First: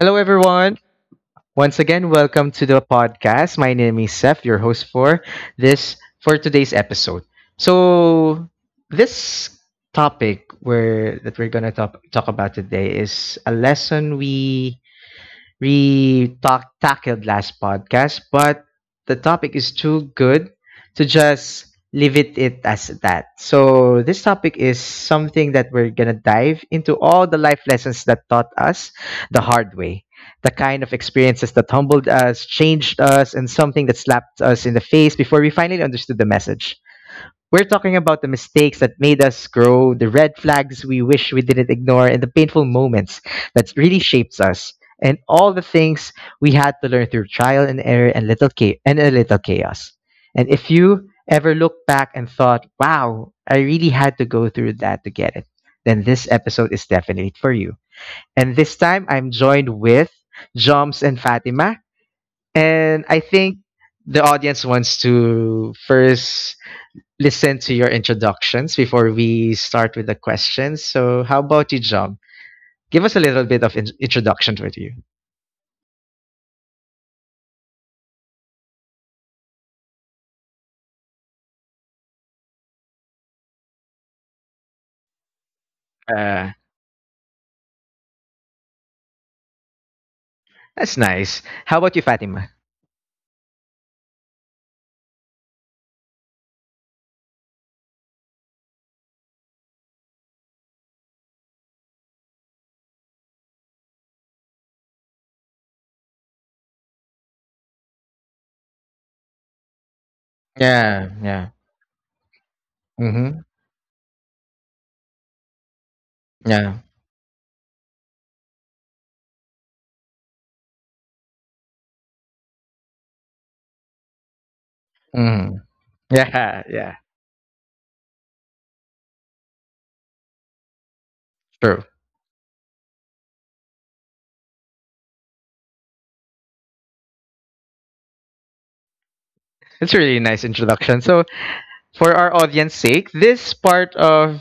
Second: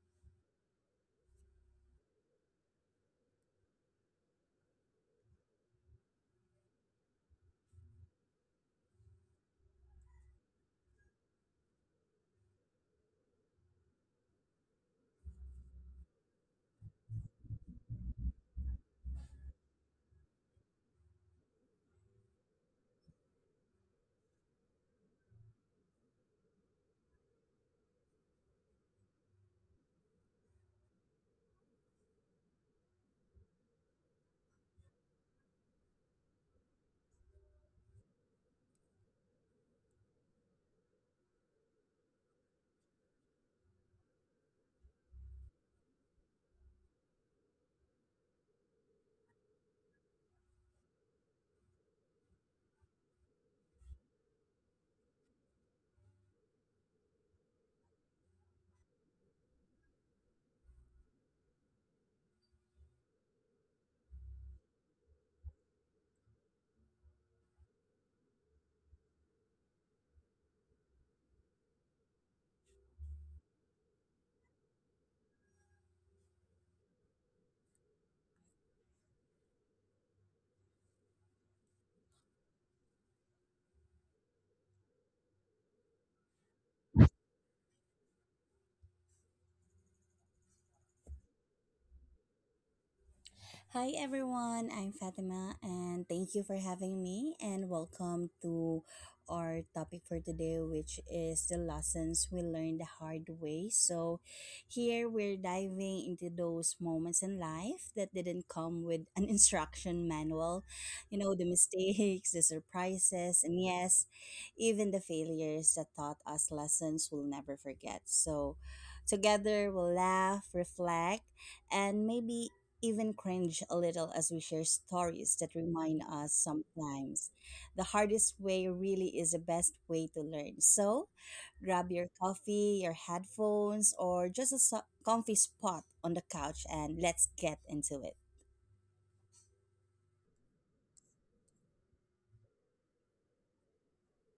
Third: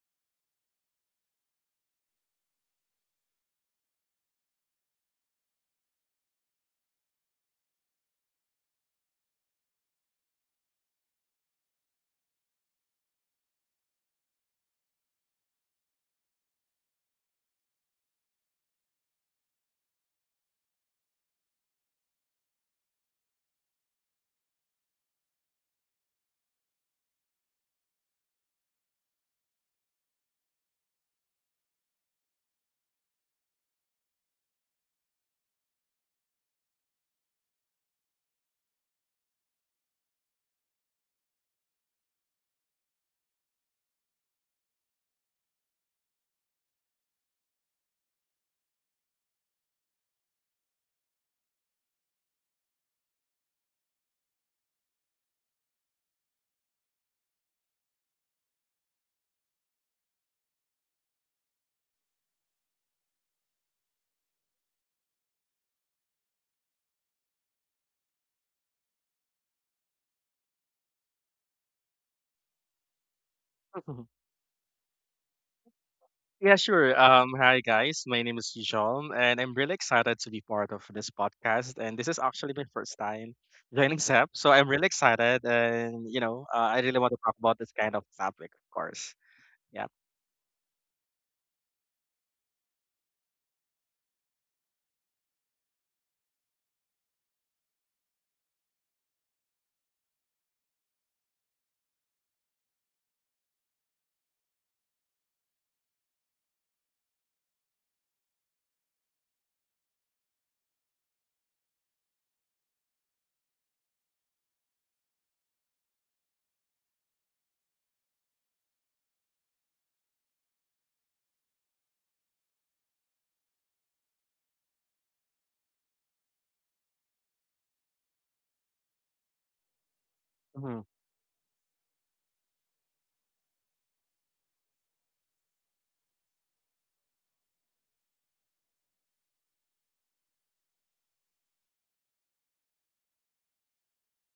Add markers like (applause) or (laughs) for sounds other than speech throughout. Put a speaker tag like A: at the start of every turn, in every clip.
A: Hello, everyone. Once again, welcome to the podcast. My name is Seth, your host for this for today's episode. So, this topic where that we're gonna talk about today is a lesson we talked tackled last podcast, but the topic is too good to just leave it as that. So this topic is something that we're gonna dive into all the life lessons that taught us the hard way. The kind of experiences that humbled us, changed us, and something that slapped us in the face before we finally understood the message. We're talking about the mistakes that made us grow, the red flags we wish we didn't ignore, and the painful moments that really shapes us, and all the things we had to learn through trial and error and a little chaos. And if you ever look back and thought, "Wow, I really had to go through that to get it," then this episode is definitely for you. And this time, I'm joined with Joms and Fatima, and I think the audience wants to first listen to your introductions before we start with the questions. So, how about you, Jom? Give us a little bit of
B: (laughs) Mhm.
A: introduction with you.
B: Yeah, sure. Hi guys, my name is John, and I'm really excited to be part of this podcast. And this is actually my first time joining SEP, so I'm really excited, and
A: Uh,
B: I really want to talk about this kind of topic, of course. Yeah.
A: that's nice. How about you, Fatima?
C: Hi everyone, I'm Fatima and thank you for having me and welcome to our topic for today, which is the lessons we learned the hard way. So here we're diving into those moments in life that didn't come with an (laughs) instruction manual.
A: Yeah,
C: You know, the
A: yeah.
C: mistakes, the
A: Mm-hmm.
C: surprises, and yes, even the failures that taught us
A: Yeah.
C: lessons we'll never forget. So together we'll laugh, reflect, and maybe even cringe a little as we share stories that
A: Mm-hmm.
C: remind us
A: Yeah, yeah.
C: sometimes the hardest way really is the best way to learn.
B: Hmm.
C: So,
A: True.
C: grab your coffee, your headphones, or just a comfy spot on the couch and let's get into it.
A: It's a really nice introduction. So, for our audience sake, this part of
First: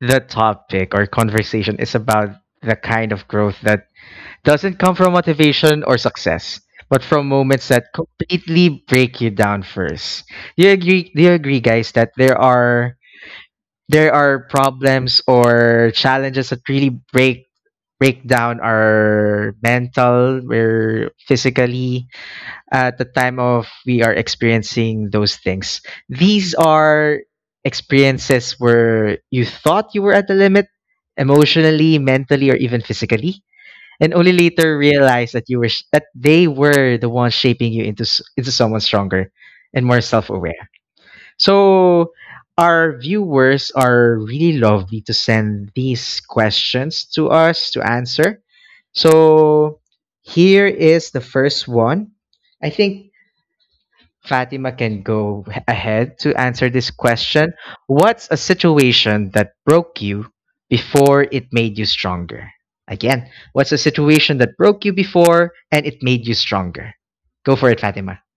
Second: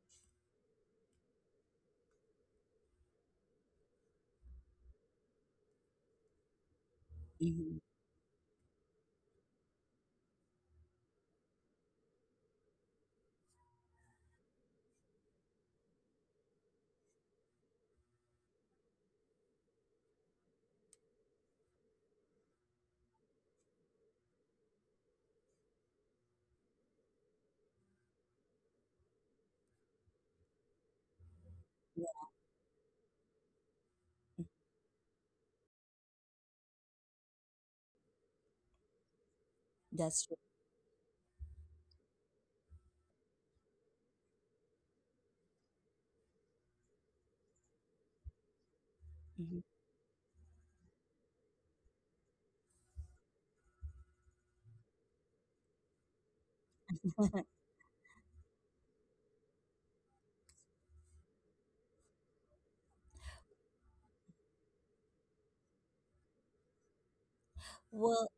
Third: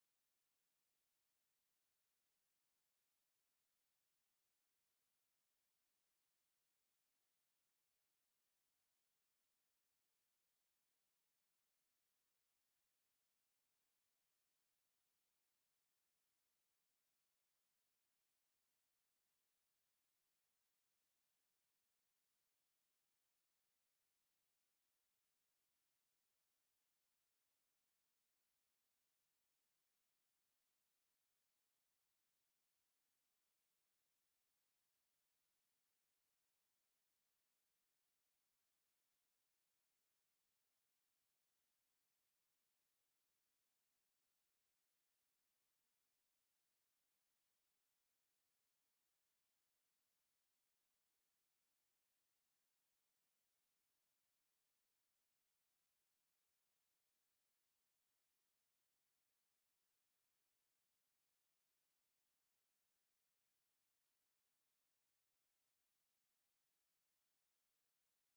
A: the topic or conversation is about the kind of growth that doesn't come from motivation or success, but from moments
C: Mhm.
A: that completely break you down first. Do you agree guys that there are problems or challenges that really break down our mental or physically at the time of we are experiencing those things. These are experiences where you thought you were at the limit emotionally,
C: Yeah,
A: mentally or even physically and only later realize that they were the ones shaping you into into someone stronger and more
C: that's true.
A: self-aware. So our viewers are really lovely to send these questions to us to answer.
C: Mhm.
A: So here is the first one. I think Fatima can go ahead to answer this question.
C: (laughs)
A: What's a situation that broke you before it made you stronger? Again, what's a situation that broke you before and it made you stronger? Go for it, Fatima.
C: Well,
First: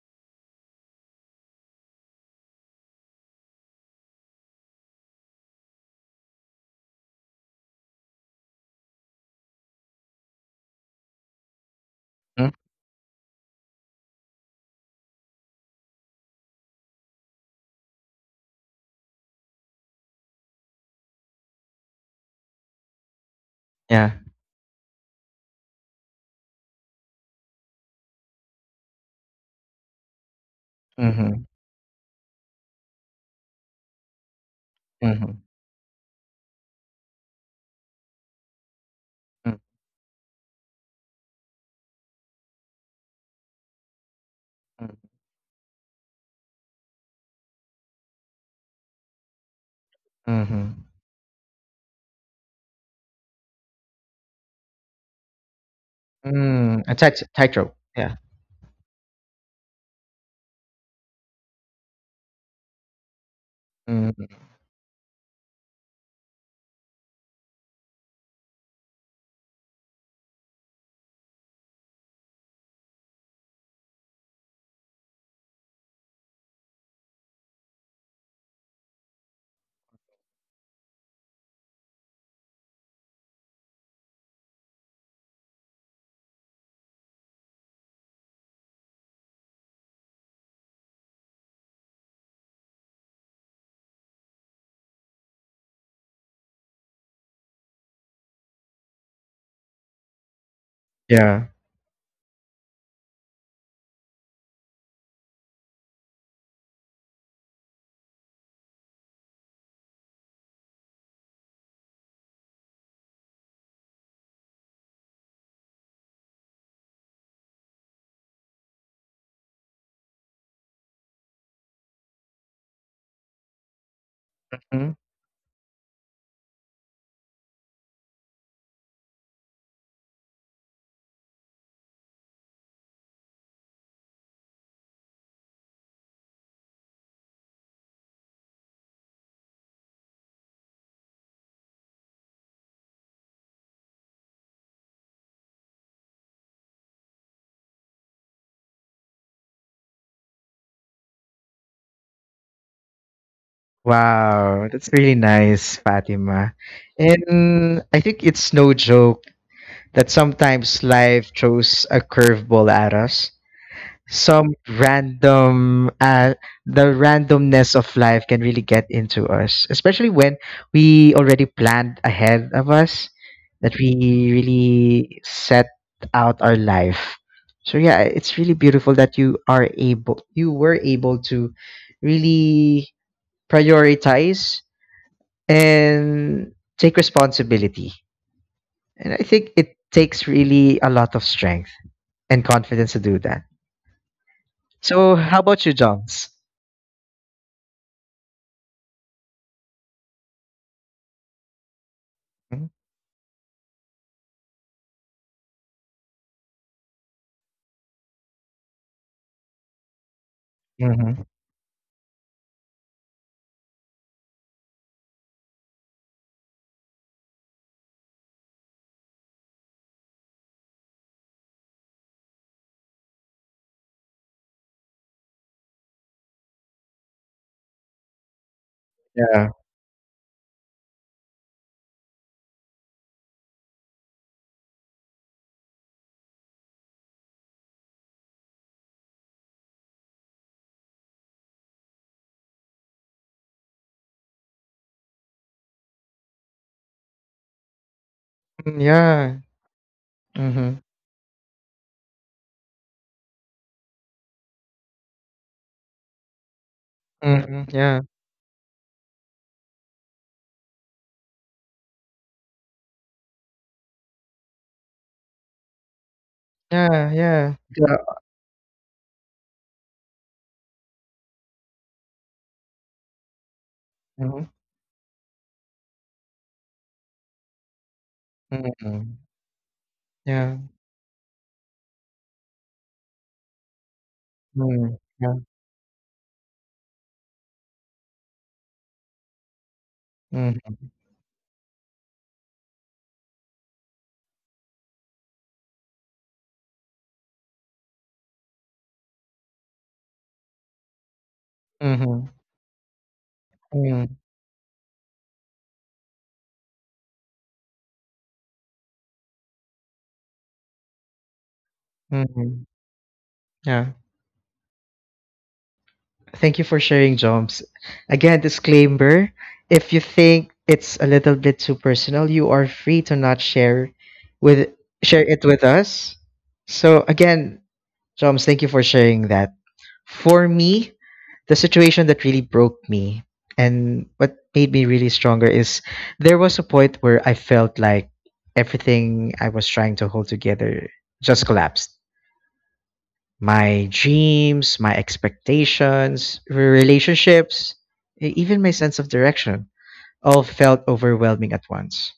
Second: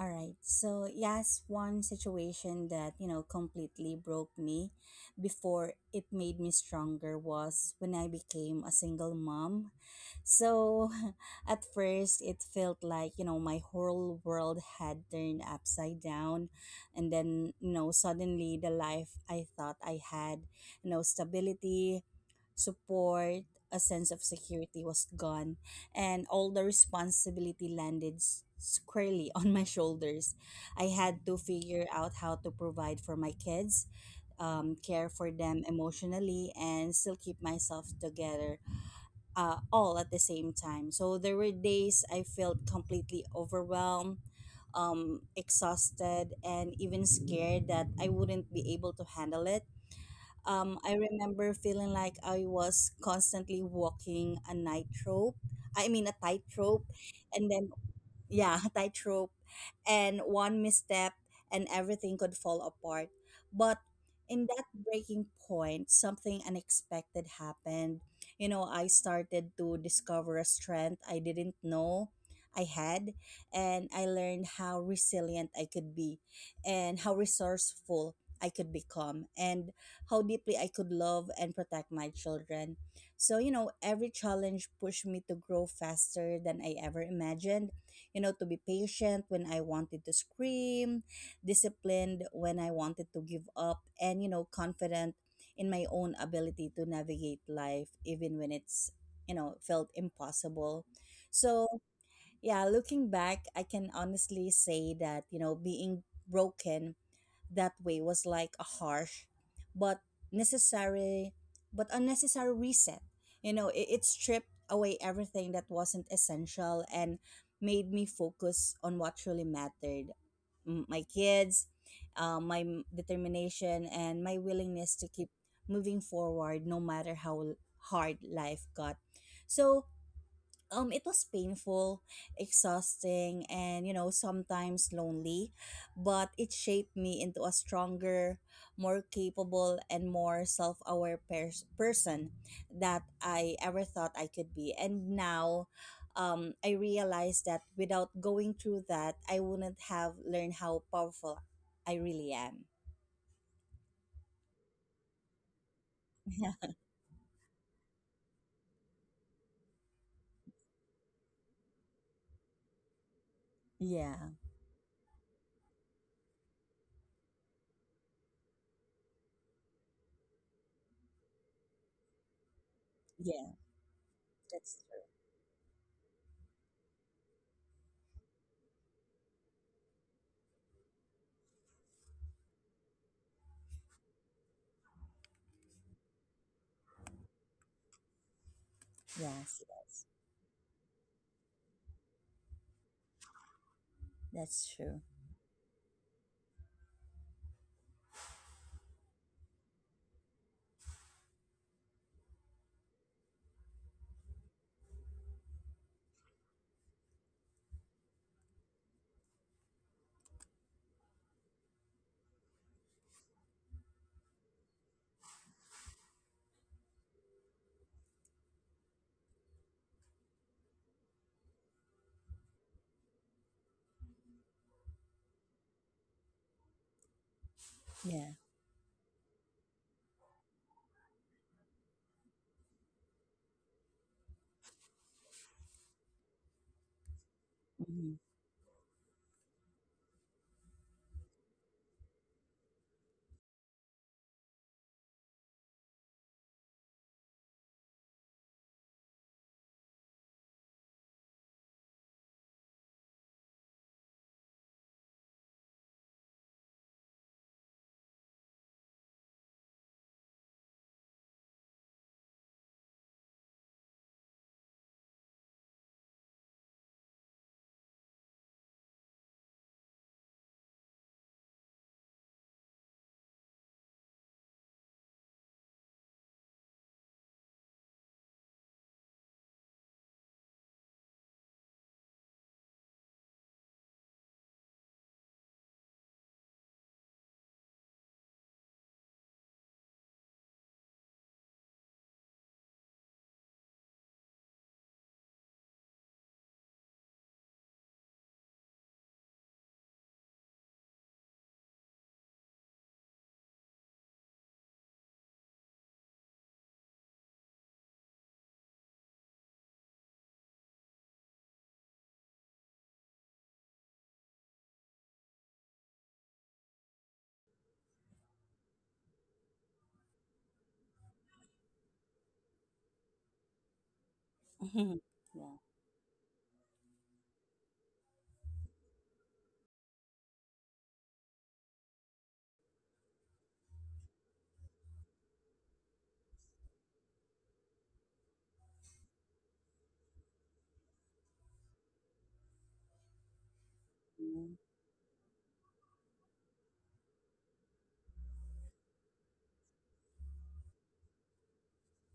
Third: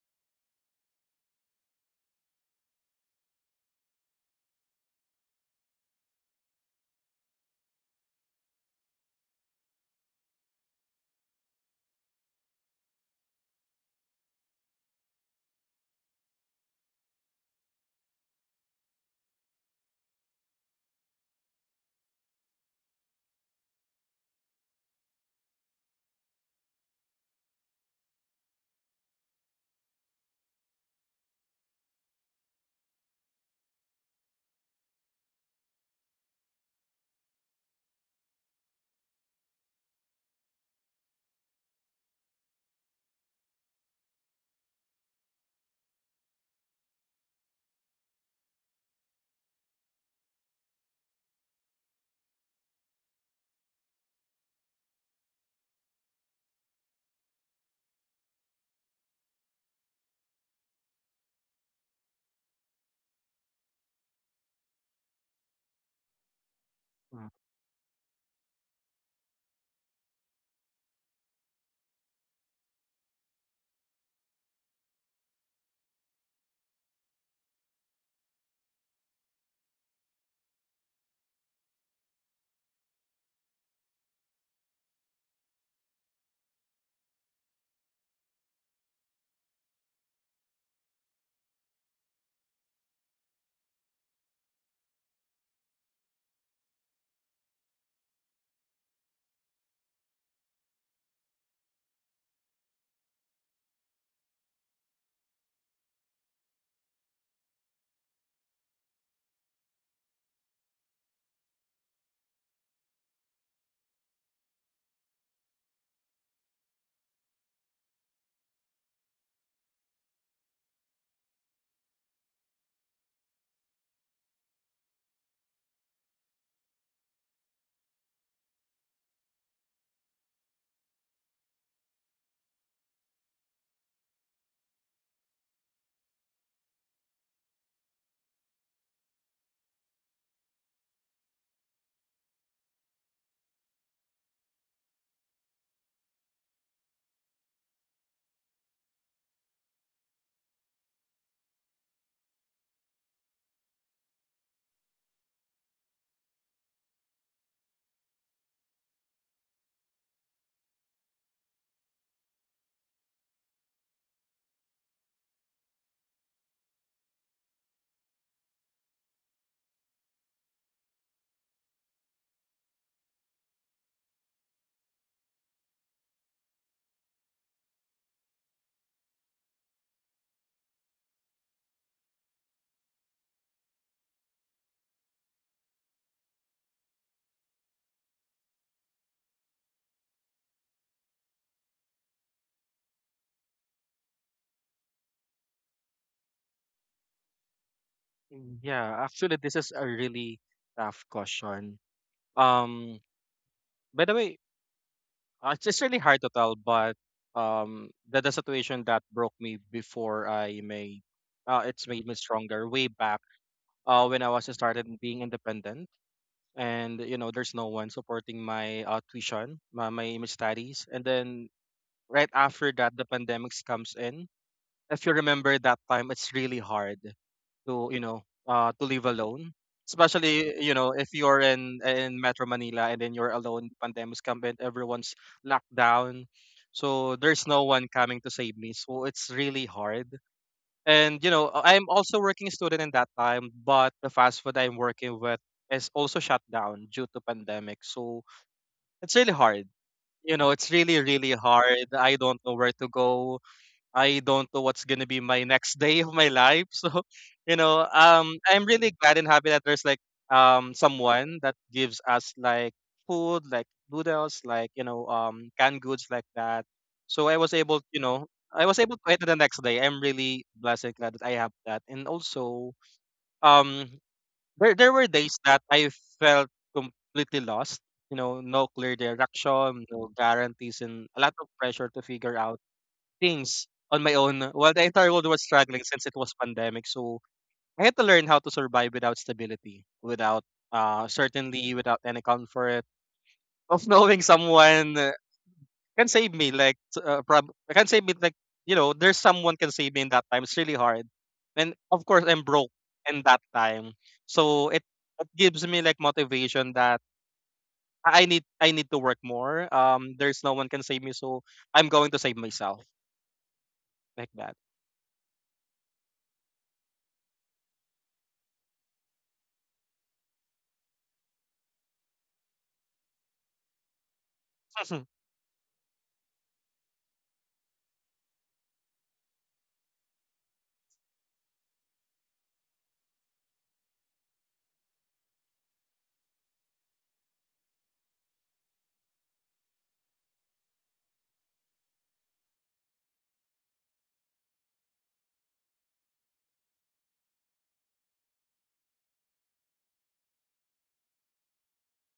C: all right. So, yes, one situation that completely broke me before it made me stronger was when I became a single mom. So, (laughs) at first, it
A: Mm,
C: felt like my whole world had turned upside down. And then suddenly the life I thought I had, stability, support, a sense
A: yeah.
C: of security was gone and all the responsibility landed squarely (laughs) on my shoulders. I had to
A: Mm-hmm.
C: figure out how to provide for my kids, care for
A: Mm-hmm.
C: them emotionally, and still keep myself together, all at the same time. So there were days I felt completely overwhelmed. Exhausted and even scared that I wouldn't be able to handle it. I
A: Mm-hmm.
C: remember feeling like I was constantly walking a nightrope. I mean a
A: Mm.
C: tightrope,
A: A
C: and then,
A: tightrope. Yeah.
C: yeah, (laughs) tightrope, and one misstep, and everything could fall apart. But
A: Mm,
C: in that breaking point, something unexpected happened. You know, I started to discover a strength I didn't know I had, and I learned how resilient I could be, and how resourceful I could become, and how deeply I could love and protect my children. So every challenge pushed me to grow faster than I ever imagined, to be patient when I wanted to scream, disciplined when I wanted to give up, and confident in my own ability to navigate life, even when it's felt impossible.
A: yeah.
C: So, yeah, looking back, I can honestly say that being broken that way was like a harsh but necessary but unnecessary reset. It stripped away everything that wasn't essential and made me focus on what truly mattered. My kids, my determination, and my willingness
A: Mhm.
C: to keep moving forward no matter how hard life got. So, it was painful, exhausting, and sometimes lonely, but it shaped me into a stronger, more capable, and more self-aware person that I ever thought I could be. And now, I realize that without going through that I wouldn't have learned how powerful I really am.
A: Wow, that's really nice,
C: (laughs)
A: Fatima.
C: Yeah,
A: And I think it's no joke that sometimes life throws a curveball at us.
C: yeah,
A: Some random, the randomness of life can really get into us, especially when we already planned ahead of us
C: yeah,
A: that we
C: that's
A: really set out our life. So yeah, it's really beautiful that you were able to really prioritize and take responsibility. And I
C: true.
A: think
C: Yes,
A: it takes really a lot of strength and confidence to do that.
C: that's true.
A: So, how about you, Joms?
B: Yeah, actually, this is a really tough question. Um, by the way, it's just really hard to tell, but the situation that broke me before I made,
A: Mm-hmm.
B: uh, it's made me stronger way back when I was just started being independent, and there's no one supporting my tuition, my image studies, and then right after that, the pandemics comes in. If you remember that time, it's really hard to
C: Yeah.
B: to live
A: Yeah.
B: alone, especially if you're in Metro Manila and then you're alone. Pandemic's come in, everyone's locked down, so there's no one
C: Mhm.
B: coming to save me. So it's really hard, and am also working student in that time, but the fast food I'm working with is also shut down due to pandemic. So
A: Mm,
B: it's really
A: yeah.
B: hard. You know, it's
A: Mm-hmm.
B: really, really hard. I don't know where to go. I don't know what's gonna be my next day of my life. (laughs) So,
A: Mm-hmm. Yeah.
B: I'm really glad and happy that there's like someone that gives us like food, like noodles, like canned goods like that.
A: Yeah.
B: So I was
A: Yeah.
B: able,
A: Yeah.
B: you know, I was able to eat it the next day. I'm really blessed and glad that I have that. And also, um,
A: Mm-hmm.
B: there were days that I felt completely lost. You know, no clear
A: Mm-hmm.
B: direction, no
A: Yeah.
B: guarantees, and a lot of pressure to figure out things on my own while the
A: Mm-hmm.
B: entire world
A: Yeah.
B: was struggling since it was pandemic. So I had to learn how to survive without stability, without
A: Mm-hmm.
B: certainly without any comfort of (laughs) knowing someone can save me. Like can save me. Like there's someone can save me in that time. It's really hard, and of
A: Mm-hmm.
B: course I'm broke in that time. So it gives me like motivation that I need to work more. There's no one can save me, so I'm going to save
A: Mm-hmm.
B: myself
A: Yeah.
B: like that.
A: Thank you for sharing, Joms. Again, disclaimer if you think it's a little bit too personal, you are free to not with
C: (laughs)
A: share it
C: Yeah.
A: with us. So again, Joms, thank you for sharing that. For me, the situation that really broke me and what made me really stronger is there was a point where I felt like everything I was trying to hold together just collapsed my dreams, my expectations, relationships, even my sense of direction all felt overwhelming at once.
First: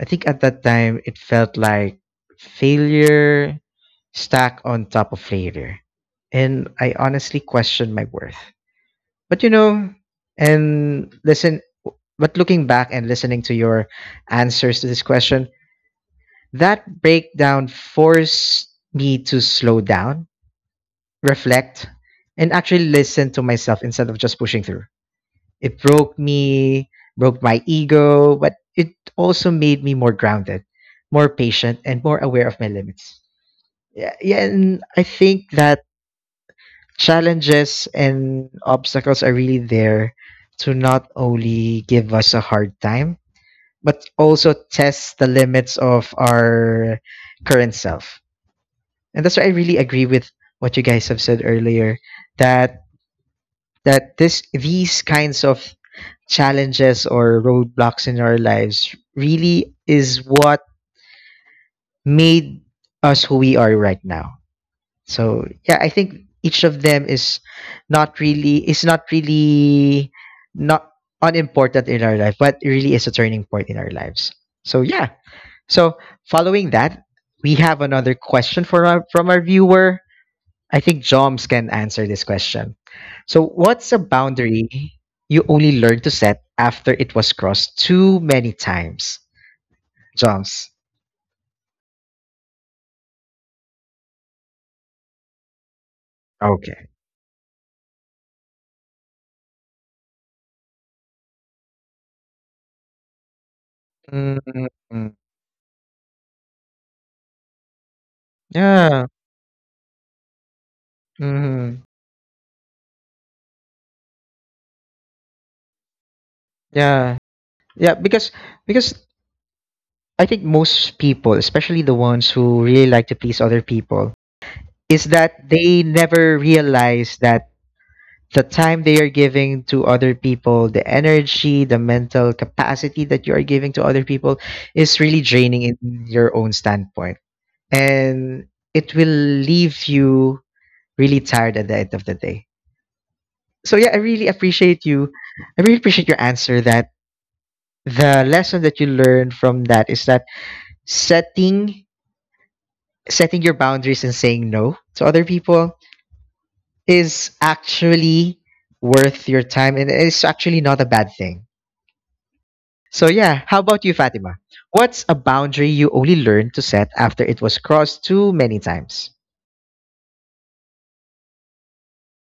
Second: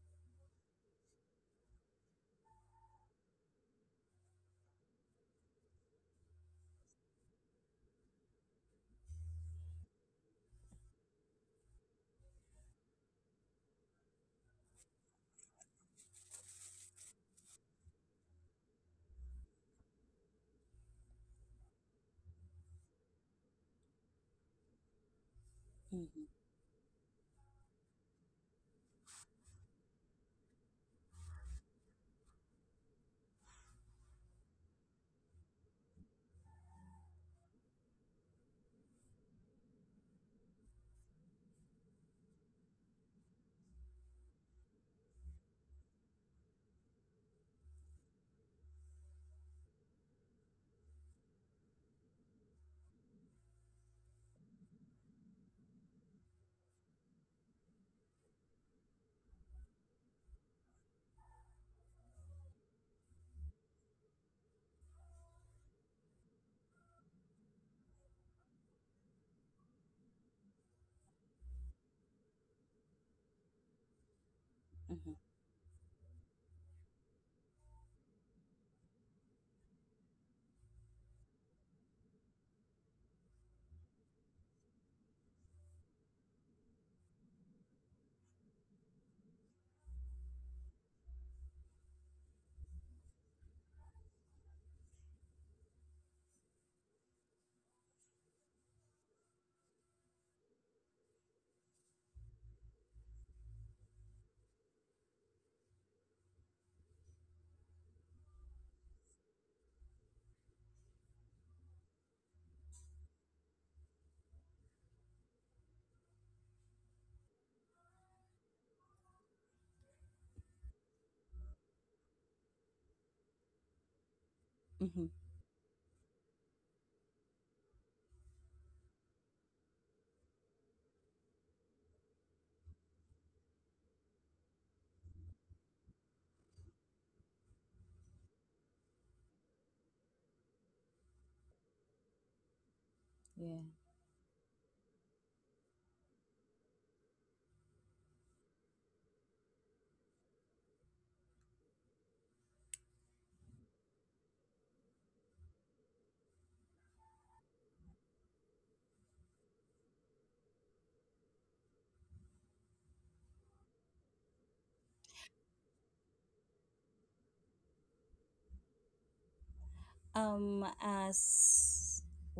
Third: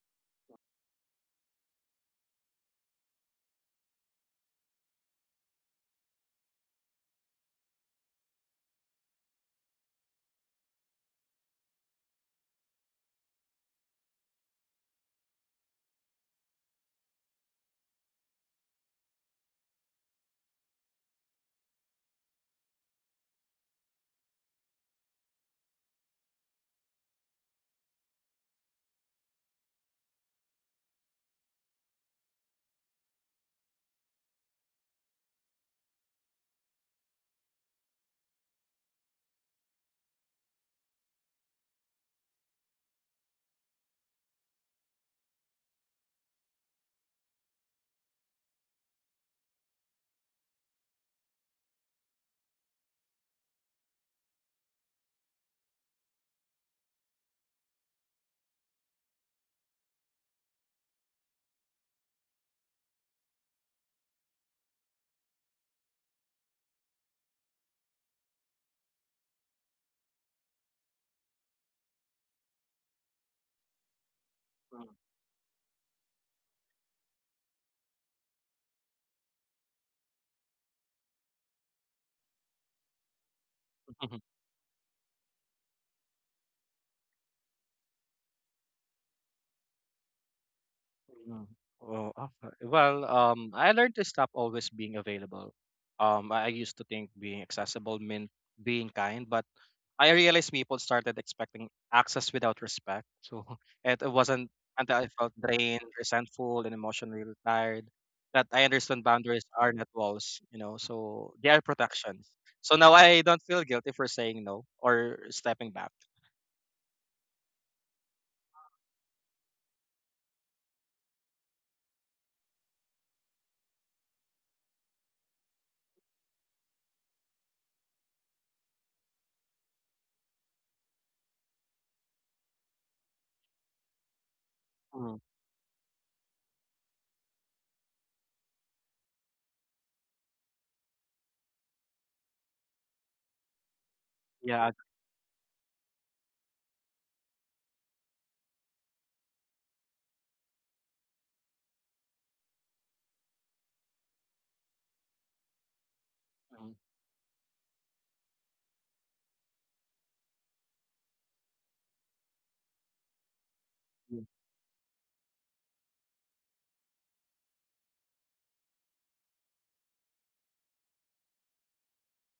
A: I think at that time it felt like failure stacked on top of failure. And I honestly questioned my worth. But you know, and listen, but looking back and listening to your answers to this question, that breakdown forced me to slow down reflect and actually listen to myself instead of just pushing through. It broke
C: Mhm.
A: me, broke my ego, but it also made me more grounded, more patient, and more aware of my limits. Yeah, yeah, and I think that challenges and obstacles are really there to not only give us a hard time, but also test the limits of our current self. And that's why I really agree with what you guys have said earlier that that this these kinds of challenges or roadblocks in our lives really is what made us who we are right now. So yeah, I think each of them is not really not unimportant in our life, but it really is a turning point in our lives. So yeah.
C: Mhm.
A: So following that, we have another question from our viewer. I think Joms can answer this question. So, what's a
B: (laughs)
A: boundary you only learned to set after it was crossed too many times? Joms.
B: Mm. Oh, okay. Well, I learned to stop always being available. I used to
A: Okay.
B: think being accessible meant being kind, but I realized people started expecting access without respect. So (laughs) it wasn't until I
A: Mm-hmm.
B: felt drained, resentful, and emotionally tired that I understood
A: Yeah.
B: boundaries are not walls, so they are
A: Hmm.
B: protections. So now I don't feel guilty for saying no or stepping back.
A: Yeah. Yeah. Because I think most people, especially the ones who really like to please other people, is
C: Mhm.
A: that they never realize that the time they are giving to other people, the energy, the mental capacity that you are giving to other people is
B: Mm.
A: really draining in your own standpoint. And it will leave you really tired at the end of the day.
C: Yeah.
A: So yeah, I really
B: Yeah.
A: appreciate you. I really appreciate your answer that the lesson that you learned from that is that setting setting your boundaries and saying no to other people
B: Mm,
A: is actually worth your time and it's actually not a bad thing. So yeah, how about you,
B: mm,
A: Fatima? What's a boundary you only learned to set after it was crossed too many times?
C: As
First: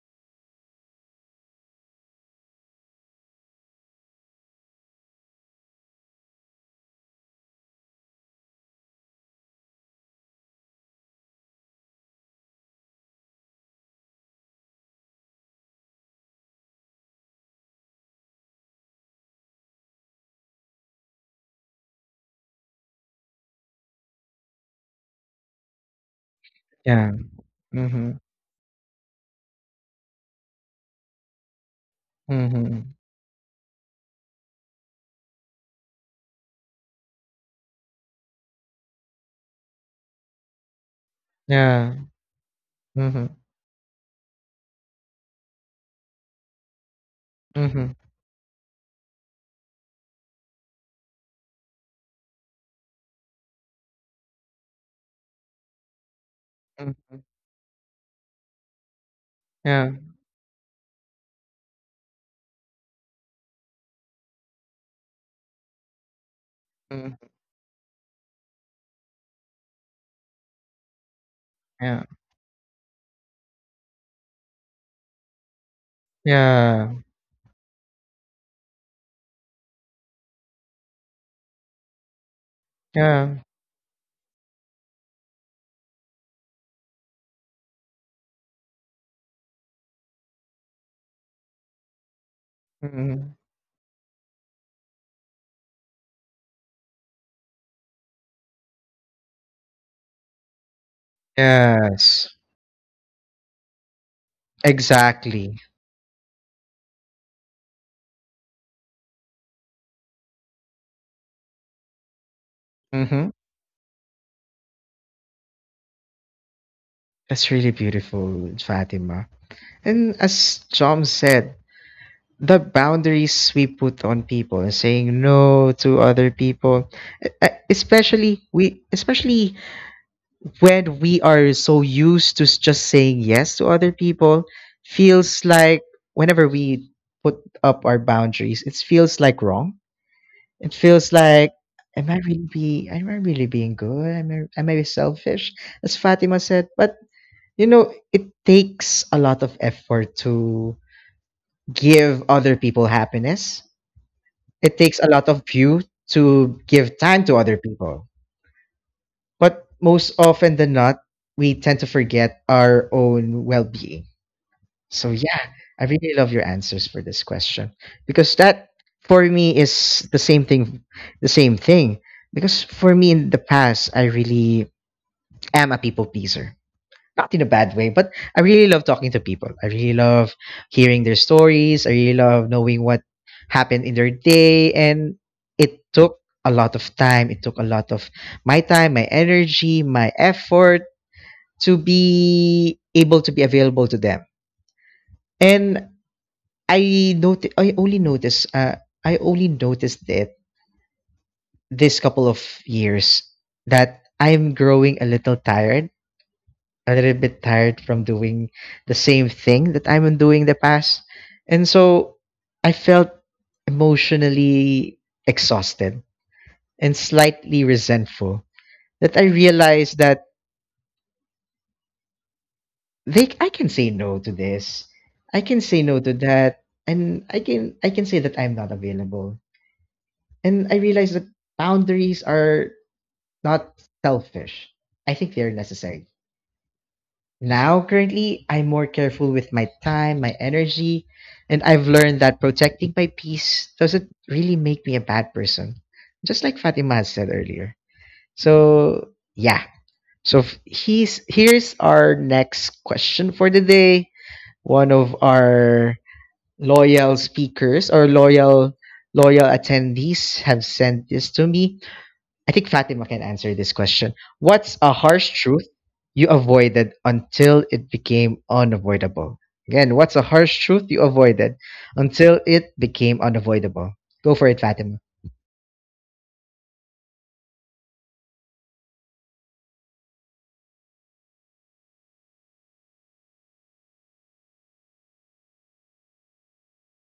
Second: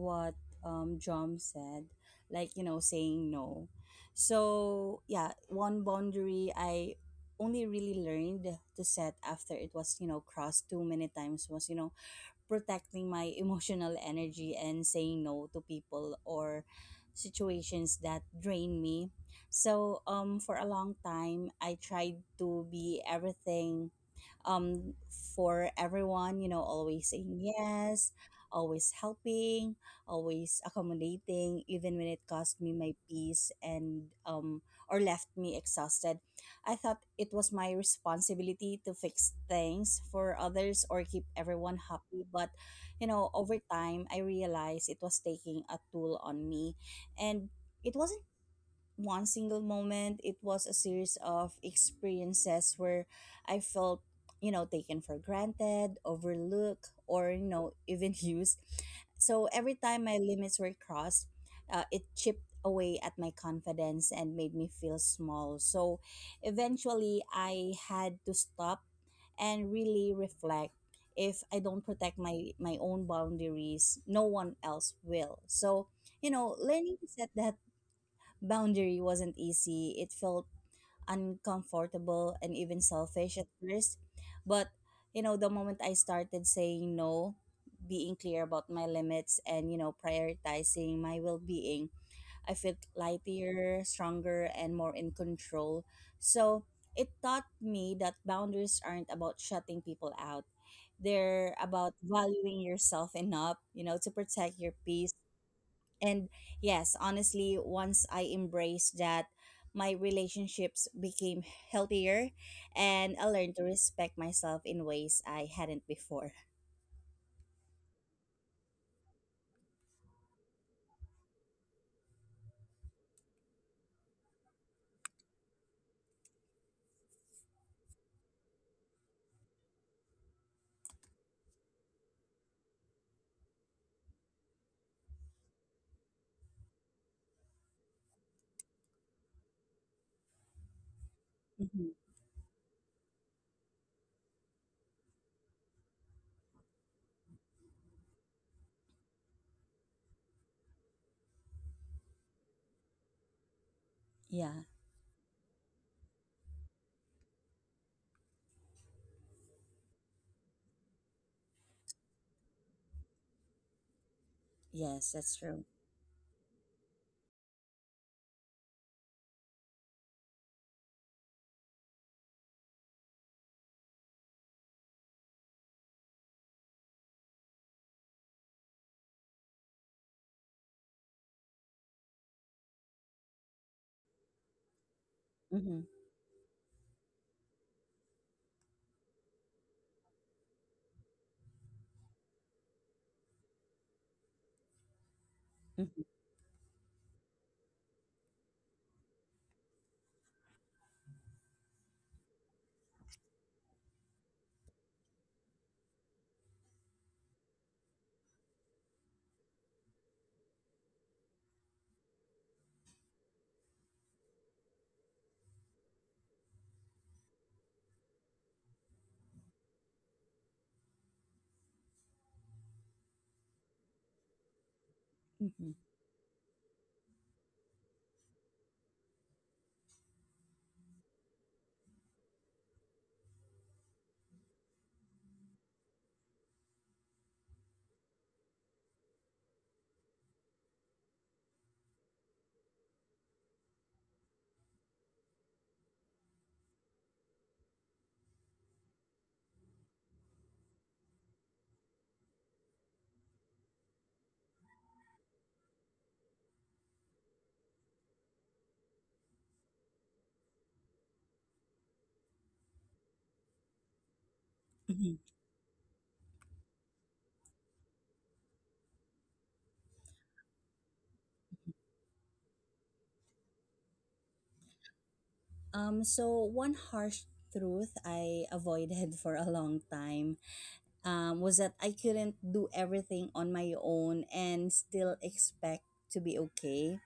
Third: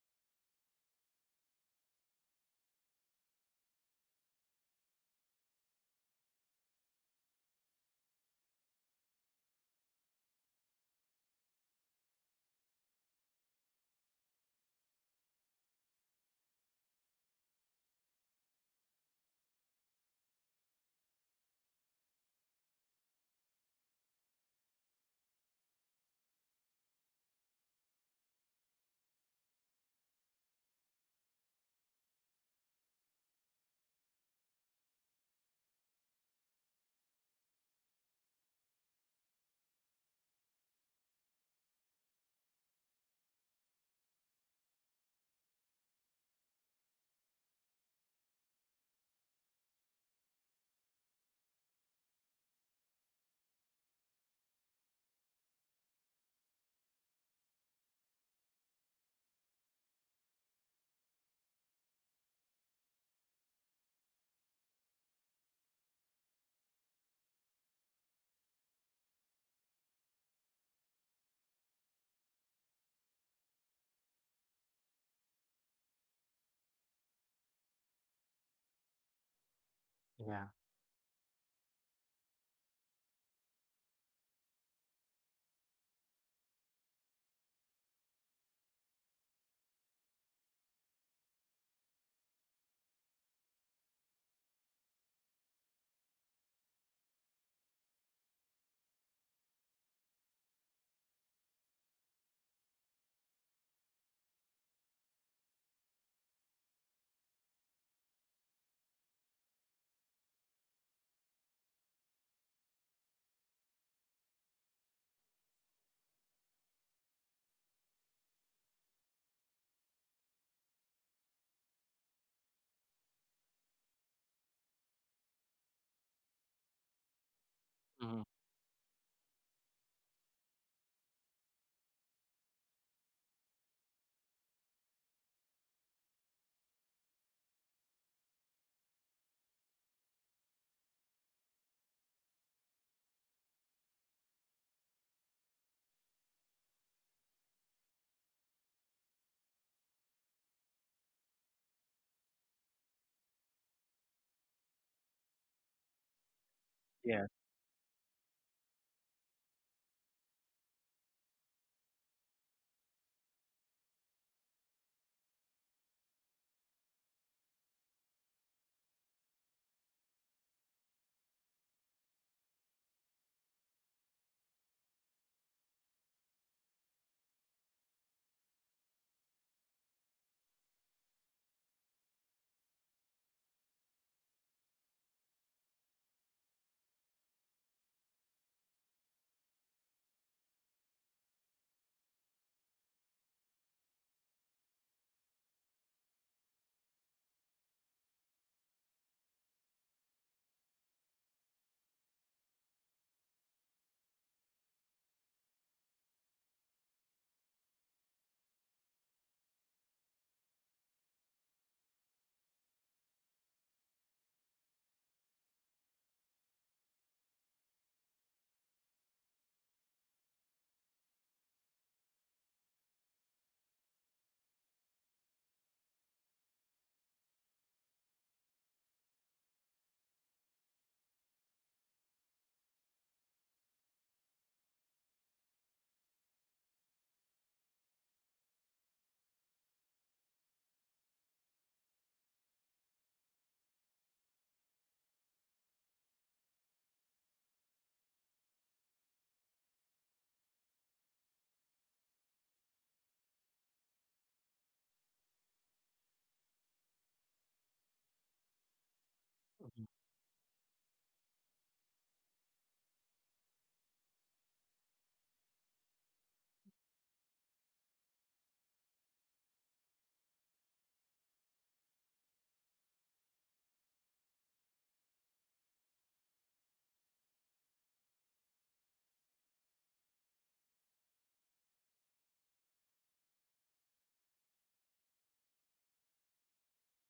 C: what John said, like, saying no. So, yeah, one boundary I only really learned to set after it was crossed too many times was protecting my (laughs) emotional energy and saying no to people or situations that drain me. So for a long time I tried to be everything, um, for everyone, always
A: Yeah.
C: saying yes,
A: Mm-hmm.
C: always helping, always accommodating, even when it cost me my
A: Mm-hmm.
C: peace and, or left me exhausted. I thought it was my responsibility to fix things for others or keep everyone
A: Yeah.
C: happy, but,
A: Mm-hmm.
C: over time, I realized it was taking a toll on me, and
A: Mm-hmm.
C: it wasn't one single moment. It was a series of experiences where I felt, taken for granted, overlooked,
A: Mm-hmm.
C: or, even (laughs) used. So every
A: Yeah.
C: time my limits were crossed, it chipped away at my confidence and made me feel small. So eventually,
A: Mm-hmm.
C: I had to stop and really reflect. If I don't
A: Yeah.
C: protect my own boundaries, no one else will. So,
A: Yeah.
C: learning to set that boundary wasn't easy. It
B: yeah.
C: felt uncomfortable and even selfish
A: Yeah.
C: at first. But, the moment I started saying no, being clear about my limits and, prioritizing my well being, I felt
A: Mm-hmm.
C: lighter, stronger, and more in control. So it taught me that boundaries aren't about shutting people out. They're about
A: Yes.
C: valuing yourself enough, to protect your peace.
A: Exactly.
C: And yes, honestly, once I embraced that, my relationships became healthier and I
A: Mm-hmm.
C: learned to respect myself in ways I hadn't before.
A: That's really beautiful, Fatima. And as John said, the boundaries we put on people and saying no to other people
B: Mm,
A: especially when we are so used to just saying yes to other people, feels like whenever we put up our boundaries, it feels like wrong. It feels like
C: Hmm.
A: am I really being good? Am I selfish? As Fatima said, but you know, it takes a lot of effort to give other people happiness.
C: Yeah,
A: It takes a lot of you to give
B: yeah.
A: time to other people. But most often than not, we tend to forget our own well being.
C: yes,
A: So,
C: that's
A: yeah,
C: true.
A: I really love your answers for this question because that for me is the same thing. The same thing. Because for me in the past, I really am a people pleaser not in a bad way, but I really love talking to people. I really love hearing their stories. I really love knowing what happened in their day. And
C: Hmm.
A: it took a lot of time. It took a lot of my time, my energy, my effort to be able to be available to them.
C: Hmm.
A: And I noti- I only noticed it this couple of years that I'm growing a little bit tired from doing the same thing that I'm doing the past. And so I felt emotionally exhausted and slightly resentful that I realized that they I can say no to this. I can say no to that. And I can say that I'm not available. And I realized that boundaries are not selfish. I think they're necessary. Now, currently, I'm more careful with my time, my energy, and I've learned that protecting my peace doesn't really make me a bad person, just like Fatima had said earlier. So, yeah. So, here's our next question for the day. One of our loyal speakers or loyal attendees have sent this to me. I think Fatima can answer this question. What's a
C: Hmm.
A: harsh truth you avoided until it became unavoidable? Again, what's a harsh truth you avoided until it became unavoidable? Go for it, Fatima.
C: So, one harsh truth I avoided (laughs) for a long time, was that I couldn't do everything on my own and still expect to be okay.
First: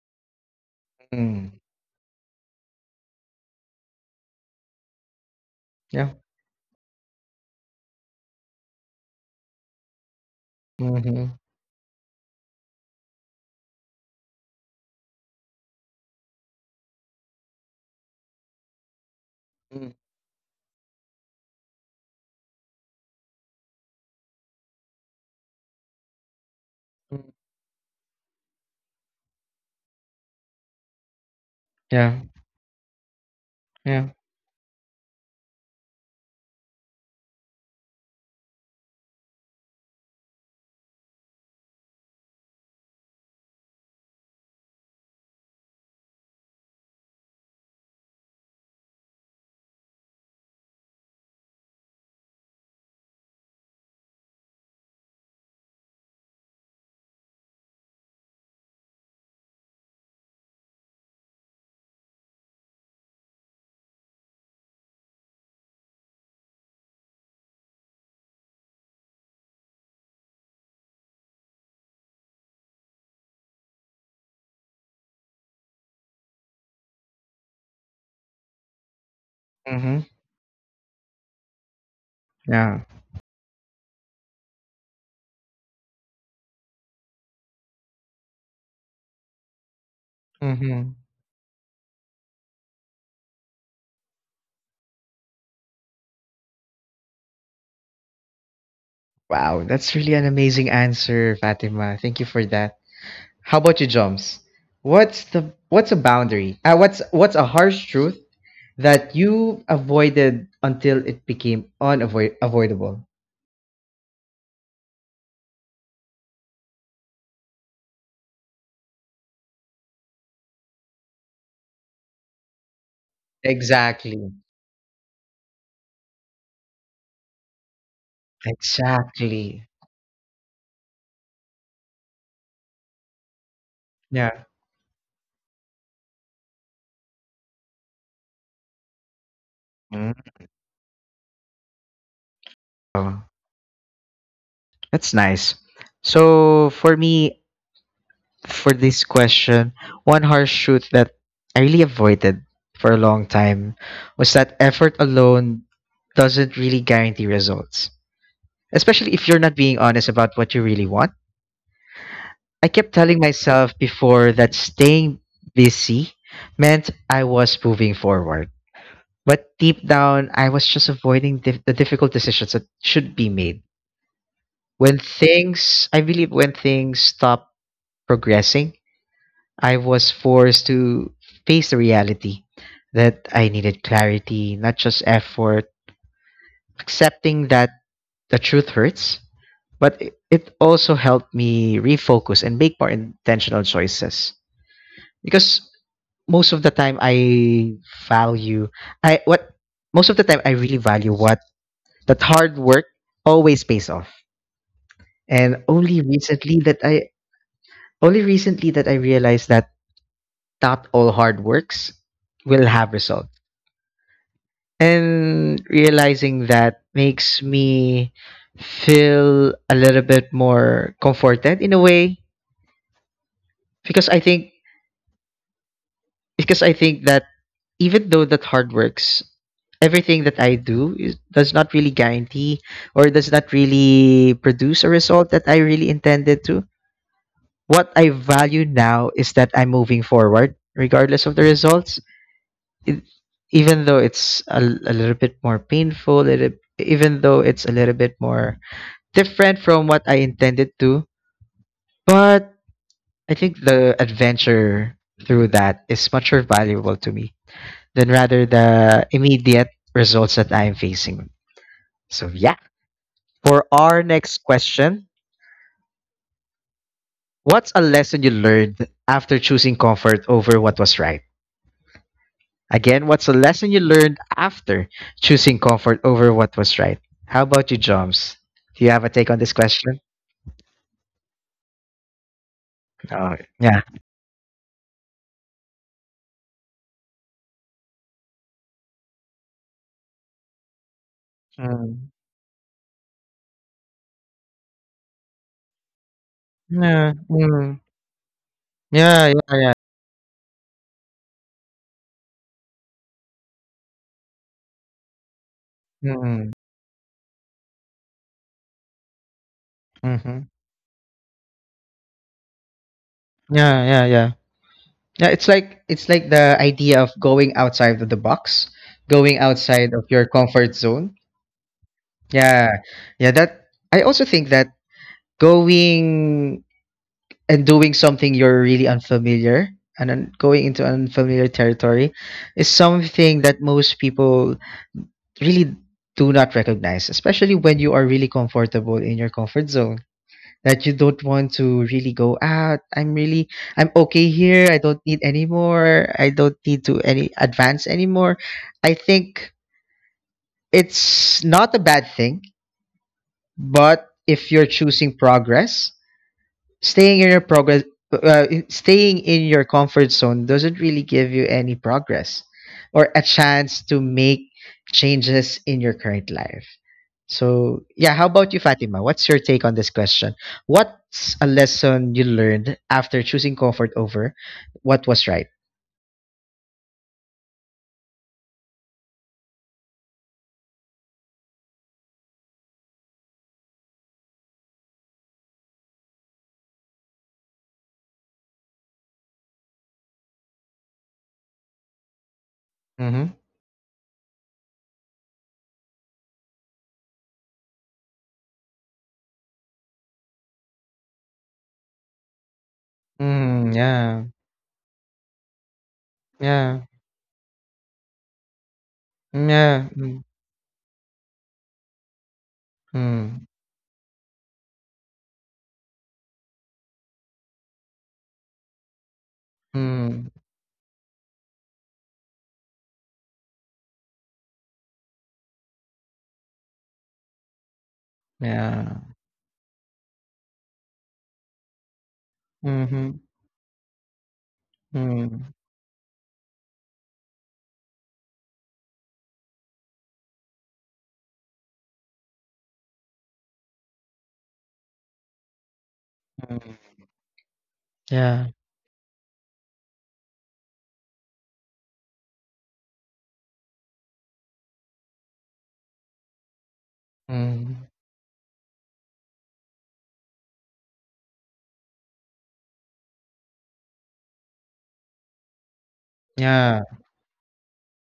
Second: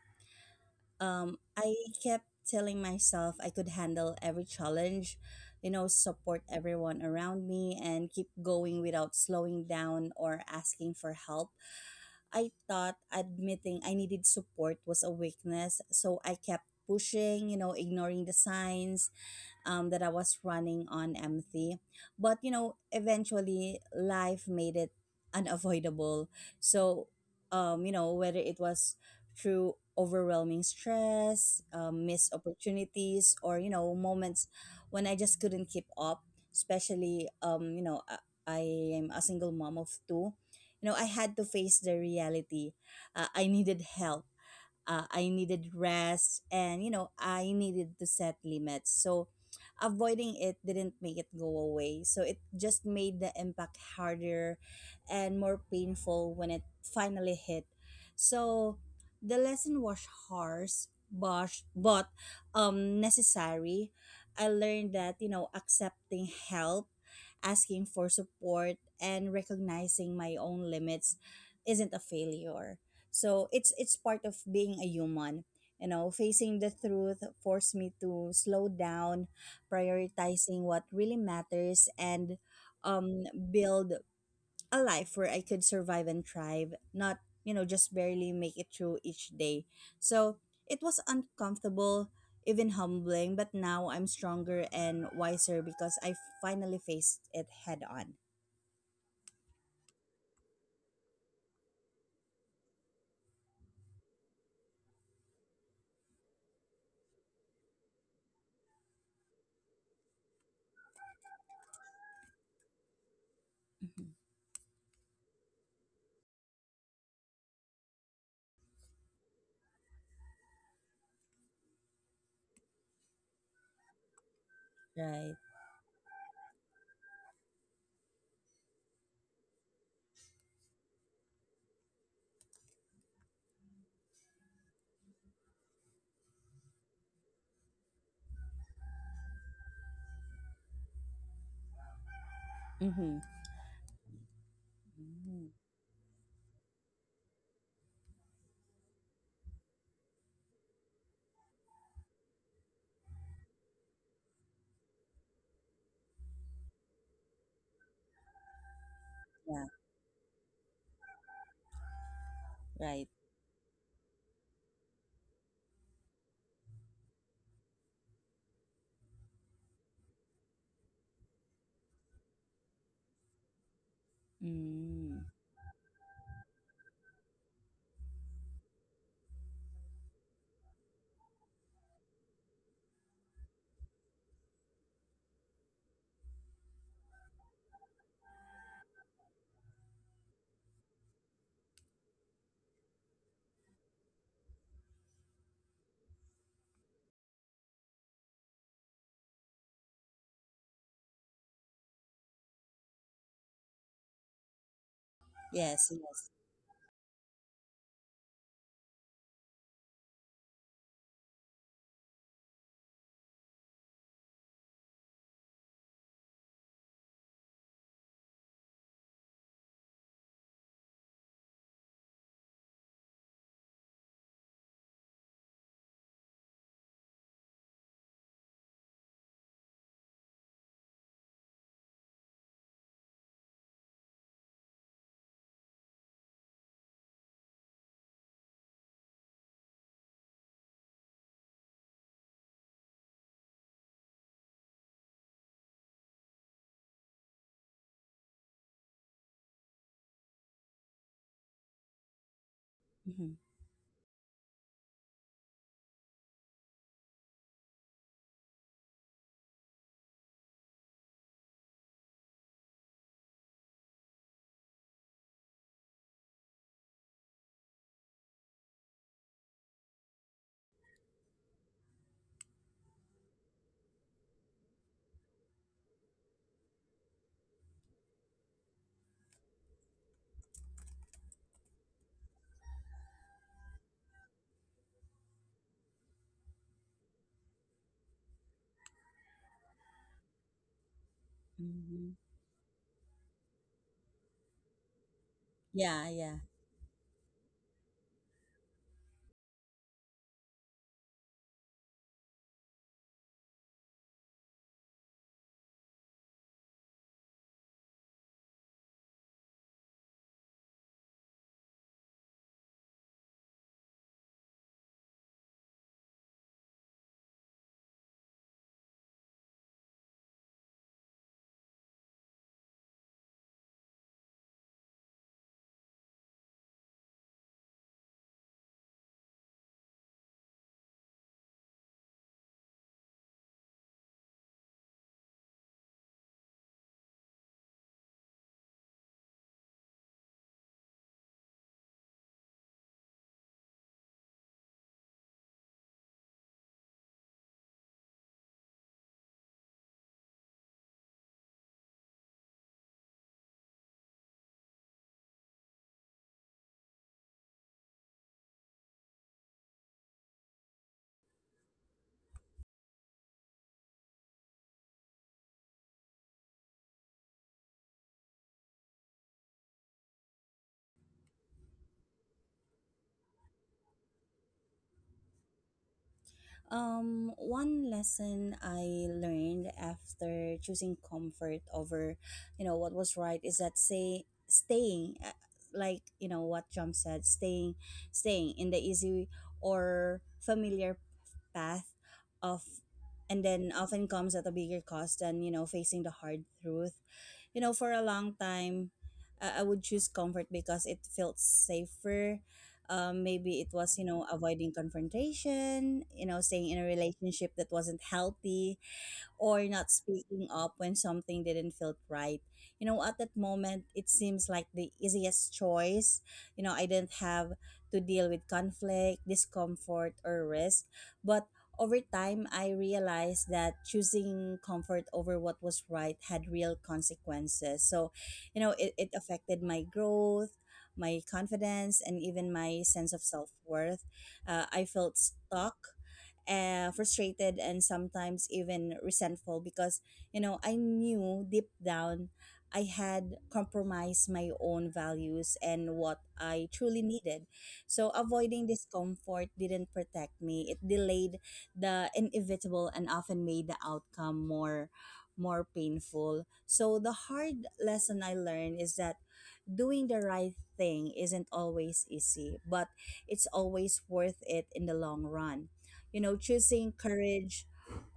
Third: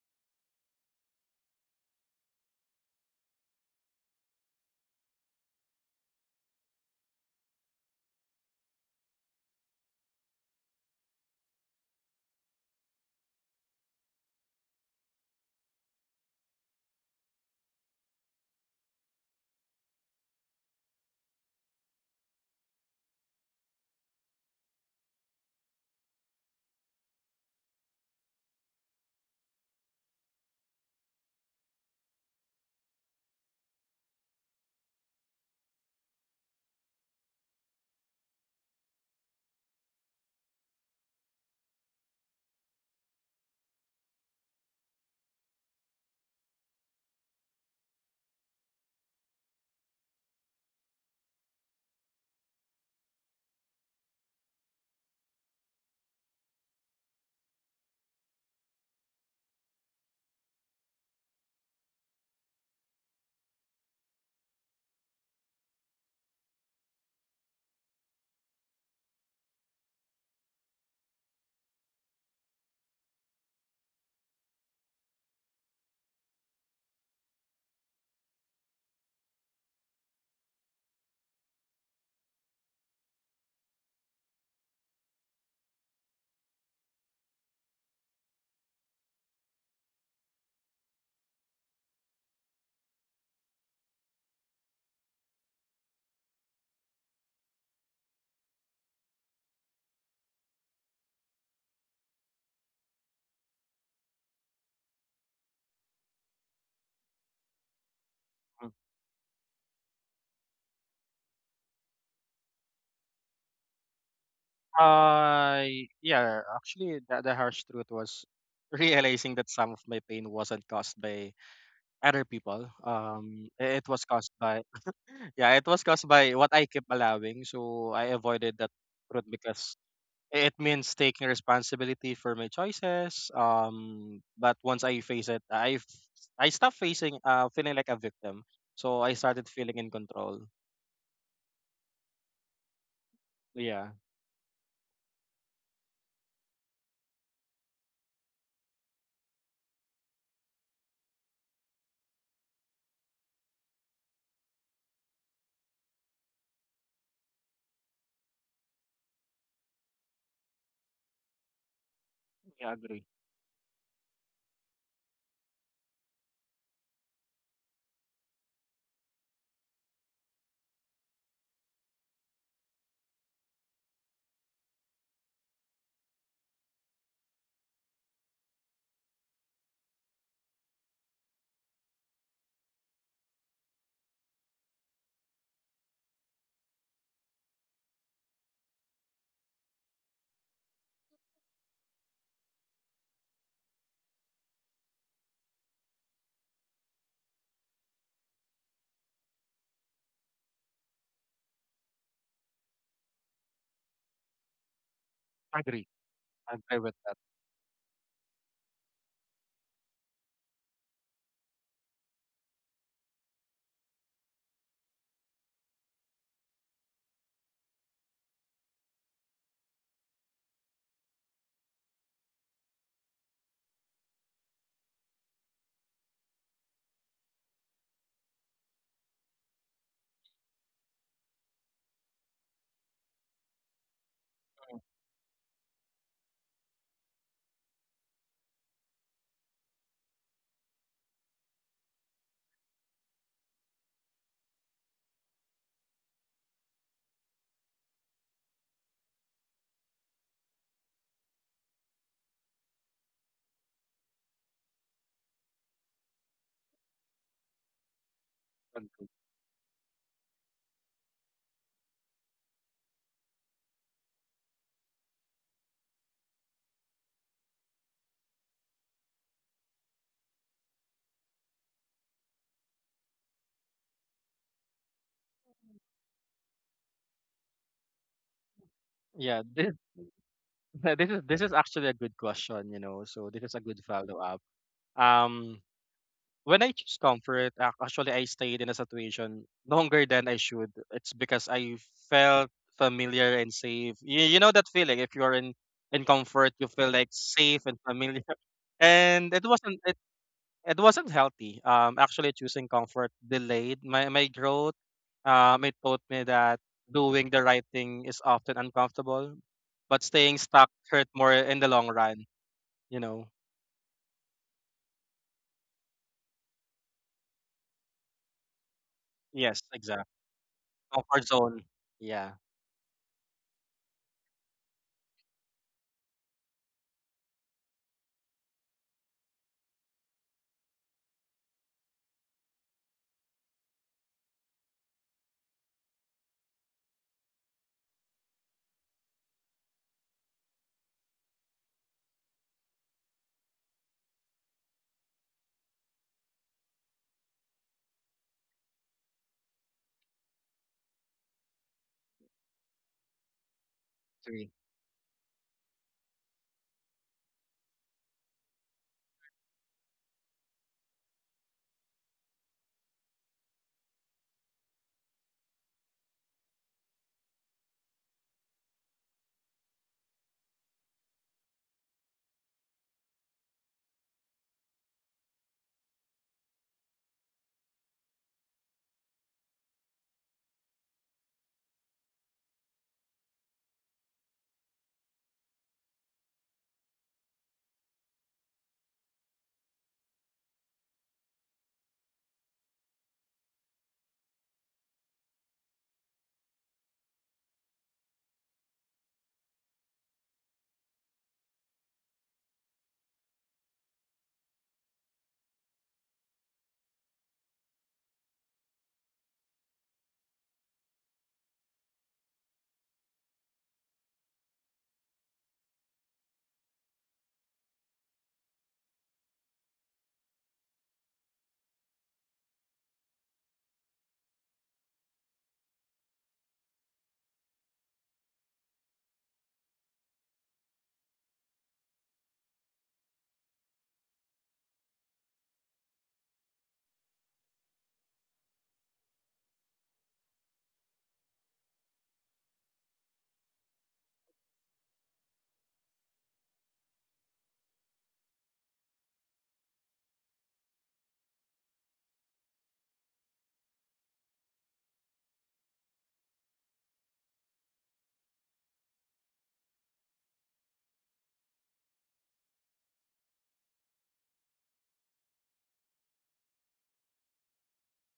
C: um,
A: Mm.
C: I kept telling myself I could handle every challenge,
A: Yeah.
C: support everyone around me and keep going without slowing down or asking for
A: Mm-hmm.
C: help. I thought admitting I needed support was a weakness, so I kept pushing, ignoring the signs, that I was running on empty. But eventually life made it unavoidable. So,
A: Mm-hmm.
C: whether it was through overwhelming stress,
A: Yeah.
C: missed opportunities, or
A: Yeah.
C: moments when I just couldn't keep up, especially, I am a single mom of two. You know, I had to face the reality. I needed help. I needed rest, and I needed to set limits. So, avoiding it didn't make it go away. So, it just made the impact harder and more painful when it finally hit. So, the lesson was harsh, bosh, but, necessary. I learned that, accepting help, asking for support, and recognizing my own limits isn't a failure. So it's part of being a human. Facing the truth forced me to slow down,
A: Mm-hmm.
C: prioritizing what really matters, and,
A: Yeah.
C: um, build a life where I could survive and thrive, not just barely make it through each day. So it
A: Mhm.
C: was uncomfortable, even humbling, but now I'm stronger and wiser because I finally faced it head on.
A: Wow, that's really an amazing answer, Fatima. Thank you for that. How about you, Joms? What's the what's a boundary? What's a harsh truth that you avoided until it became unavoid avoidable?
C: Mhm.
B: Uh, yeah, actually, the harsh truth was (laughs) realizing that some of my pain wasn't caused by other people. It was caused
A: Exactly.
B: by,
C: Right.
B: (laughs) yeah, it was caused by what I kept allowing. So I avoided that truth
A: Exactly.
B: because it means taking responsibility for my choices. Um,
A: Yeah.
B: but once I face it, I stopped facing feeling like a victim. So I started feeling in
A: Mm.
B: control.
C: Mm-hmm.
A: Oh,
B: Yeah,
A: that's nice. So for me, for this question, one harsh truth that I really avoided for a long time was that effort alone doesn't really guarantee results, especially if you're not
C: Yeah.
A: being honest about what you really want. I
B: yeah,
A: kept
B: agree,
C: Right.
A: telling myself before that staying busy meant I was moving forward. But deep down, I was just avoiding the difficult decisions that should be made. When
C: Mm.
A: things, I believe, when things stop progressing, I was forced to face the reality that I needed clarity, not just effort, accepting that the truth hurts, but it also helped me refocus and make more intentional choices. Because most of the time I value I what most of the time I really value what that hard work always pays off. And
B: agree,
C: Yes, yes.
B: agree with that.
A: only recently that I realized that not all hard works will have results. And realizing that makes me feel a little bit more comforted in a way because I think that even though that hard works everything that I do does not really guarantee or does not really produce a result that I really intended to. What I value now is that I'm moving forward regardless of the results. It, Even though it's a little bit more painful, even though it's a little bit more different from what I intended to, but
C: Hmm.
A: I think the adventure through that is much more valuable to me than rather the
B: Agree.
A: immediate results that I am facing. So yeah. For our next question, what's a lesson you learned after choosing comfort over what was right? Again, what's a lesson you learned after choosing comfort over what was right? How about you, Joms? Do you have a take on
B: Yeah,
A: this
B: (laughs) this
A: question?
B: (laughs) This is actually a good question. So
A: Oh
B: this is a good
A: yeah.
B: follow up. Um, when I choose comfort, actually I stayed in a situation longer than I should. It's because I
C: Hmm.
A: Mm.
B: felt familiar and safe. You know that feeling if you're in
C: Yeah, yeah.
B: comfort, you feel like
A: Yeah.
B: safe and
A: Mm.
B: familiar. (laughs) And
A: Yeah.
B: it
A: Yeah.
B: wasn't it, it wasn't healthy. Actually choosing comfort delayed my growth. It taught me
A: Yeah.
B: that doing the right thing is often uncomfortable, but staying
A: Mhm.
B: stuck hurt more in the long run. You know?
A: Yeah, yeah, yeah. Yeah, it's like the idea of going outside of the box, going
B: Yes,
A: outside of
B: exact.
A: your comfort zone.
B: Comfort zone. Yeah.
A: Yeah. Yeah, that I also think that going and doing something you're really unfamiliar and then going into unfamiliar territory is something that most people really do not recognize, especially when you are really comfortable in your comfort zone, that you don't want to really go out. I'm really I'm okay here. I don't need any more. I don't need to any advance anymore. I think it's not a bad thing, but
B: Agree.
A: if you're choosing progress staying in your progress staying in your comfort zone doesn't really give you any progress or a chance to make changes in your current life. So yeah, how about you, Fatima? What's your take on this question? What's a lesson you learned after choosing comfort over what was right?
C: One lesson I learned after choosing comfort over, what was right is that say staying, like, you know what John said, staying in the easy or familiar path of,
A: Mm-hmm.
C: and then often comes at a bigger cost than facing the hard truth. For a long time, I would choose comfort because it felt safer, maybe it
A: Mm,
C: was
A: yeah.
C: avoiding confrontation, staying in
A: Yeah.
C: a relationship that wasn't healthy or
A: Yeah.
C: not
A: Mm.
C: speaking up when something didn't feel right. At that
A: Mm.
C: moment, it seems like the easiest choice. I didn't have to deal with conflict, discomfort,
A: Mm.
C: or risk. But over time, I realized that choosing comfort over what was right had real consequences. So,
A: Yeah.
C: it affected my growth, my confidence, and even my
A: Mm-hmm.
C: sense of self worth. I felt
A: Mm.
C: stuck, frustrated and sometimes even resentful because I knew deep down I had compromised my own values and what I
A: Mm.
C: truly needed. So
A: Yeah.
C: avoiding discomfort didn't protect me. It delayed the inevitable and often made the outcome more painful. So the hard
A: Mm.
C: lesson I learned is that doing the right thing isn't always easy, but it's always worth it in the long run. you know,
A: Yeah.
C: choosing courage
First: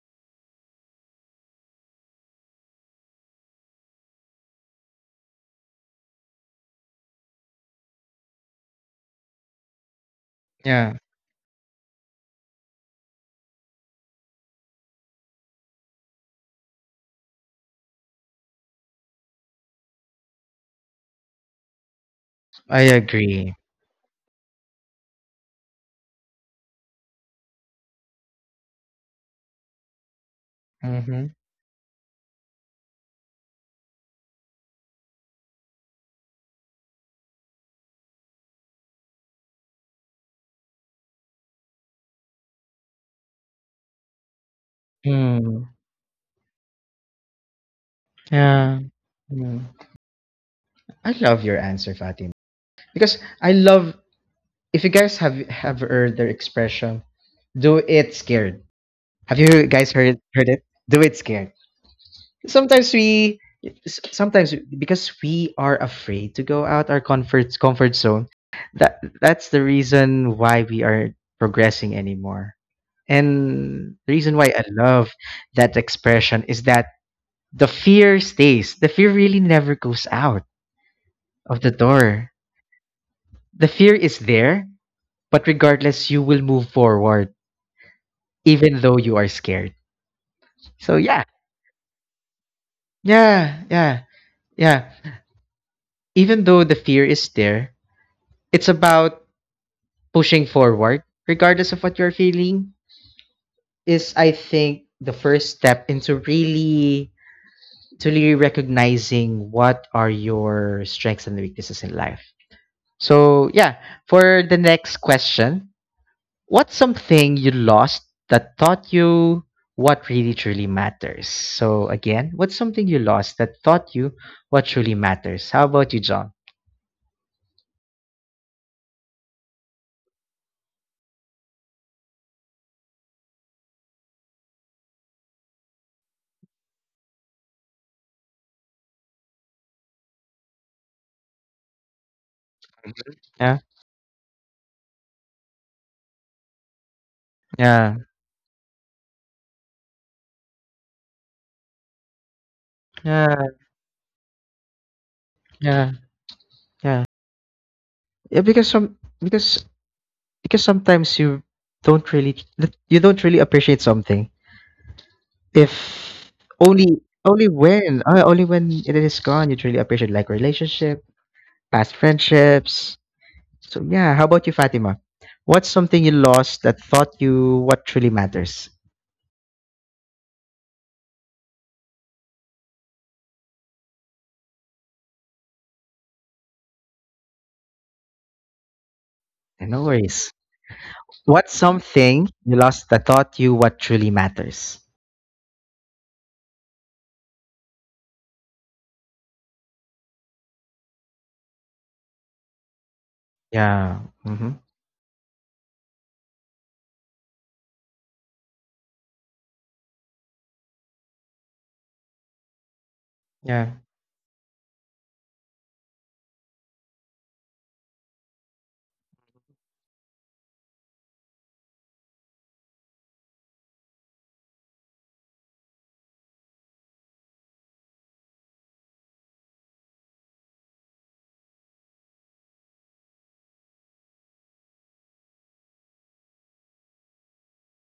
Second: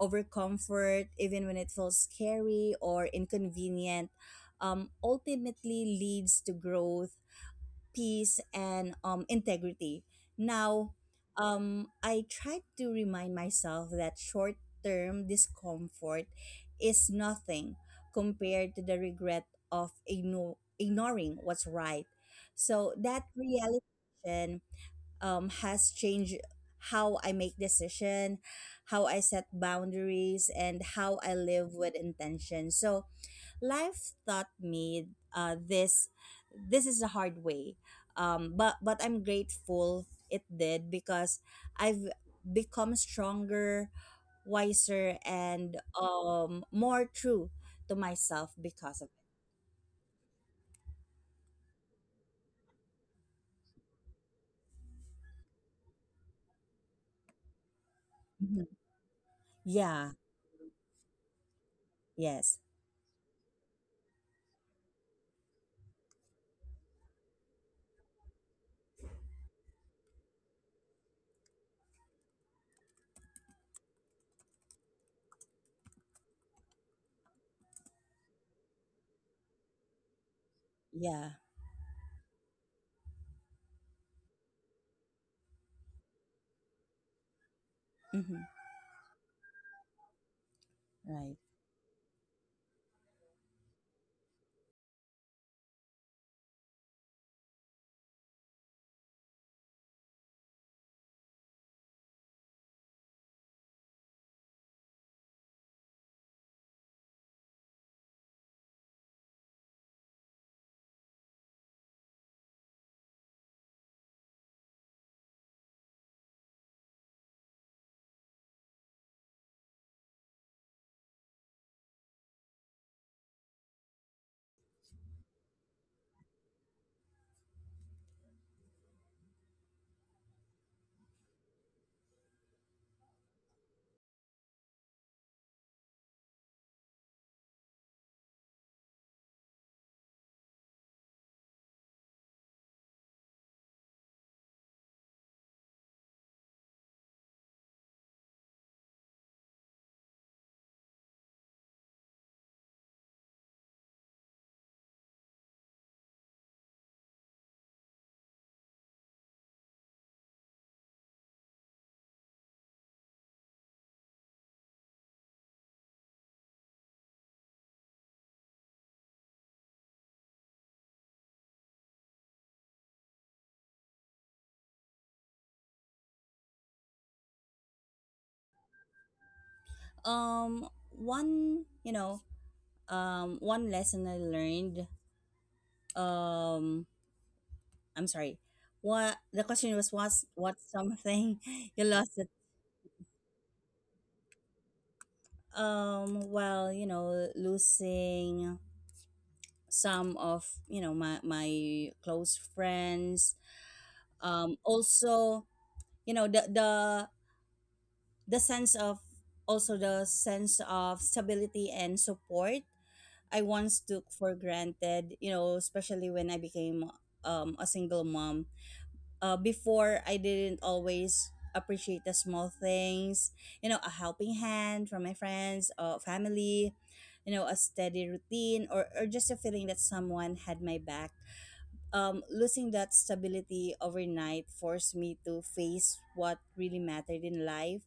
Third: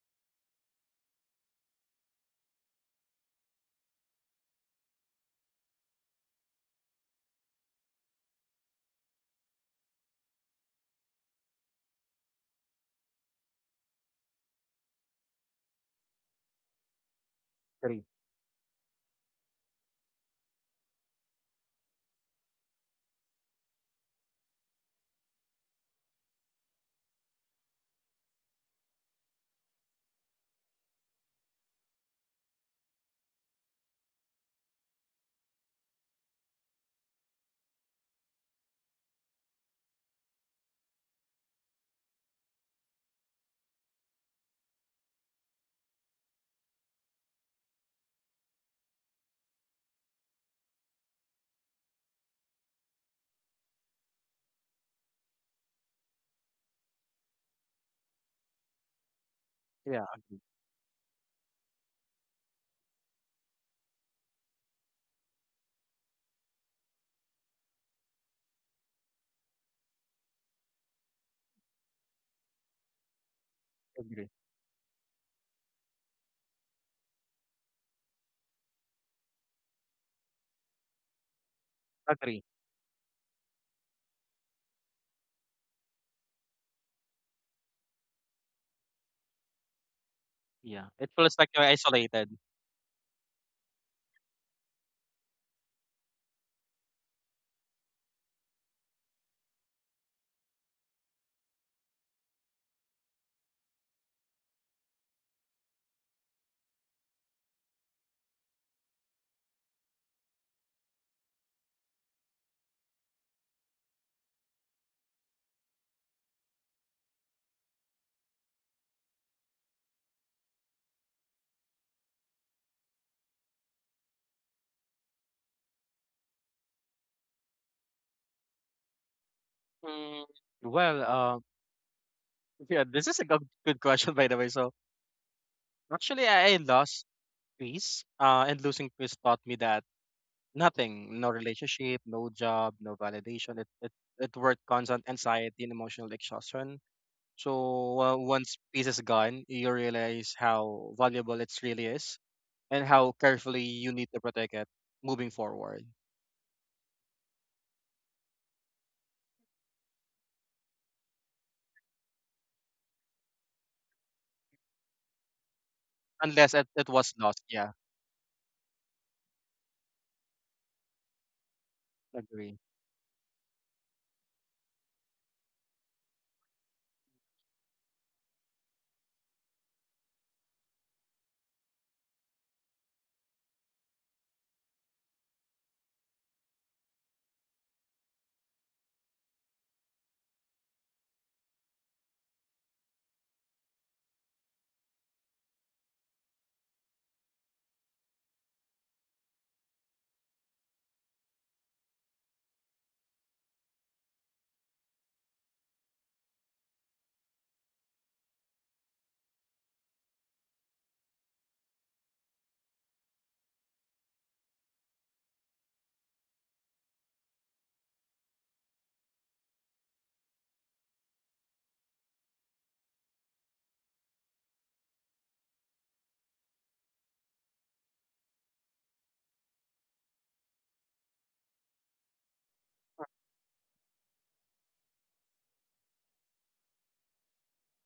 C: over comfort, even when it feels scary or inconvenient, ultimately leads to growth, peace, and, integrity.
A: Yeah.
C: Now, I try to remind myself that short term discomfort is nothing
B: Agree.
C: compared to the regret of ignoring what's right.
A: I
C: So that
A: agree.
C: realization, has changed how I make decision, how I set boundaries, and how
A: Mhm.
C: I live with intention. So life taught me, this. This is the hard way, but I'm grateful it did because I've become stronger, wiser,
A: Mm.
C: and, more true to myself
A: Yeah.
C: because of it.
A: Mm. I love your answer, Fatima. Because I love, if you guys have heard their expression, do it scared.
C: Mhm.
A: Have you guys
B: Yeah.
C: Yeah.
A: heard
B: Agree.
A: heard it? Do it scared.
C: Yes.
A: Sometimes we sometimes because we are afraid to go out our comfort zone, that that's the reason why we aren't progressing anymore. And the
B: Agree.
A: reason why I love that expression is that the fear stays. The fear really never goes out
C: Yeah.
A: of the door.
B: Agree.
A: The fear is there, but regardless, you will move forward
C: Hmm.
A: even though you are scared.
B: Yeah.
A: So
B: It
A: yeah,
C: Right.
B: feels like you're isolated.
A: yeah, yeah, yeah. Even though the fear is there, it's about pushing forward, regardless of what you're feeling. Is, I think, the first step into really, to really recognizing what are your strengths and weaknesses in life. So yeah, for the next question, what's something you lost that taught you what really truly matters? So again, what's something you lost that taught you what truly matters? How about you, John?
B: Mm, well, yeah, this is a good, good question, by the way. So actually, I lost peace. And losing peace taught me that nothing, no relationship, no job, no
A: Yeah,
B: validation. It worked constant anxiety and emotional exhaustion. So
A: yeah,
B: once peace is gone, you realize how valuable it really is, and how
A: yeah,
B: carefully you need to protect it moving forward,
A: yeah, yeah. Yeah, because sometimes you don't really, you don't really appreciate something. If
B: unless it
A: only
B: was lost.
A: Only
B: Yeah,
A: when only when it is gone you truly appreciate, like relationship, past
B: agree.
A: friendships. So yeah, how about you, Fatima? What's something you lost that taught you what truly matters?
C: One. One lesson I learned um I'm sorry, what the
A: And
C: question
A: no
C: was,
A: worries.
C: what something
A: What's
C: (laughs) you lost
A: something
C: it?
A: you lost that taught you what truly matters?
C: Well, you know, losing some of, my close friends,
A: Yeah. Mm-hmm.
C: also, you know the the the sense of the sense of stability and support I
A: Yeah.
C: once took for granted, especially when I became, a single mom. Before I didn't always appreciate the small things, a helping hand from my friends or family, a steady routine, or, just a feeling that someone had my back. Losing that stability overnight forced me to face what really mattered in life.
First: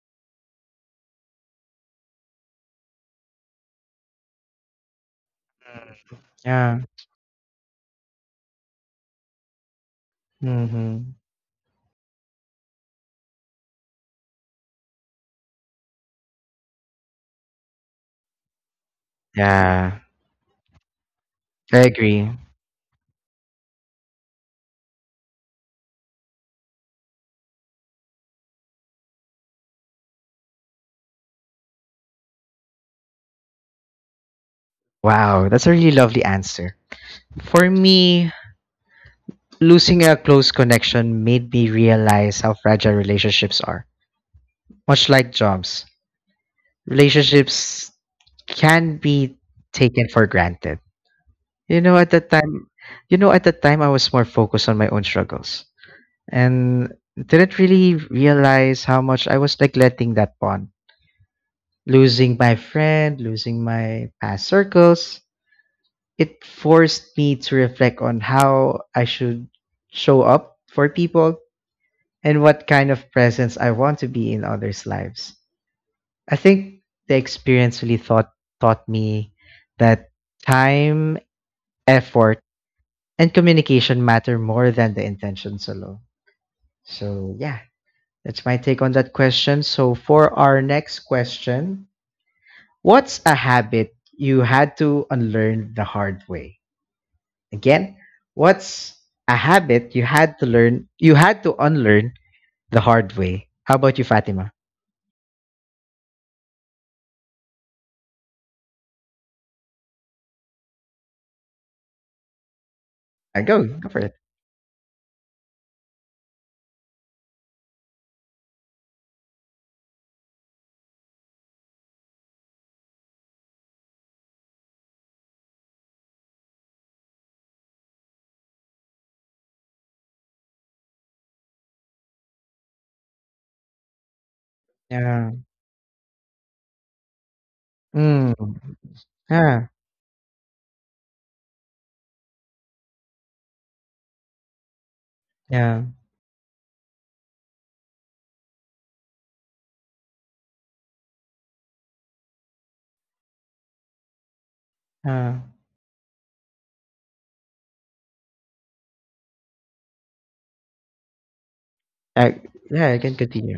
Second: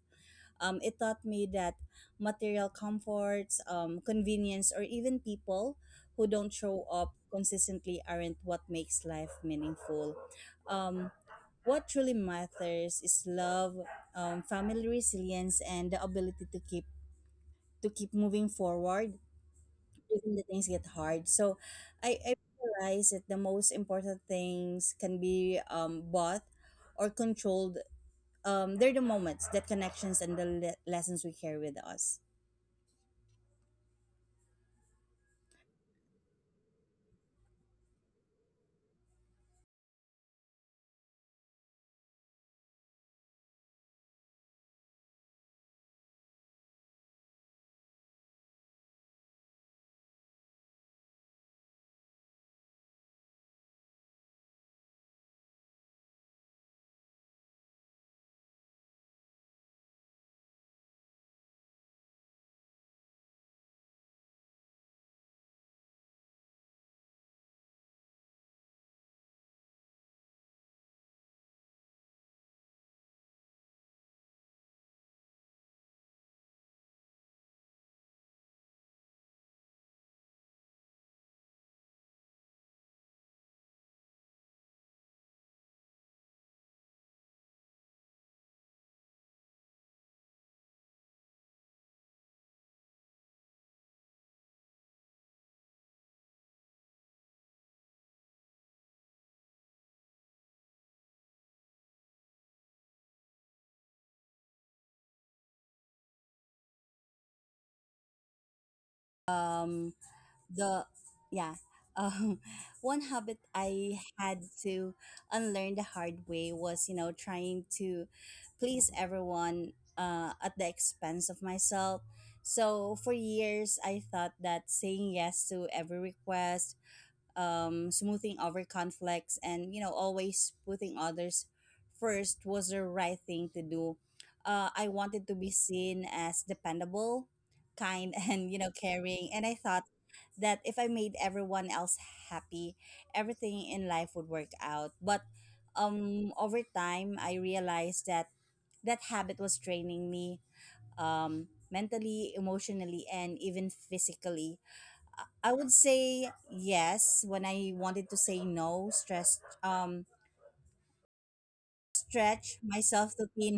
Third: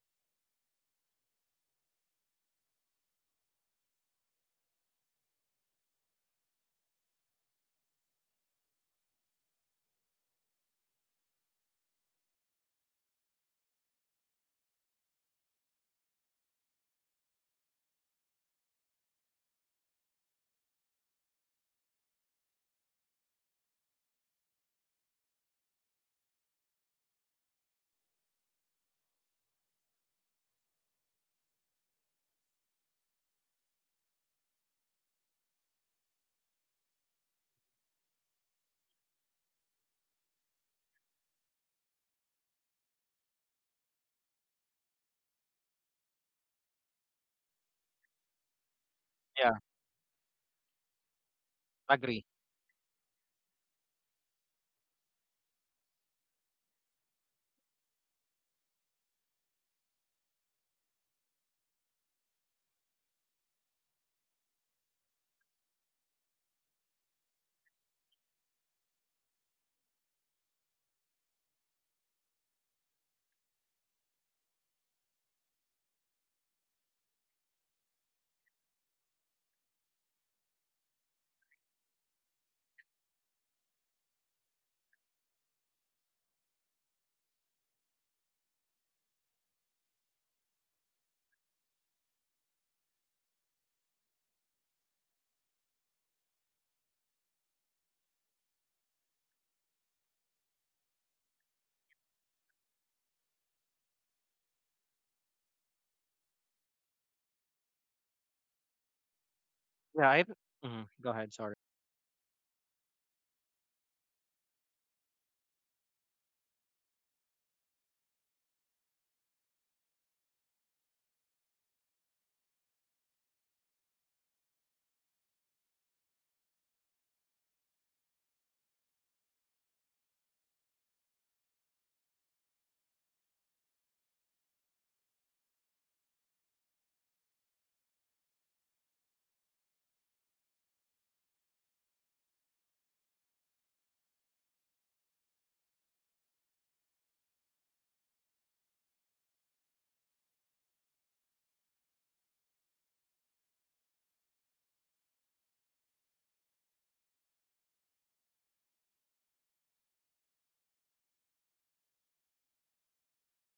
C: It taught me that material comforts, convenience, or even people who don't
A: Yeah.
C: show up consistently aren't what makes life meaningful.
A: Mm-hmm.
C: Um, what truly matters is love, family resilience, and the ability to keep moving forward
A: Yeah.
C: even the things get hard. So
A: I
C: I,
A: agree.
C: I realize that the most important things can be bought or controlled. They're the moments, the connections, and the lessons we carry with us.
A: Wow, that's a really lovely answer. For me, losing a close connection made me realize how fragile relationships are. Much like jobs, relationships can be
B: Yeah,
A: taken for granted. You know, at
B: agree.
A: that time, you know, at that time, I was more focused on my own struggles and didn't really realize how much I was neglecting that bond. Losing my friend, losing my past circles, it forced me to reflect on how I should show up for people and what kind of presence I want to be in others' lives. I think the experience really taught me that time, effort, and communication matter more than the intentions alone. So yeah, that's my take on that question. So for our next question, what's a habit you had to unlearn the hard way? Again, what's a habit you had to unlearn the hard way? How about you, Fatima?
C: Um,
B: Yeah. Mhm.
C: the
B: Go ahead. Sorry.
C: yeah. Um, (laughs) One habit
A: Go for
C: I
A: it.
C: had to unlearn the hard way was, you know, trying to please everyone at the expense of myself. So for years, I thought that saying yes to every request, smoothing over conflicts, and, you know, always putting others first was the right thing to do. I wanted
A: Yeah.
C: to be seen as dependable, kind, (laughs)
A: Mm.
C: and, you know, caring. And I
A: Yeah.
C: thought that if I made everyone else happy, everything in life would work out. But
A: Yeah.
C: over time, I realized that that habit was draining me mentally, emotionally, and even physically.
A: Yeah.
C: I would say yes when I wanted to say no, stress
A: Uh,
C: stretch
A: yeah, I
C: myself
A: can
C: to
A: continue.
C: thin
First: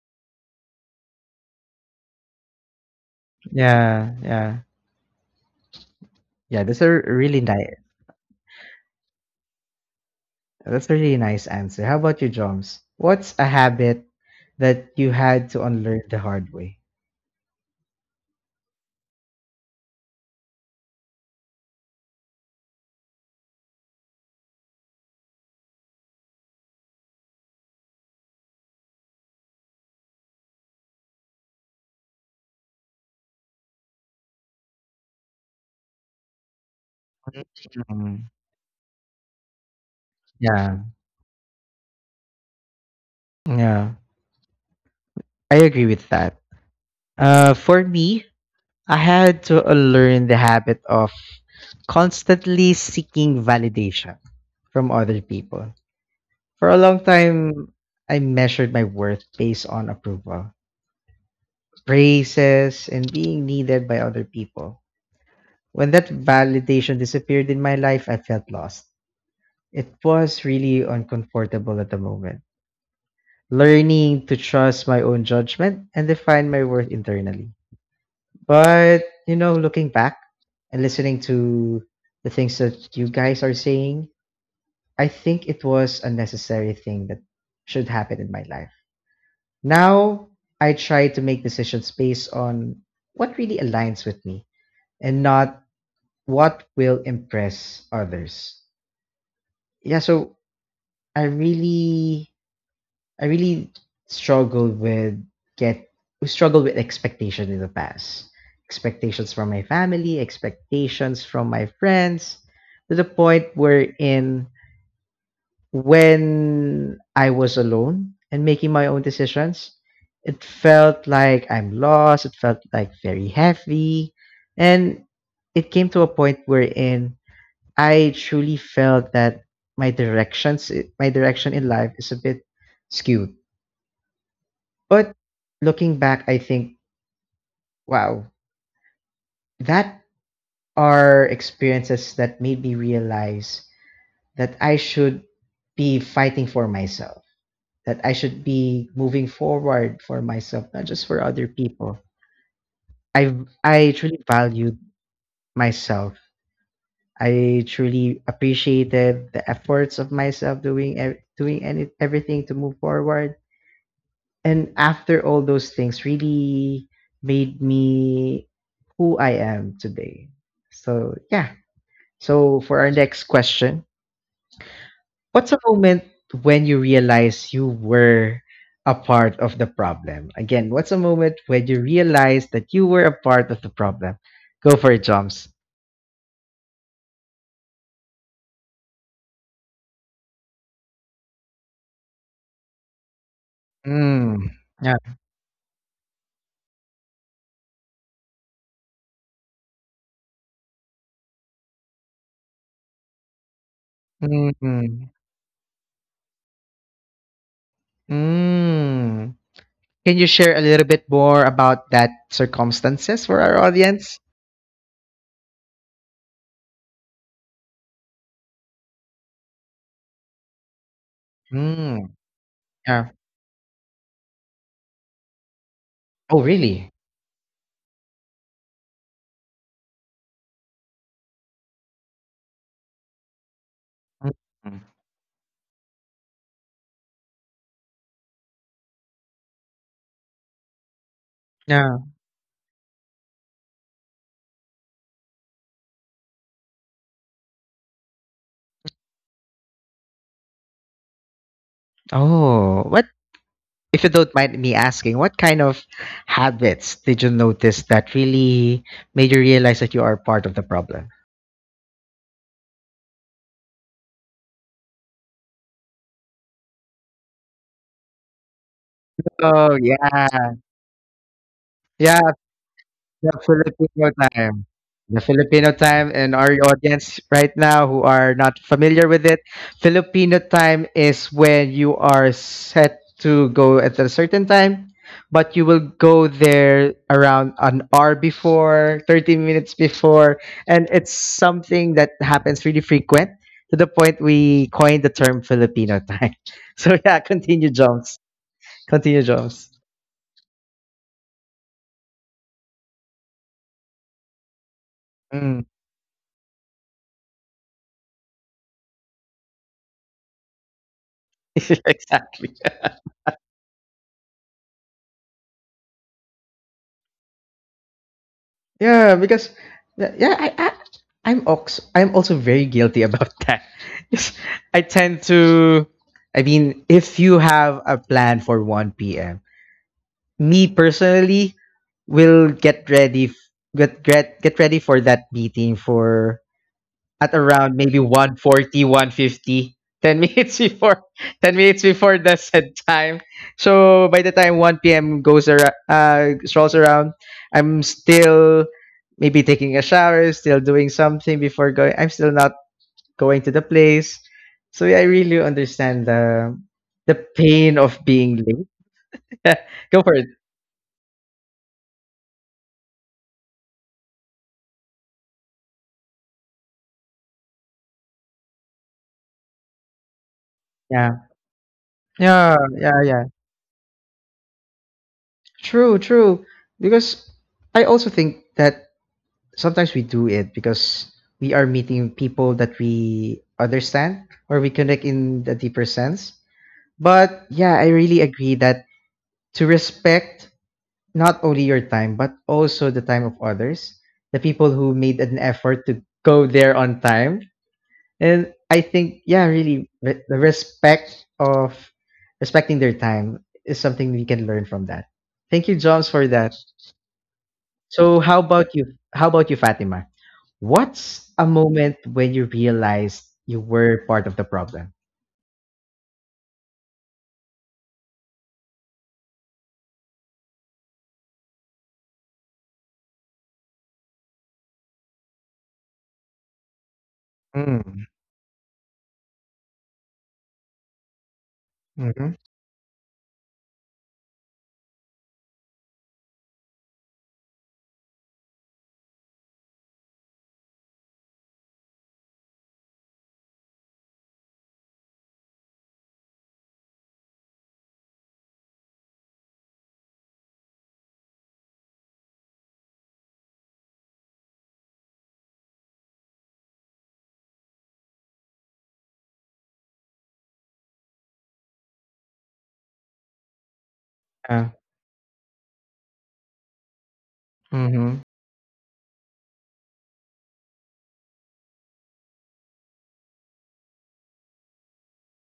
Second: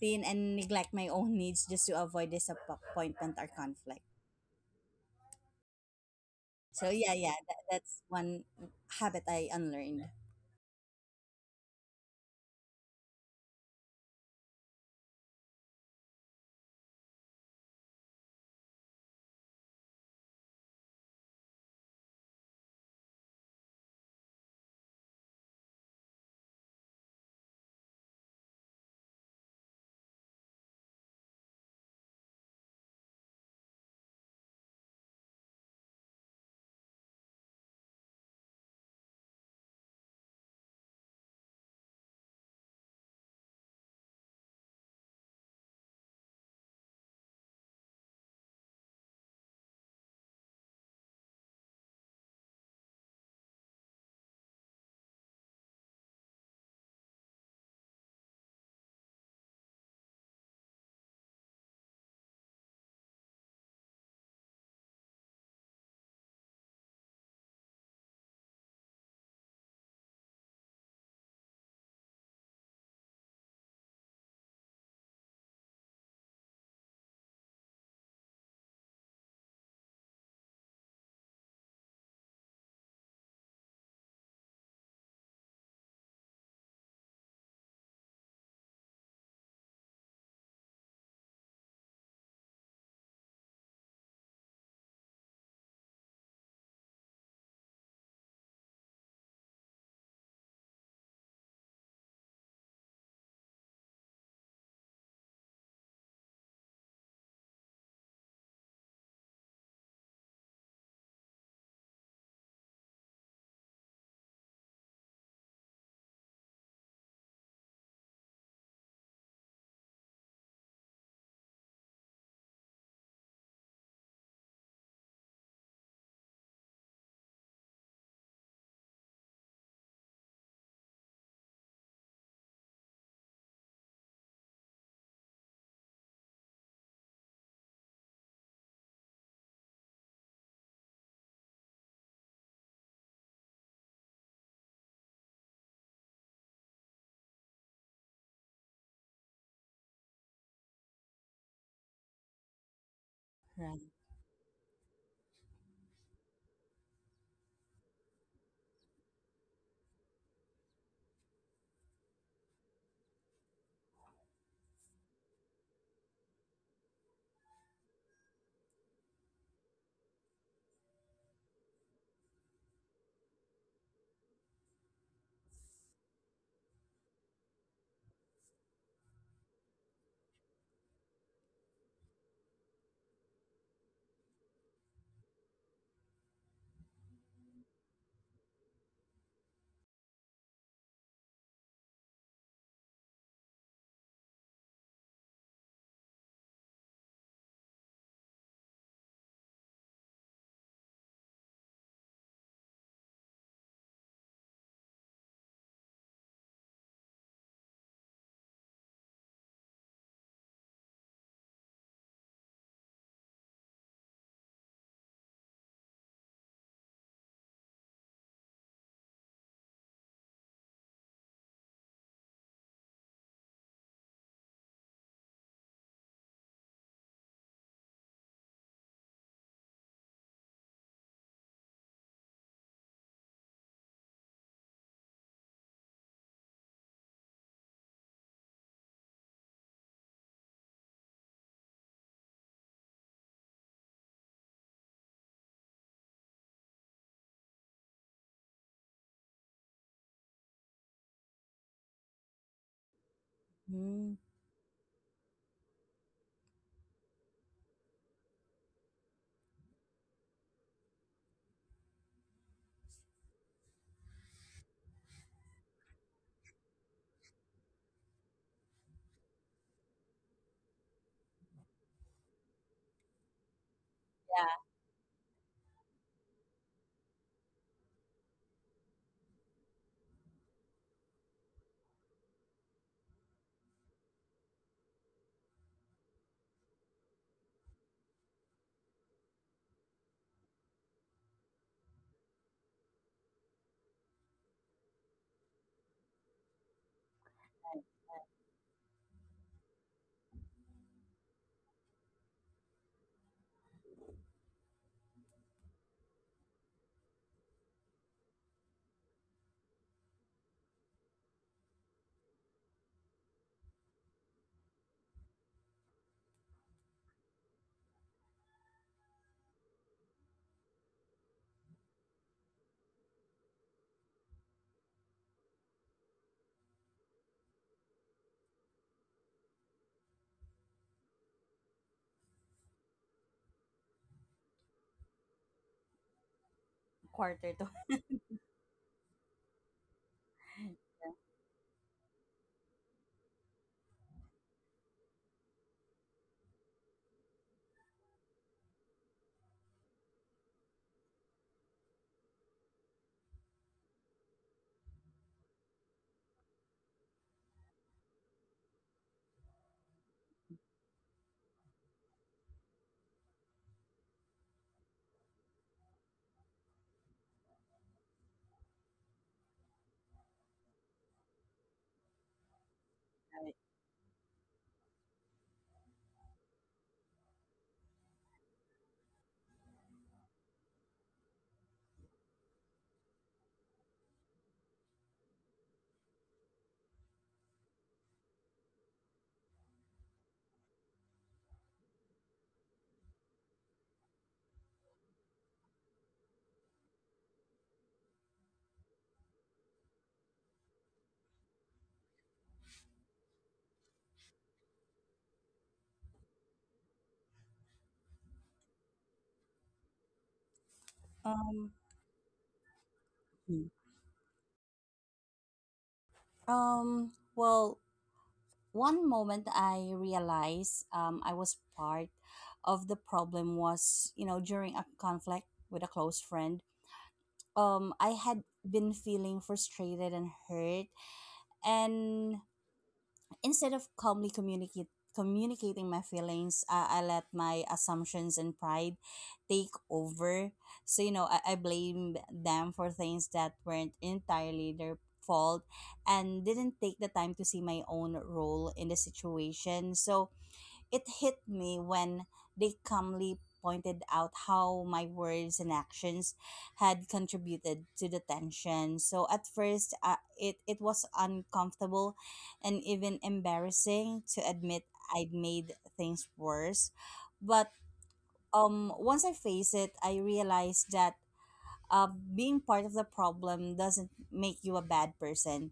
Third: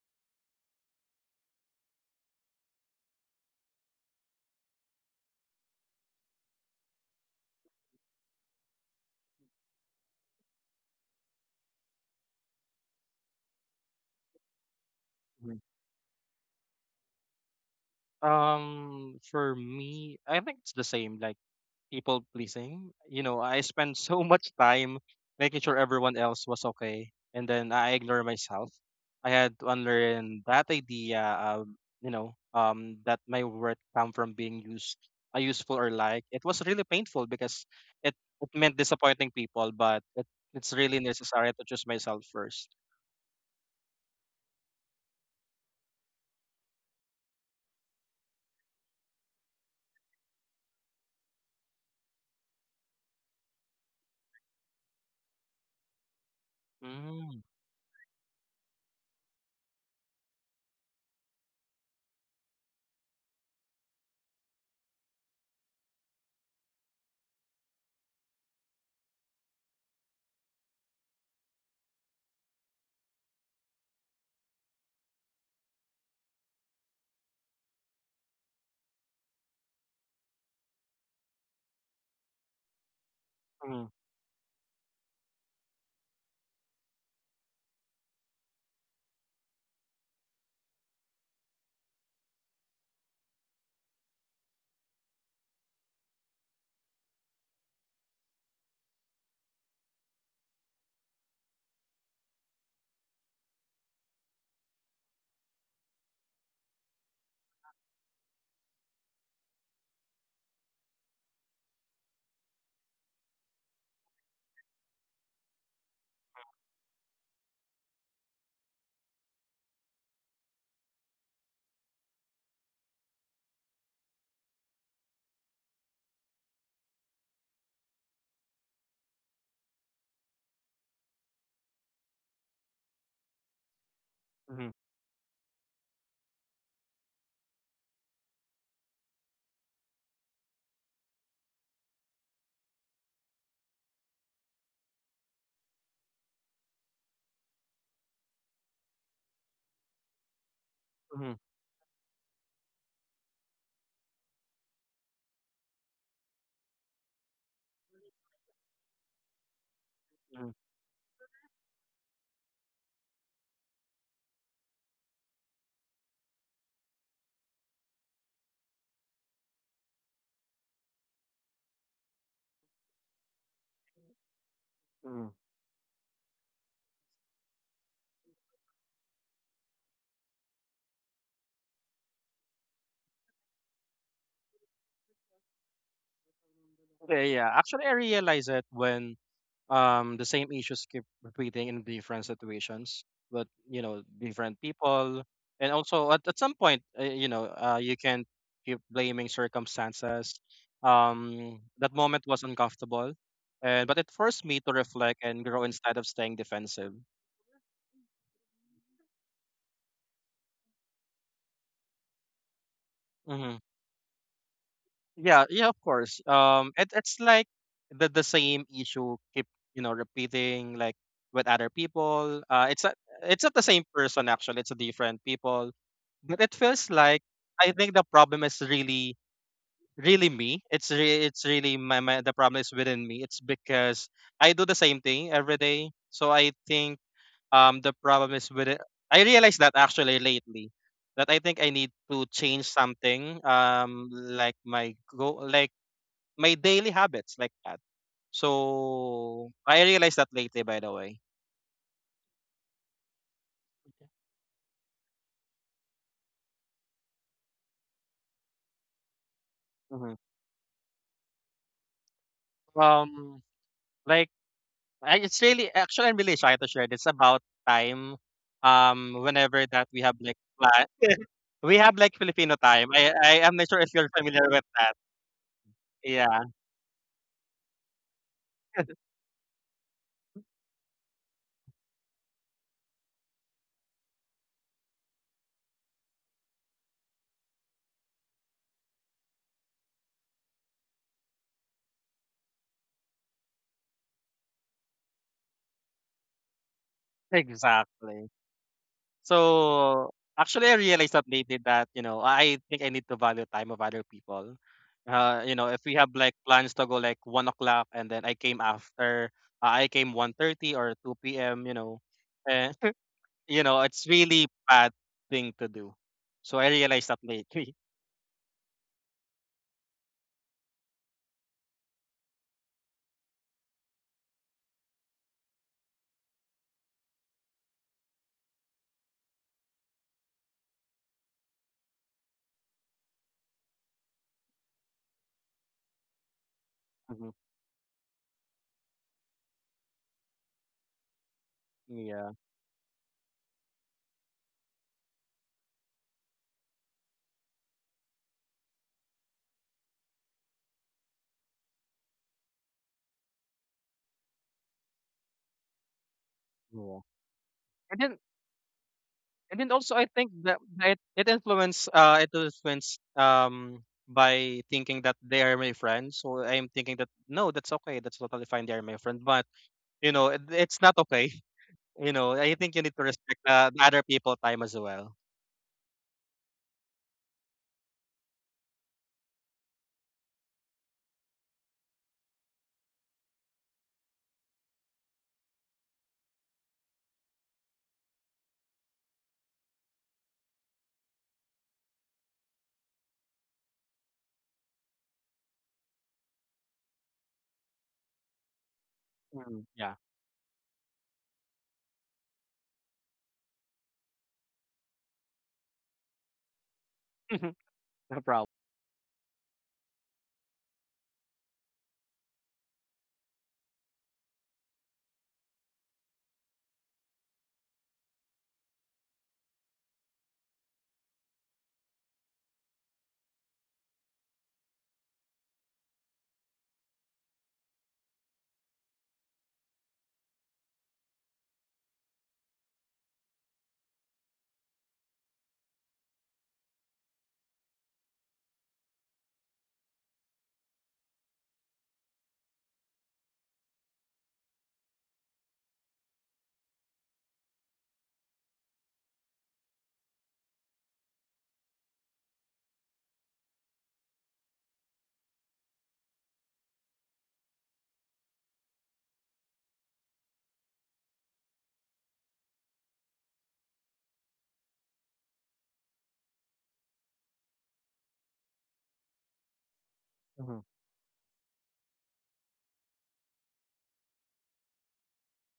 C: thin and neglect my own needs just to avoid disappointment or conflict.
A: Yeah. Yeah. Yeah. That's
C: So
A: a
C: yeah, yeah,
A: really
C: that,
A: nice.
C: that's one habit I unlearned.
A: That's a really nice answer. How about you, Joms? What's a habit that you had
B: Mhm.
A: to unlearn the hard way?
B: For me, I think it's the same. Like, people pleasing. You know, I spent (laughs) so much time making sure everyone else was okay, and then I ignore myself. I had to unlearn that idea of, that my worth come from being useful or liked. It was really painful because it,
A: Mm.
B: it meant disappointing people, but it's
A: Yeah.
B: really necessary to choose myself first.
A: Yeah. I agree with that. For me, I had to unlearn the habit of constantly seeking validation from other people. For a long
B: Mm,
A: time, I measured my worth based on approval, praises, and being needed by other people. When that validation disappeared in my life, I felt lost. It was really uncomfortable at the moment, learning to trust my own judgment and define my worth internally. But, you know, looking back and listening to the things that you guys are
B: mm,
A: saying, I think it was a necessary thing that should happen in my life. Now, I try to make decisions based on what really aligns with me and not what will impress others. Yeah, so I really I really struggled with get struggled with expectations in the past. Expectations from my family, expectations from my friends, to the point wherein when I was alone and making my own decisions, it felt like I'm lost. It felt like very heavy. And it came to a point wherein I truly felt that my my direction in life is a bit skewed.
B: mm,
A: But looking back, I think, wow, that are experiences that made me realize that I should be fighting for myself, that I should be moving forward for myself, not just for
B: mm,
A: other people. I
C: Right.
A: I truly valued myself. I truly appreciated the efforts of
B: mm,
A: myself doing ev- doing any, everything to move forward. And after all those things, really made me who I am today. So yeah. So for our next question,
B: mm.
A: what's a moment when you realize you were a part of the problem? Again, what's a moment when you realize that you were a part of the problem? Go for it, Joms.
B: Yeah, yeah. Actually, I realized it when the same issues keep repeating in different situations but
A: Mm.
B: different
A: Yeah.
B: people, and also at some point, you can keep blaming circumstances. That moment was uncomfortable, and but it forced me to
A: Mm.
B: reflect and grow instead of staying defensive.
A: Mm. Can you share a little bit more about that circumstances for our
B: Hmm.
A: audience?
B: Yeah, yeah, of course. It's like the same issue keep, repeating like with other
A: Mm.
B: people. uh it's a,
A: Yeah.
B: it's not the same person, actually. It's a different people.
A: Oh,
B: But it
A: really?
B: feels like I think the problem is really, really me. It's really my, my the problem is within me. It's because I do the
A: Mm.
B: same thing every day. So I think the problem is with, I realized that actually lately that I think I need
A: Yeah.
B: to change something, like my go like my daily habits like that. So I realized that lately, by the way.
A: Oh, what? If
C: Mm,
A: you don't mind me asking, what kind of habits did you notice that really made you realize that you are
B: Mhm.
A: part of the problem?
B: Um, like, I it's really, actually, I'm really shy to share this about time. Whenever
A: Oh
B: that we have like
A: yeah,
B: plan, (laughs) we have like
A: yeah.
B: Filipino time. I
A: The
B: I am not sure if you're
A: Filipino
B: familiar
C: yeah,
A: time.
B: with that.
A: The Filipino time, and
B: Yeah,
A: our audience right now who are not familiar with it, Filipino time is when you are set to go at a certain time, but you will go there around an hour before, 30 minutes before, and it's something that happens really frequent to the point we coined the term Filipino time. (laughs) So yeah, continue Jones.
B: exactly.
A: Continue Jones.
B: So actually, I realized that lately that I think I need to value time of other people. Uh, you
A: Mm.
B: know, if we have like plans to go like 1 o'clock and then I came after, I came 1:30 or 2 p.m.
A: (laughs) Exactly.
B: Eh, You know, it's really bad thing to do. So I realized that lately.
A: Yeah, because yeah, I I'm also very guilty about (laughs) that. Yes, I tend to I mean, if you have a plan for 1 p.m., me personally will get ready f- get ready for that meeting for
B: (laughs) Hmm.
A: at
C: quarter to
A: around maybe 1:40, 1:50, 10 minutes (laughs) before 10 minutes before
B: Yeah,
A: the set time. So by the time 1 p.m. goes around, strolls around, I'm still maybe taking a shower, still doing something before going. I'm still not going to the place. So yeah, I really understand the
B: yeah.
A: pain
B: And
A: of
B: then
A: being late.
B: and then
A: (laughs)
B: also
A: Go
B: I
A: for it.
B: think that it, it influenced by thinking that they are my friends. So I am thinking that, no, that's okay. That's totally fine. They are my friend. But it's not
A: Yeah.
B: okay. (laughs) You know, I
A: Yeah,
B: think you need to
A: yeah, yeah.
B: respect the other people time as well.
A: True, true. Because I also think that sometimes we do it because we are meeting people that we understand or we connect in the deeper sense. But yeah, I really agree that to respect not only your time, but also the time of others, the people who made an effort to go there on time. And I think, yeah,
B: Mm,
A: really,
B: yeah.
A: the respect of respecting their time is something we can learn from that. Thank you, Joms, for that.
B: (laughs)
A: So
B: No
A: how
B: problem.
A: about you? How about you, Fatima?
C: (laughs)
A: What's a
C: um
A: moment when you realized
C: mm.
A: you were part of the problem?
C: Well, one moment I realized I was part of the problem was, you know, during a conflict with a close friend. I
A: Mm.
C: had been feeling frustrated and hurt, and
A: Mm-hmm.
C: instead of calmly communicate communicating my feelings, I let my assumptions and pride take over. So, you know, I blame them for things that weren't entirely their fault and didn't take the time to see my own role in the situation. So it hit me when they calmly pointed out how my words and actions had contributed to the tension. So at first, it was uncomfortable and even embarrassing to admit
A: Yeah.
C: I'd made things worse. But
A: Mm-hmm.
C: once I faced it, I
B: Mm-hmm.
C: realized that uh, being part of the problem doesn't make you a bad person.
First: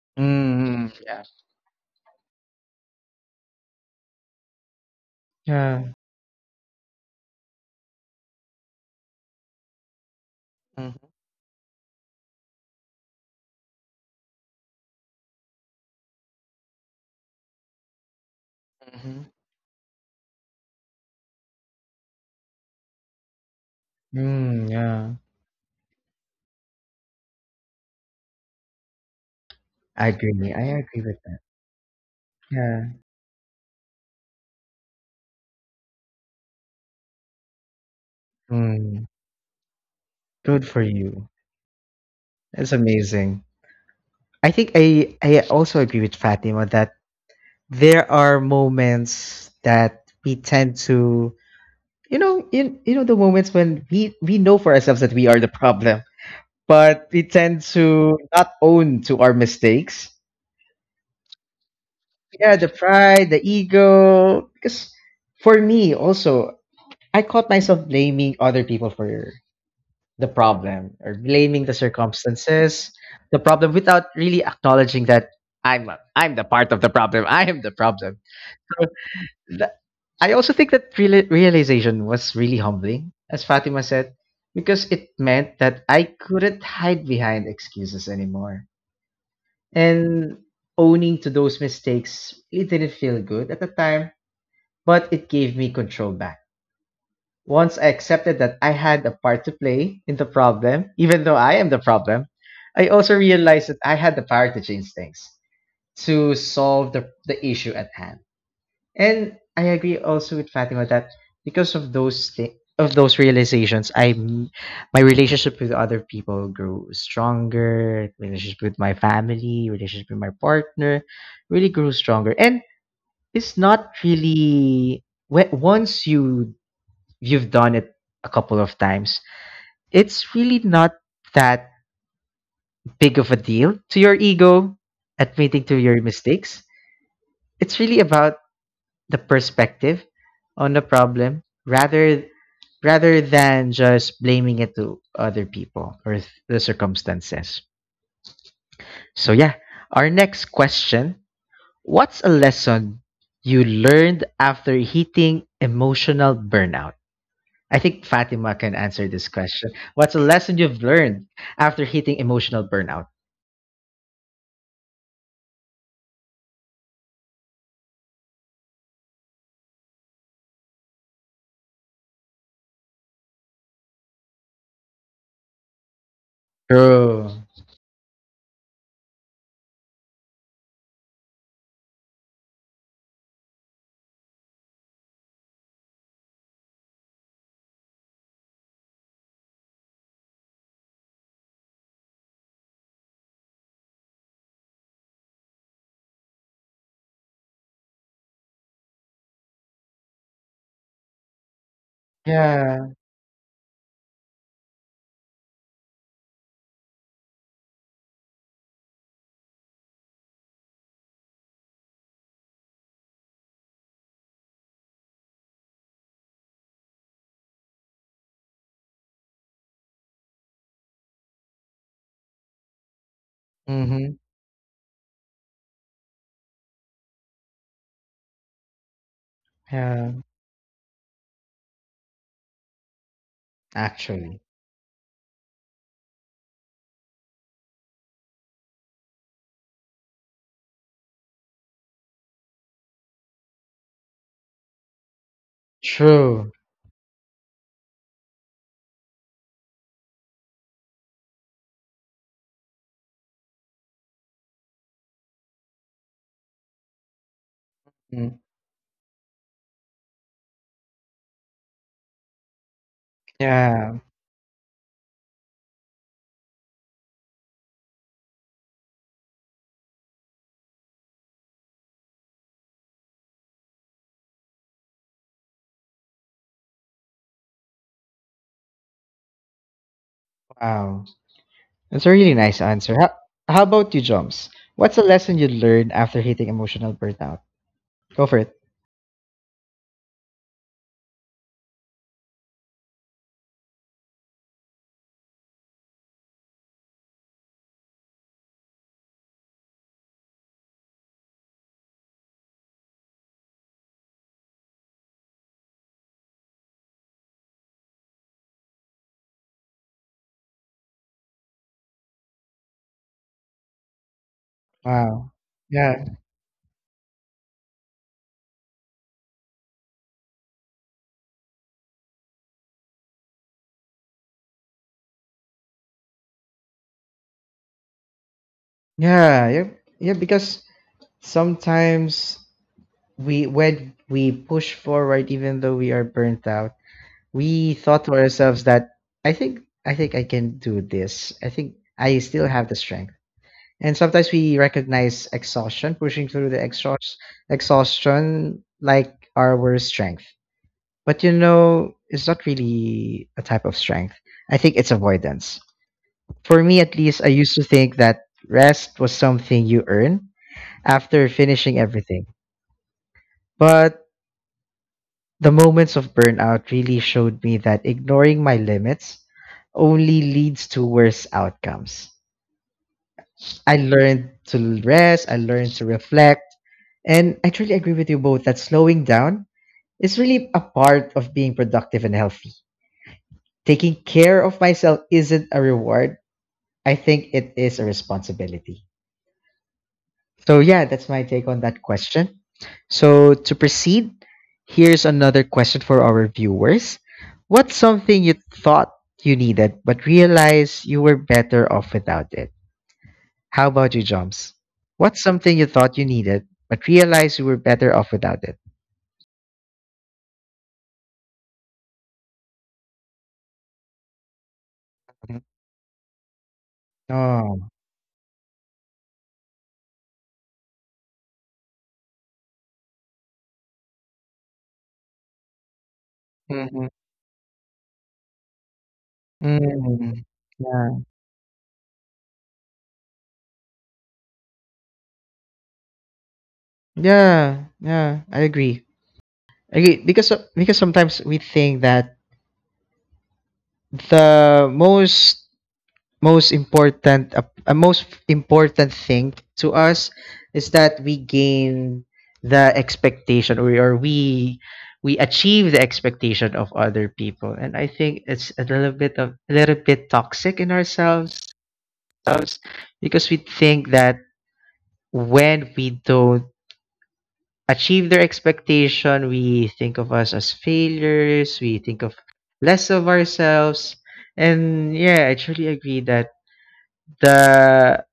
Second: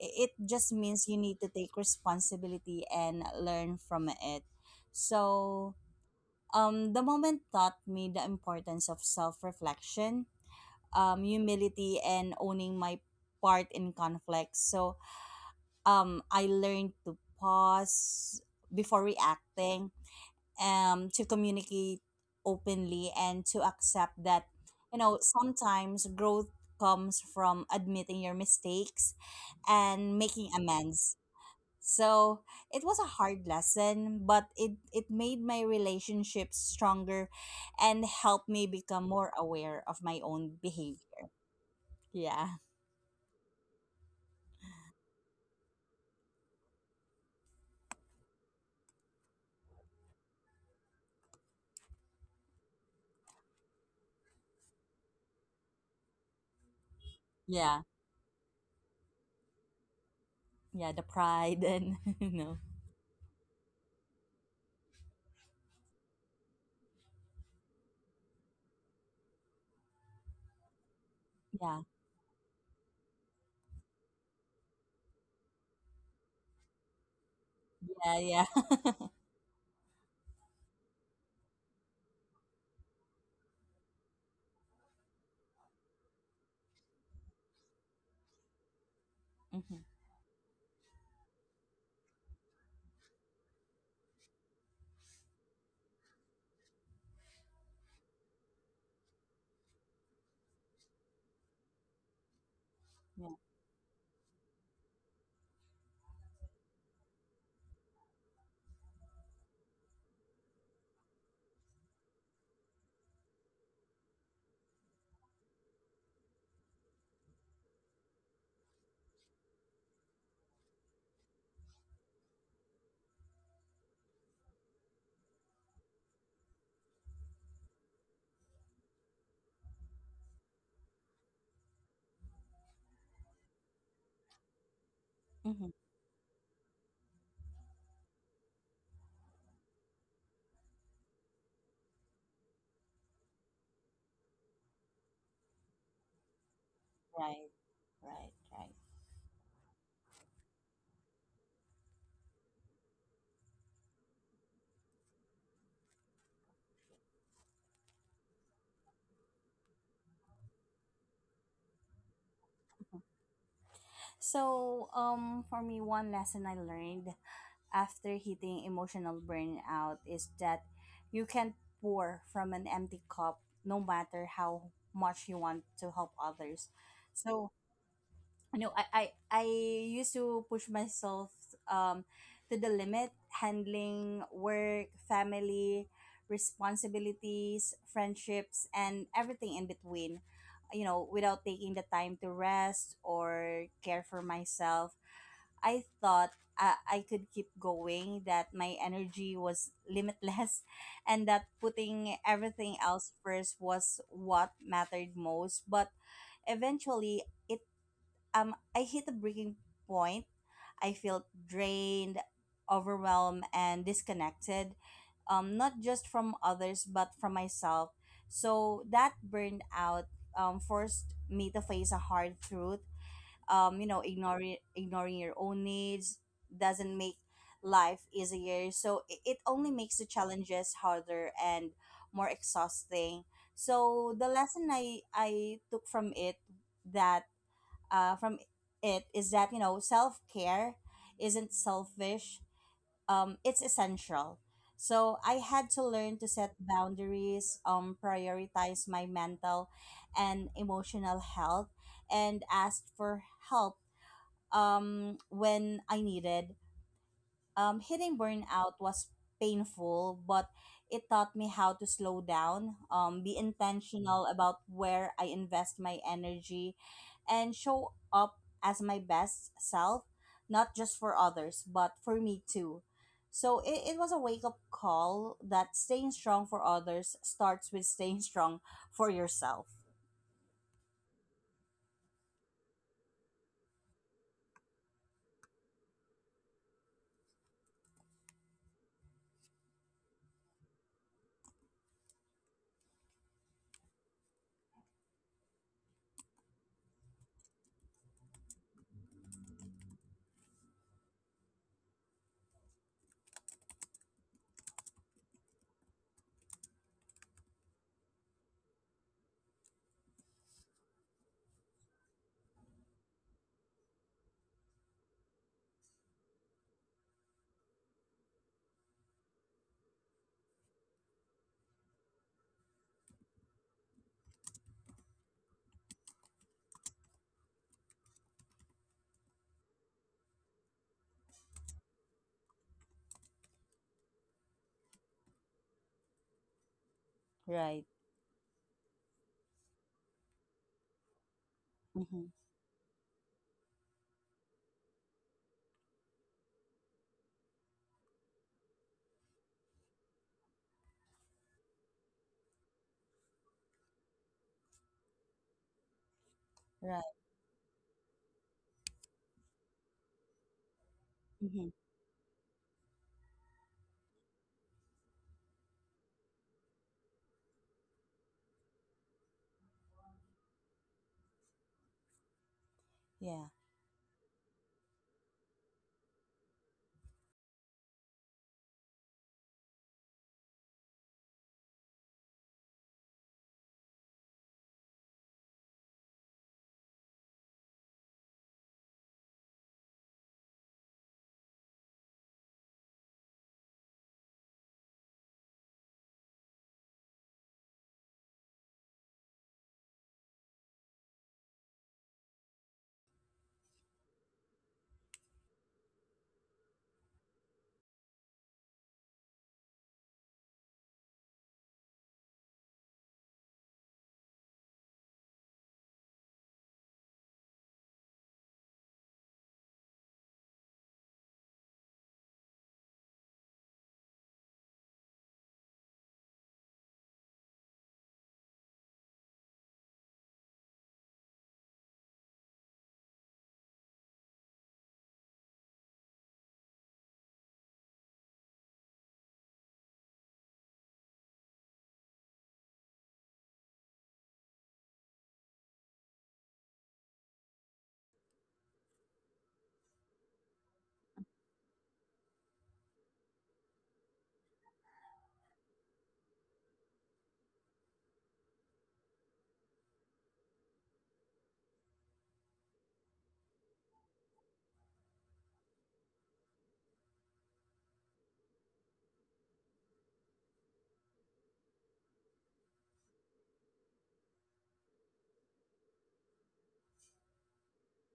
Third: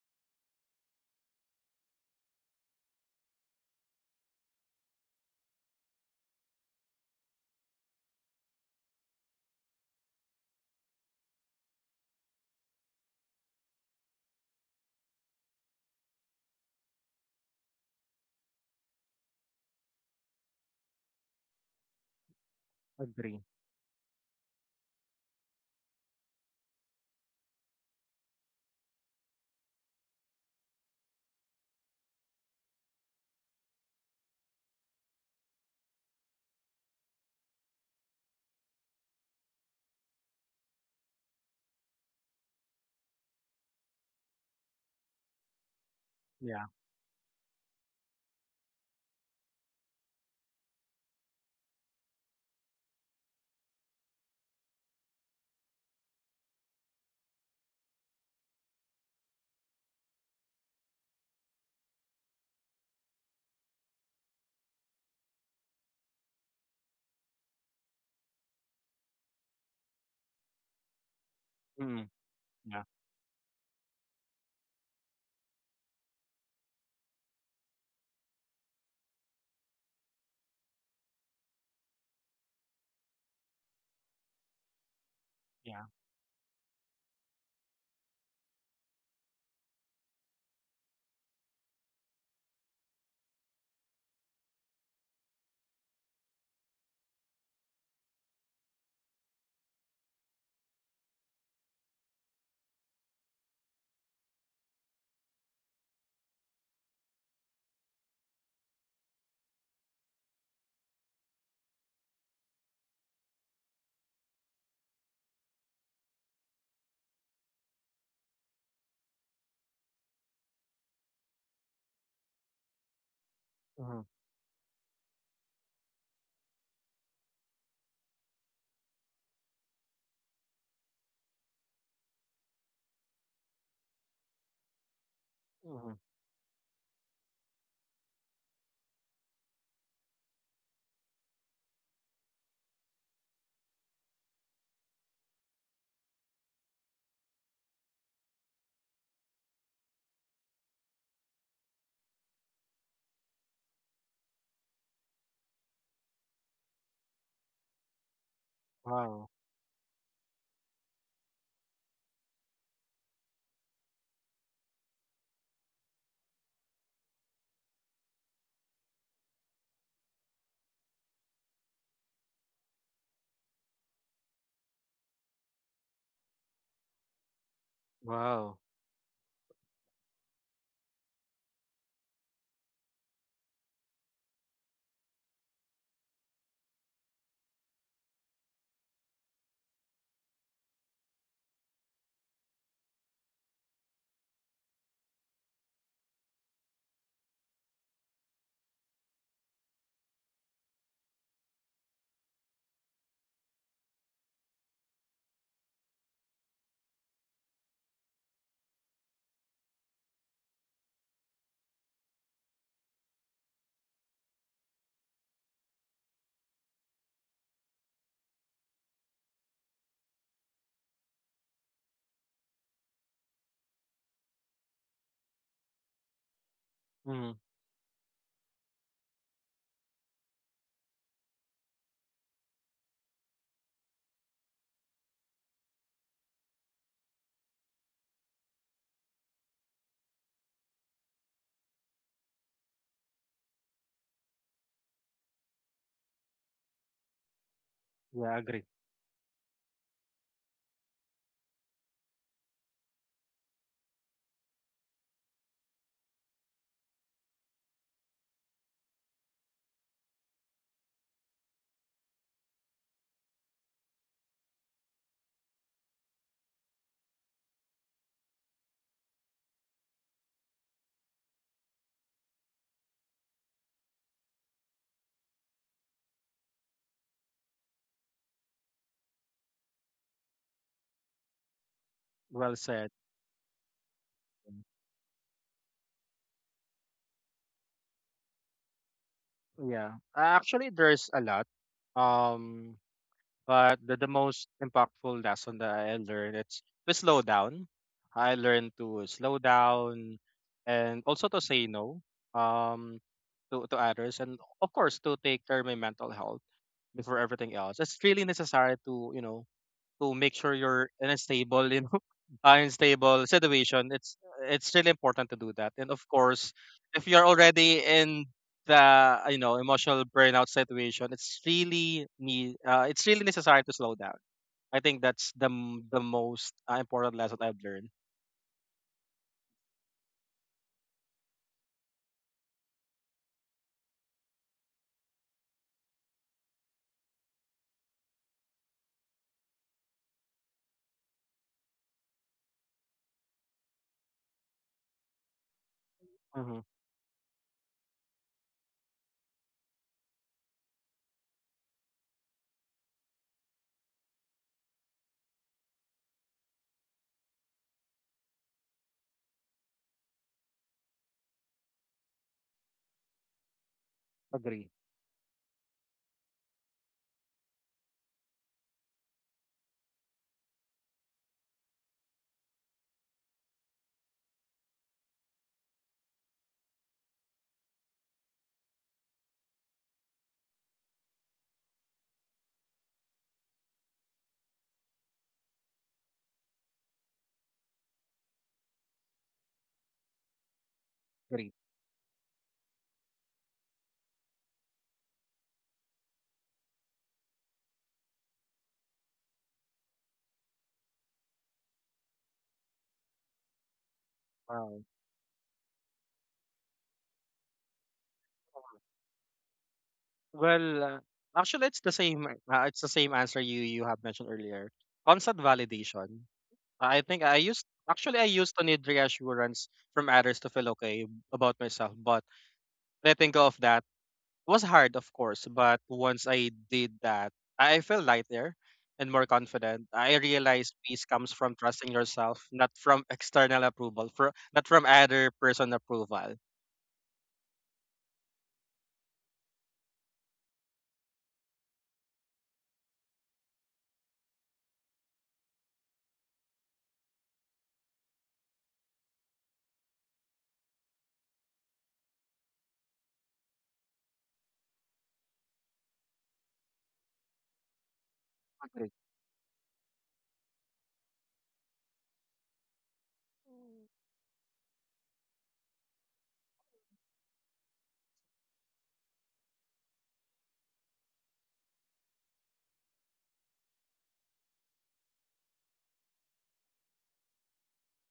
C: It just
A: Mm.
C: means you
A: Yeah.
C: need to take responsibility and learn from it. So,
A: Yeah.
C: the moment taught me the importance of self reflection, humility, and owning my part in conflict. So, I learned to pause before
A: Mm-hmm.
C: reacting, to communicate openly,
B: Agree.
C: and to accept that,
A: Mm,
C: you
A: yeah.
C: know, sometimes growth comes from admitting your mistakes
A: I
C: and making
A: agree. I agree
C: amends.
A: with that.
C: So it
A: Yeah.
C: was a hard lesson, but it made my relationship stronger and helped me
A: Mm,
C: become more aware of my own
A: good for
C: behavior.
A: you.
C: Yeah.
A: That's amazing. I think I also agree with Fatima
B: Yeah.
A: that there are moments that we tend to you know the moments when we know for ourselves that we are the problem, but we tend
C: Yeah.
A: to not own to our mistakes.
C: Yeah. The pride and, (laughs) you
A: Yeah,
C: know,
A: the pride, the ego, because for me also, I caught myself blaming other people for the problem or blaming the
C: yeah.
B: Mm, yeah.
A: circumstances, the problem without really acknowledging that i'm I'm the part of the problem. (laughs) I am the problem.
C: Yeah. Yeah.
A: So, I also think that realization was really humbling, as Fatima said, because it meant that
B: Yeah.
A: I couldn't hide behind excuses anymore.
C: (laughs) Hmm.
A: And owning to those mistakes, it didn't feel good at the time, but it gave me control back. Once I accepted that I had a part to play in the problem, even though I am the problem, I also
C: Yeah.
A: realized that I had the power to change things, to solve the issue at hand. And I agree also with Fatima that because of those realizations, I, my relationship with other people grew stronger. Relationship with my family, relationship with my partner, really grew stronger. And it's not
B: Mm-hmm.
A: really once you you've done it a couple of times, it's really not that big of a deal to your ego admitting
C: Hmm.
A: to
B: Mm-hmm.
A: your mistakes. It's really about the perspective on the problem rather than just blaming it to other people or the
C: Right.
A: circumstances.
C: Right. Right.
A: So yeah, our next question, what's a lesson you learned after hitting emotional burnout? I think Fatima can answer this
B: Wow.
A: question. What's a lesson you've learned after hitting emotional burnout?
C: So, for me, one lesson I learned after hitting emotional burnout is that you can't pour from an empty cup no matter how much you want to help others.
A: True.
C: So, you
B: Wow.
C: know, I used to push myself um, to the limit, handling work, family, responsibilities, friendships, and everything in between, you know, without taking the time to rest or care for myself. I thought I could keep going, that my energy was limitless, (laughs) and that putting everything
A: Yeah.
C: else first was what mattered most. But eventually, it I hit a breaking point. I felt drained, overwhelmed, and disconnected. Not just from others, but from myself. So that burnout forced me to face a hard truth. You know,
A: Mhm.
C: ignoring your own needs doesn't make
B: Mm,
C: life easier. So it only makes the
A: Yeah.
C: challenges harder and more exhausting. So the
A: Actually.
C: lesson I took from it that from it is that, you know, self care isn't selfish. It's essential. So I had to learn to set
A: True.
C: boundaries,
B: yeah, agree.
C: prioritize my mental and emotional health, and ask for help when I needed. Hitting
A: Mm,
C: burnout was painful, but it taught me how to slow down, be
A: yeah.
C: intentional about where I invest my energy, and show up as my best self, not just for others, but for me too. So it was a wake up call that staying strong for others starts with staying (laughs) strong for yourself.
A: Wow. That's a really
B: Well
A: nice
B: said.
A: answer. How about you, Jumps? What's a lesson you learned after hitting emotional burnout? Go for it.
B: Yeah. Actually, there's a lot. Um, but the most impactful lesson that I learned, it's to slow down. I learned to slow down and also to say no um to others and of course to take care of my mental health before everything else. It's really necessary to, to make sure you're in a stable, (laughs) unstable situation. It's really
A: Wow.
B: important to do that. And
A: Yeah.
B: of course, if you're already in the, emotional burnout situation, it's really necessary to slow down. I think that's the most important lesson I've learned.
A: Yeah. Yeah. Yeah. Because sometimes we, when we push forward, even though we are burnt out, we
C: Right.
A: thought to ourselves that I think I can do this. I think I
C: Mm-hmm.
A: still have the strength. And sometimes we recognize exhaustion, pushing through the
B: Mm-hmm.
A: exhaust, exhaustion like our worst strength. But you know, it's not really a type of strength. I think it's avoidance. For me, at
C: Right.
A: least, I used to think that rest was something you earn after
C: Mm-hmm.
A: finishing everything. But
B: Agree.
A: the moments of burnout really showed me that ignoring my limits only leads to worse outcomes.
C: Yeah.
A: I learned to rest, I learned to reflect, and I truly agree with you both that slowing down is really a part of being productive and healthy. Taking care of myself isn't a reward, I think it is a responsibility. So, yeah, that's my take on
B: Agree.
A: that question. So, to proceed, here's another question for our viewers. What's something you thought you needed but realized you were better off without it? How about you, Joms?
B: Wow.
A: What's something you thought you needed but realized you were better off without it?
B: Well, actually, it's the same. It's the same answer you have mentioned earlier.
A: Mhm.
B: Constant validation. I think I
A: Oh.
B: used actually I used to need reassurance from others to feel okay about myself, but letting go of that was hard, of course. But once I
A: Hmm.
B: did that, I felt lighter and more confident. I
A: Mm.
B: realized
A: Yeah.
B: peace comes from trusting yourself, not from external approval, for not from other person approval.
A: Yeah. Yeah, I agree. I agree because because sometimes we think that the most important thing to us is that we gain the expectation, or we achieve the expectation of other people, and I think it's
B: Agree.
A: a little bit toxic in ourselves because we think that when we don't achieve their expectation, we think of us as failures, we think of less of ourselves. And yeah, I truly agree that the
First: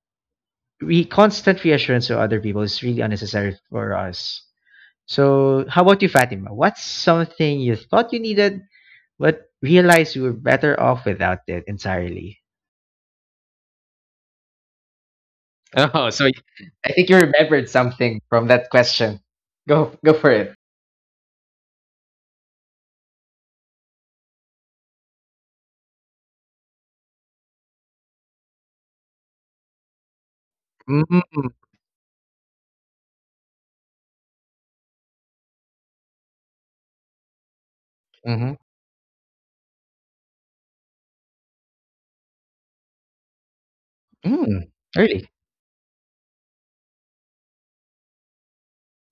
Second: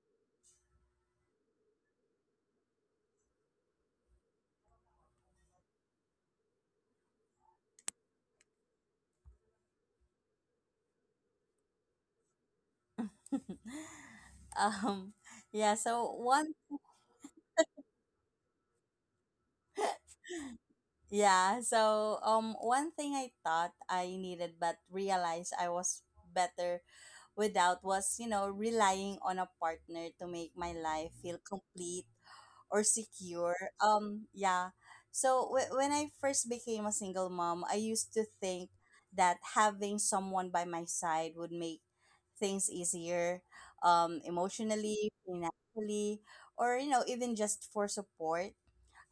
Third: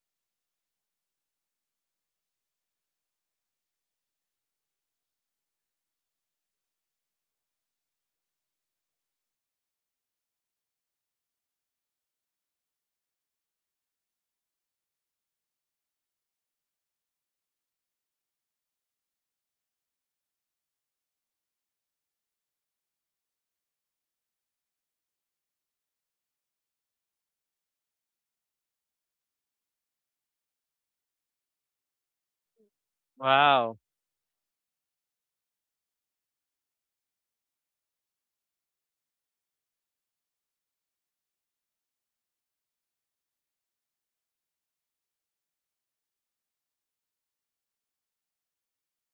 A: constant reassurance of other people is really unnecessary for us. So, how about you, Fatima? What's something you thought you needed, but realized you were better off without it entirely? (laughs)
C: (laughs) um yeah so
A: Oh, so
C: one
A: I think you remembered something from that question. Go for it.
C: one thing I thought I needed but realized I was better without was, you know, relying on a partner to make my life feel
A: Mm-hmm.
C: complete or secure.
B: Wow.
C: Yeah. So when I first became a single mom, I used to
A: Mm-hmm.
C: think that having someone by my side would make things easier,
A: Mm,
C: emotionally,
A: really?
C: financially, or, you know, even just for support.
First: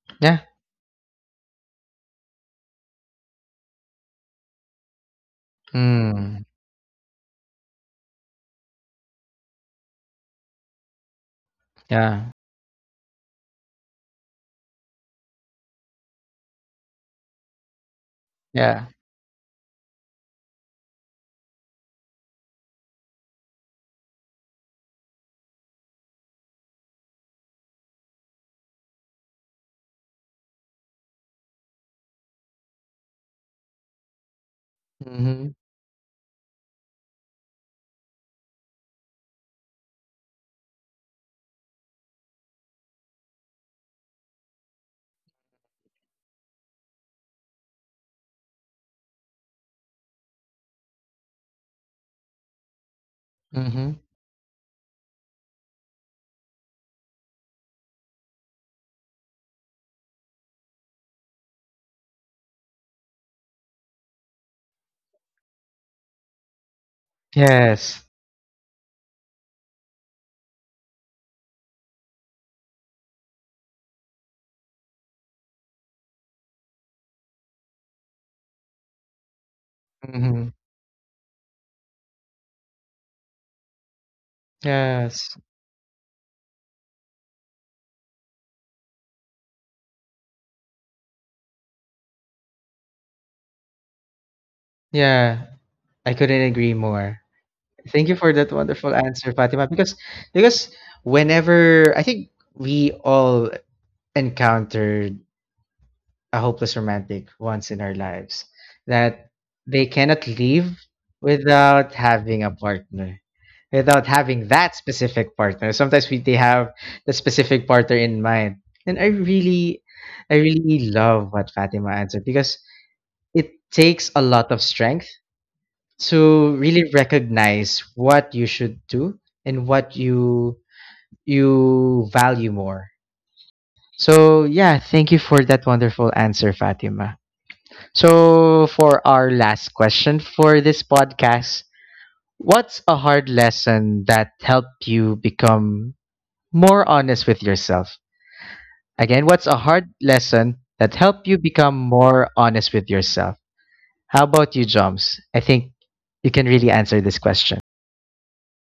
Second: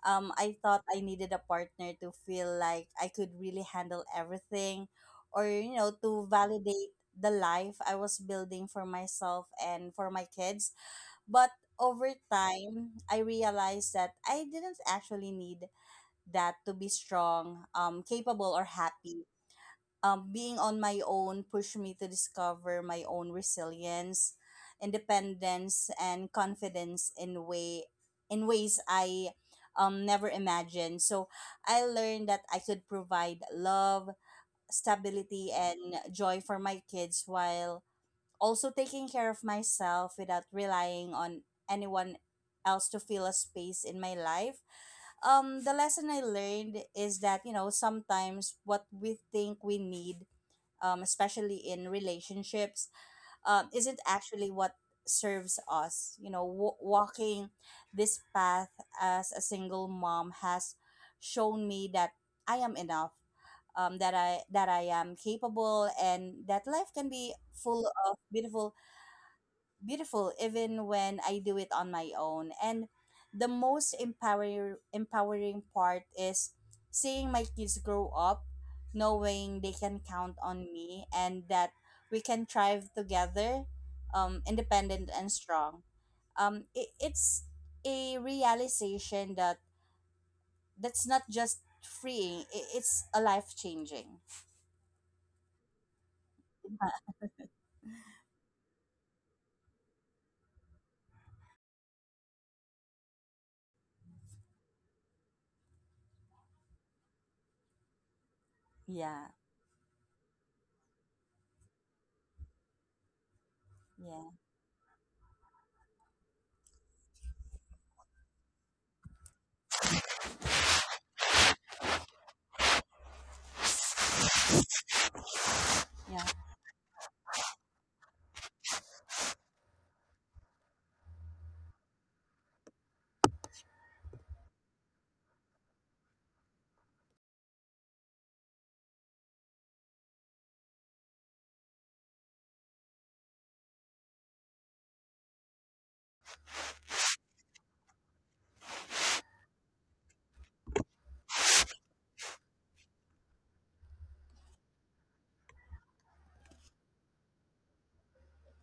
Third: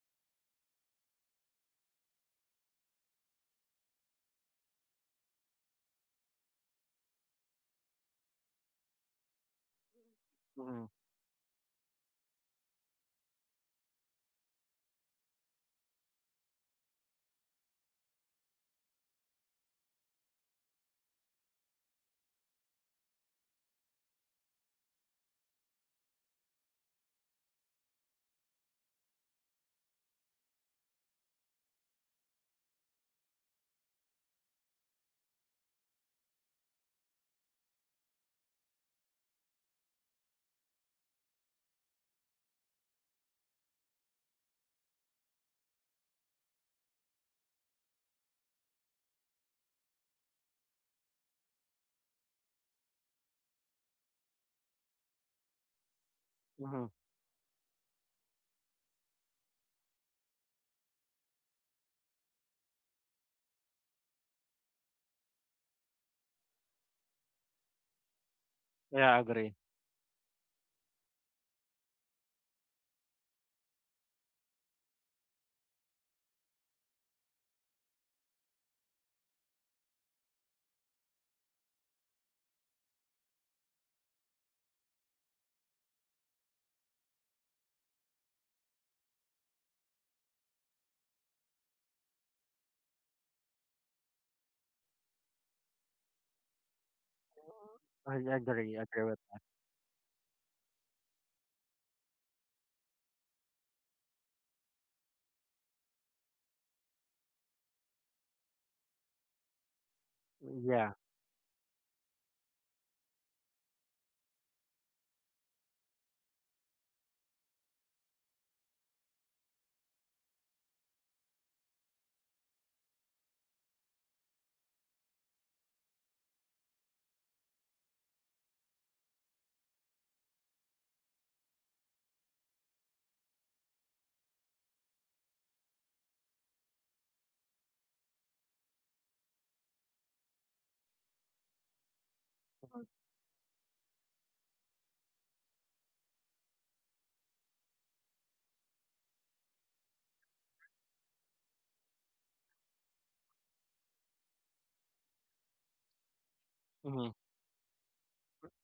A: Yeah.
C: I thought I needed a partner to feel like I could really handle everything, or, you know, to
A: Mm,
C: validate the life I was building for myself and for my kids.
B: Mm-hmm.
C: But over
A: yeah.
C: time, I realized that I didn't actually need that to be strong, capable, or
A: Yeah.
C: happy. Being on my own pushed me to discover my own resilience, independence, and confidence in ways I never imagined. So I learned that I could provide love,
A: Mm-hmm.
C: stability, and joy for my kids while also taking care of myself without relying on anyone else to fill a space in my life. The lesson I learned is that, you know, sometimes what we think we need, especially in relationships,
A: Mm-hmm.
C: isn't actually what serves us. You know,
B: Hmm.
C: walking this path as a single mom has shown me that I am enough, that I am capable, and that life can be full
A: Yes.
C: of beautiful
B: Yeah, I agree.
C: beautiful even when I do it on my own. And the most empowering part is seeing my kids grow up, knowing they can count
A: Mm-hmm.
C: on me, and that we can thrive together, independent
A: Yes.
C: and strong. It's a realization that that's not just freeing, it's a life changing.
A: Yeah. I couldn't agree more. Thank you
B: I
A: for that
B: agree. I
A: wonderful
B: agree with
A: answer, Fatima. Because whenever I think, we all encountered a hopeless romantic once in our lives, that
C: Yeah,
A: they cannot
B: that.
A: leave
B: Yeah.
A: without having a partner, without
C: yeah,
A: having that specific partner. Sometimes we, they have the specific partner in mind, and I really love what Fatima answered because it takes a lot of strength
C: yeah.
A: to really recognize what you should do and what you value more. So yeah, thank you for that wonderful answer, Fatima. So for our last question for this podcast, what's a hard lesson that helped you become more honest with yourself? Again, what's a hard lesson that helped you become more honest with yourself? How about you, Joms? I think you can really answer
B: Hmm.
A: this question.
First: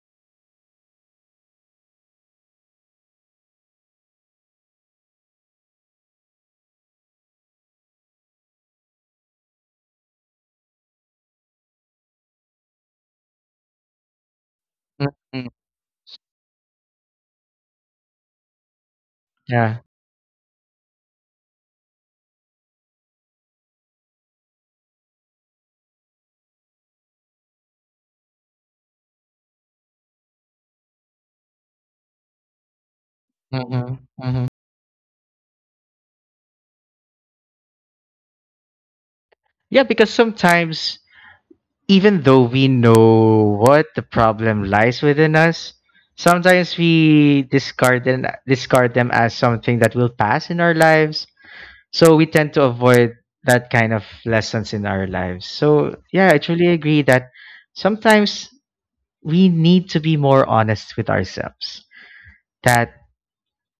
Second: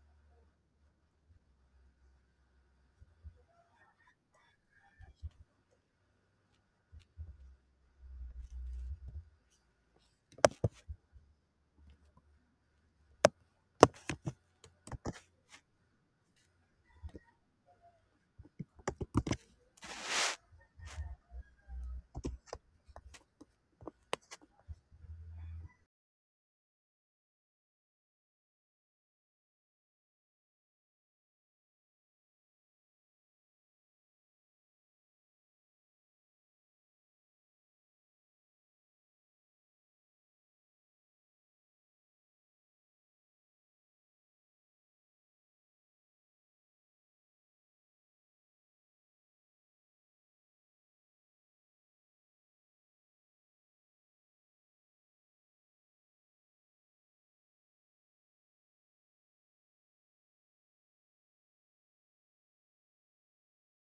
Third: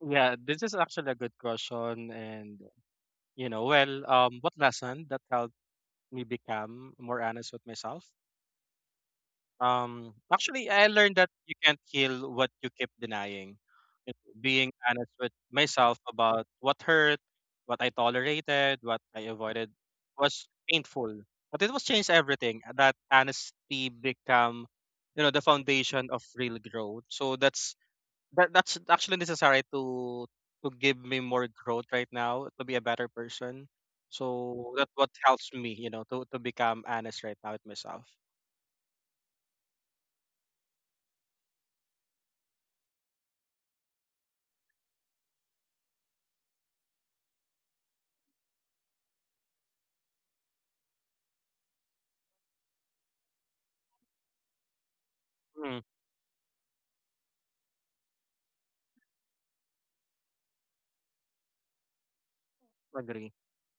B: Yeah, this is actually a good question. And, you know, well, what lesson that helped me become more honest with myself? Actually, I learned that you can't heal what you keep denying. You know, being
A: Mm,
B: honest with
A: mm.
B: myself about what hurt, what I tolerated, what I avoided
A: Yeah.
B: was painful, but it was changed everything. That honesty become, the foundation of real growth. So that's that's actually necessary to give me more growth right now to be a better person.
A: Mhm, mhm.
B: So that's what helps me, to become honest right now with myself.
A: Yeah, because sometimes, even though we know what the problem lies within us, sometimes we discard them as something that will pass in our lives. So we tend to avoid that kind of lessons in our lives.
B: Mm,
A: So yeah, I truly agree that sometimes we need to be more honest with ourselves. That
B: agree.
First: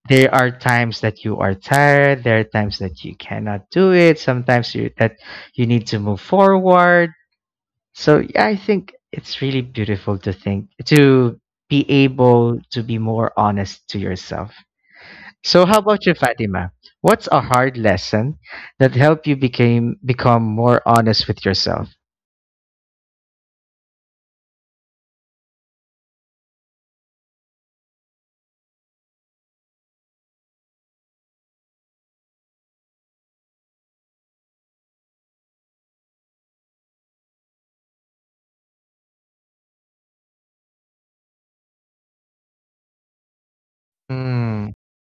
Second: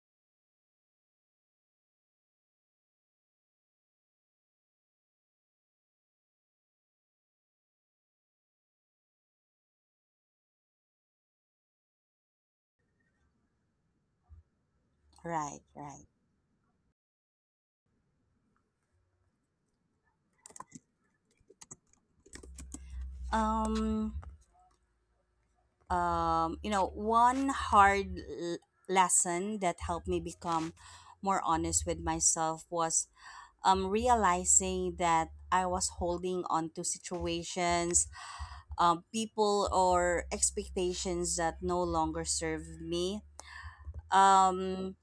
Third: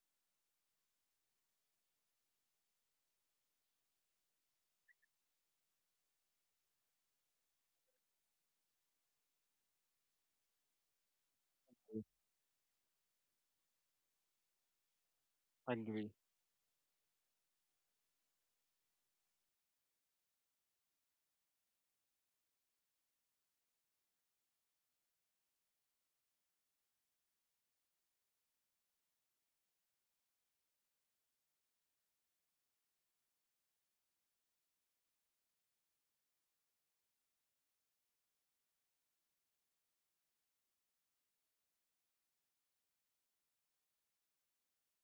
A: there are times that you are tired, there are times that you cannot do it, sometimes you that you need to move forward. So yeah, I think it's really beautiful to think to be able to be more honest to yourself.
C: Right,
A: So how about
C: right.
B: Agree.
A: you, Fatima? What's a hard lesson that helped you became become more honest with yourself?
C: Um, you know, one hard lesson that helped me become more honest with myself was realizing that I was holding on to situations, people, or expectations that no longer serve me.
A: Mm,
C: Um,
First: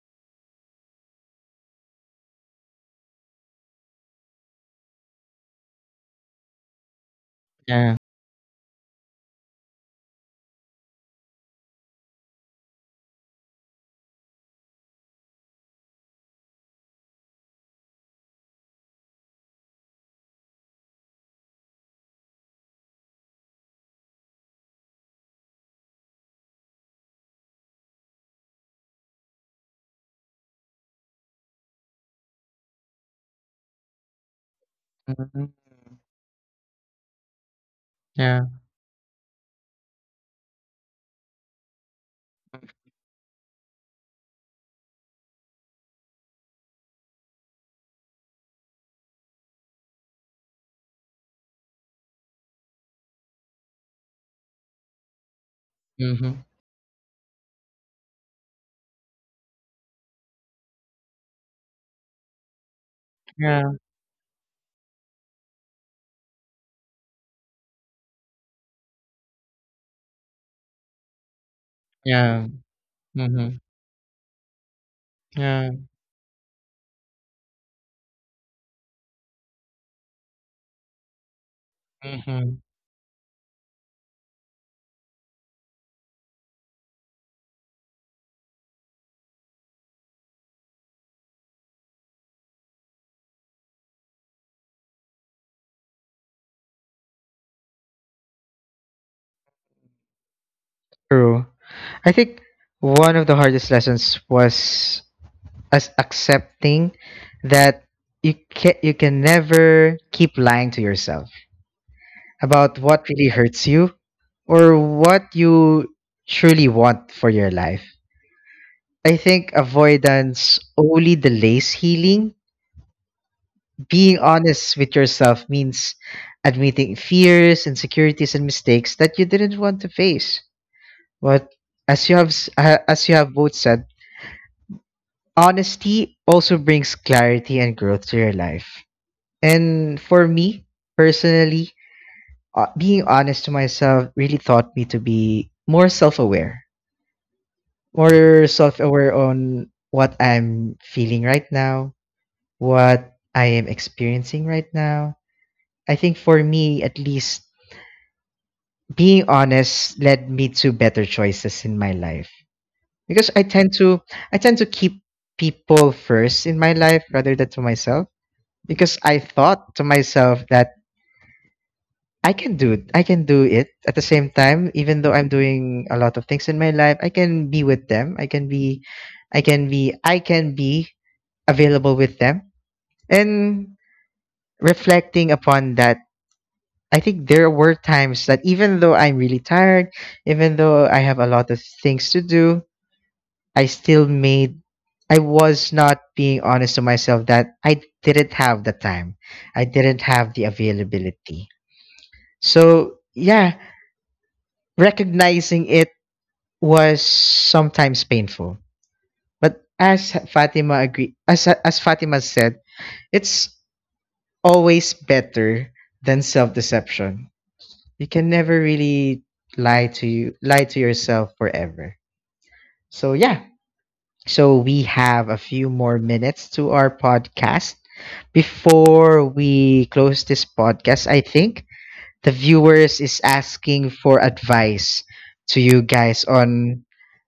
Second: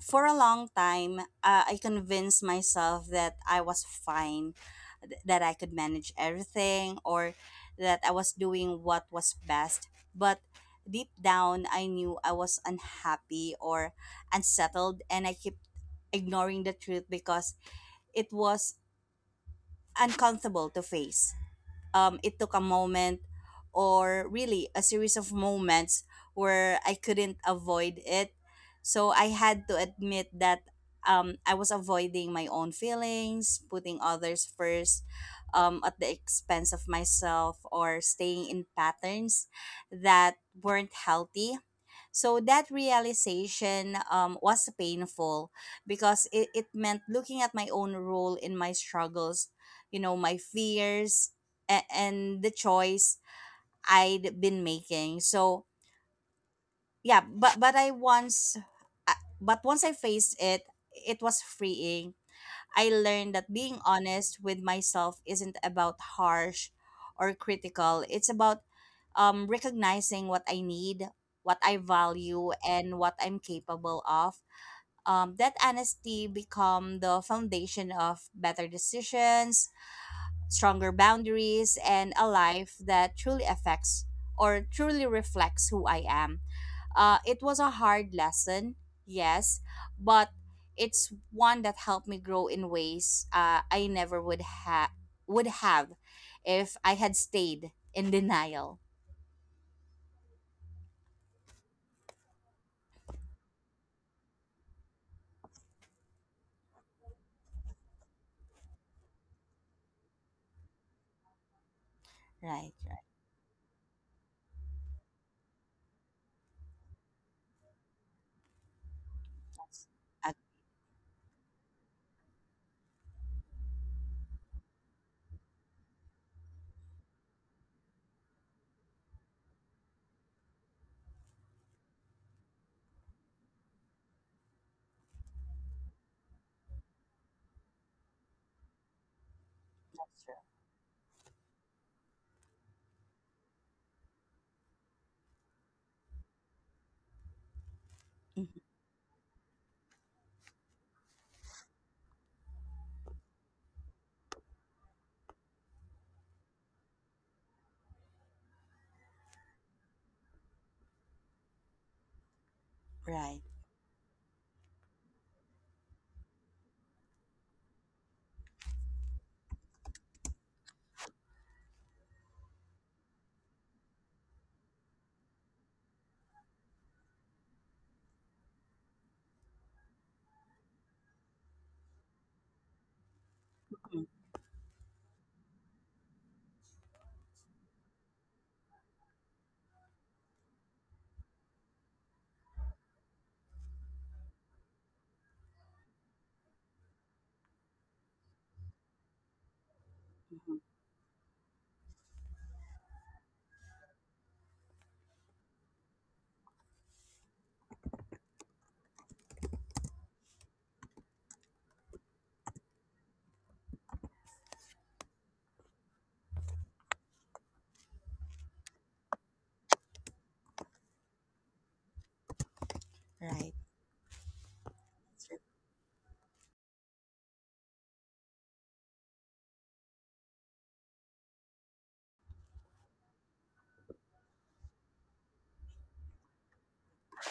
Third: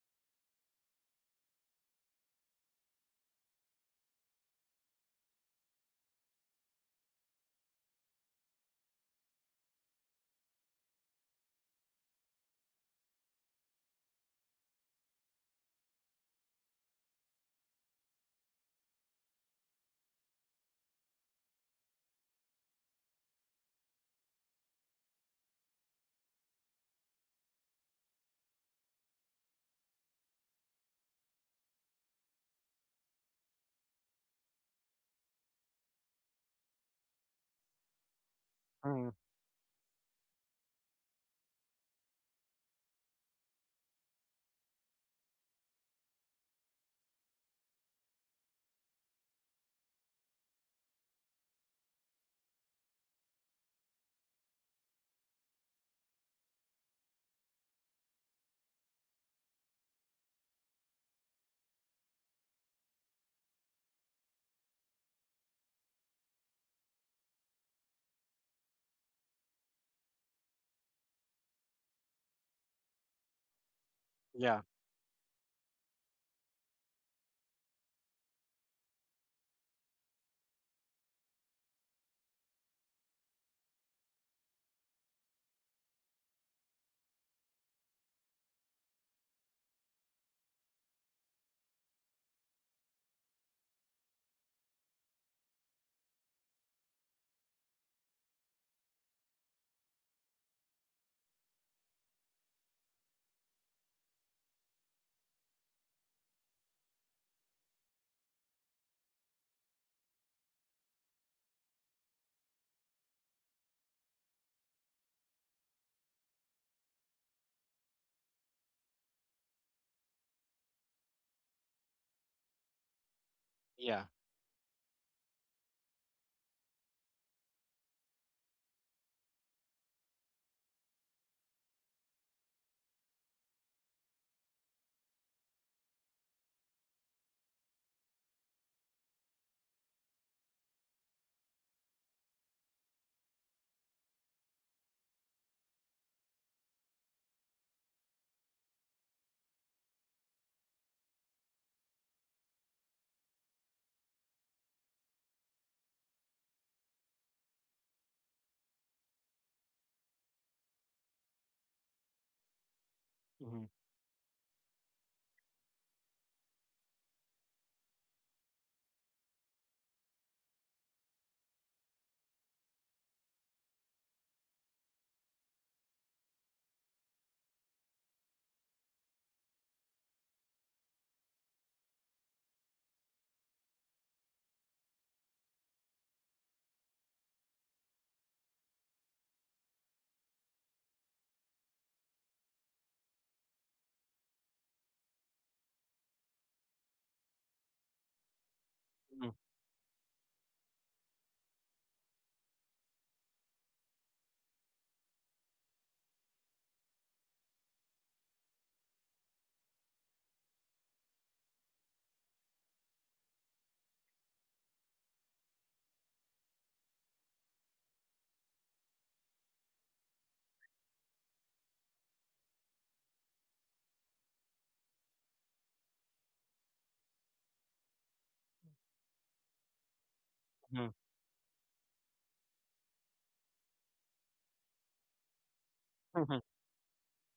C: for a long time, I convinced myself that I was fine, that I could manage everything, or
A: yeah.
C: that I was doing what was best. But deep down, I knew I was unhappy or unsettled, and I kept ignoring the truth because it was uncomfortable to face. It took a moment, or really a series of moments, where I couldn't avoid it. So I had to admit that I was avoiding my own feelings, putting others first
A: Mm-hmm.
C: at the expense of myself, or staying
A: Yeah.
C: in
B: Mm,
C: patterns that weren't healthy. So that realization was painful because it meant looking at my own role in my struggles, you know, my fears, and the choice I'd been making. So
A: Mm-hmm.
C: yeah, but once I faced it, it was freeing. I learned that
A: Yeah.
C: being honest with myself isn't about harsh or critical. It's about recognizing what I need, what I value,
A: Yeah.
C: and what I'm
A: Mm-hmm.
C: capable of.
B: yeah.
C: That
A: Yeah.
C: honesty become the foundation of better decisions, stronger boundaries, and a
A: Mm-hmm.
C: life that truly affects or truly reflects who I am. It was a hard lesson, yes, but it's one that helped me grow in ways I never would have if I had stayed in denial.
A: True. I think one of the hardest lessons was us accepting that you can never keep lying to yourself
C: Right.
A: about what really hurts you or what you truly want for your life. I think
C: Yes. Ag-
A: avoidance only delays healing.
B: Yeah.
A: Being honest with yourself means admitting fears, insecurities, and mistakes that you didn't want to face. But as you have as you have both said, honesty also brings clarity and growth to your life. And for me, personally, being honest to myself really taught me to be more
C: mhm.
A: self aware on what I'm feeling right now, what I am experiencing right now. I think for me, at least, being honest led me to better choices in my life because
C: Right.
A: I
B: Mm-hmm.
A: tend to, I tend to keep people first in my life rather than to myself, because I thought to myself that I can do it. I can do it at the same time, even though I'm doing a lot of things in my life, I can be with them. I can be available with them. And reflecting upon that, I think there were times that even though I'm really tired, even though I have a lot of things to do, I still made, I was not being honest to myself that I didn't have the time. I didn't have the
C: Mhm.
A: availability. So, yeah, recognizing it was sometimes painful. But as Fatima agreed, as Fatima said, it's always better than self-deception. You can never really lie to yourself forever. So, yeah.
C: Right.
A: So, we
C: That's
A: have a
C: right.
A: few more minutes to our podcast. Before we close this
B: Mm-hmm.
A: podcast, I think the viewers is asking for advice to you guys
B: Hmm.
A: on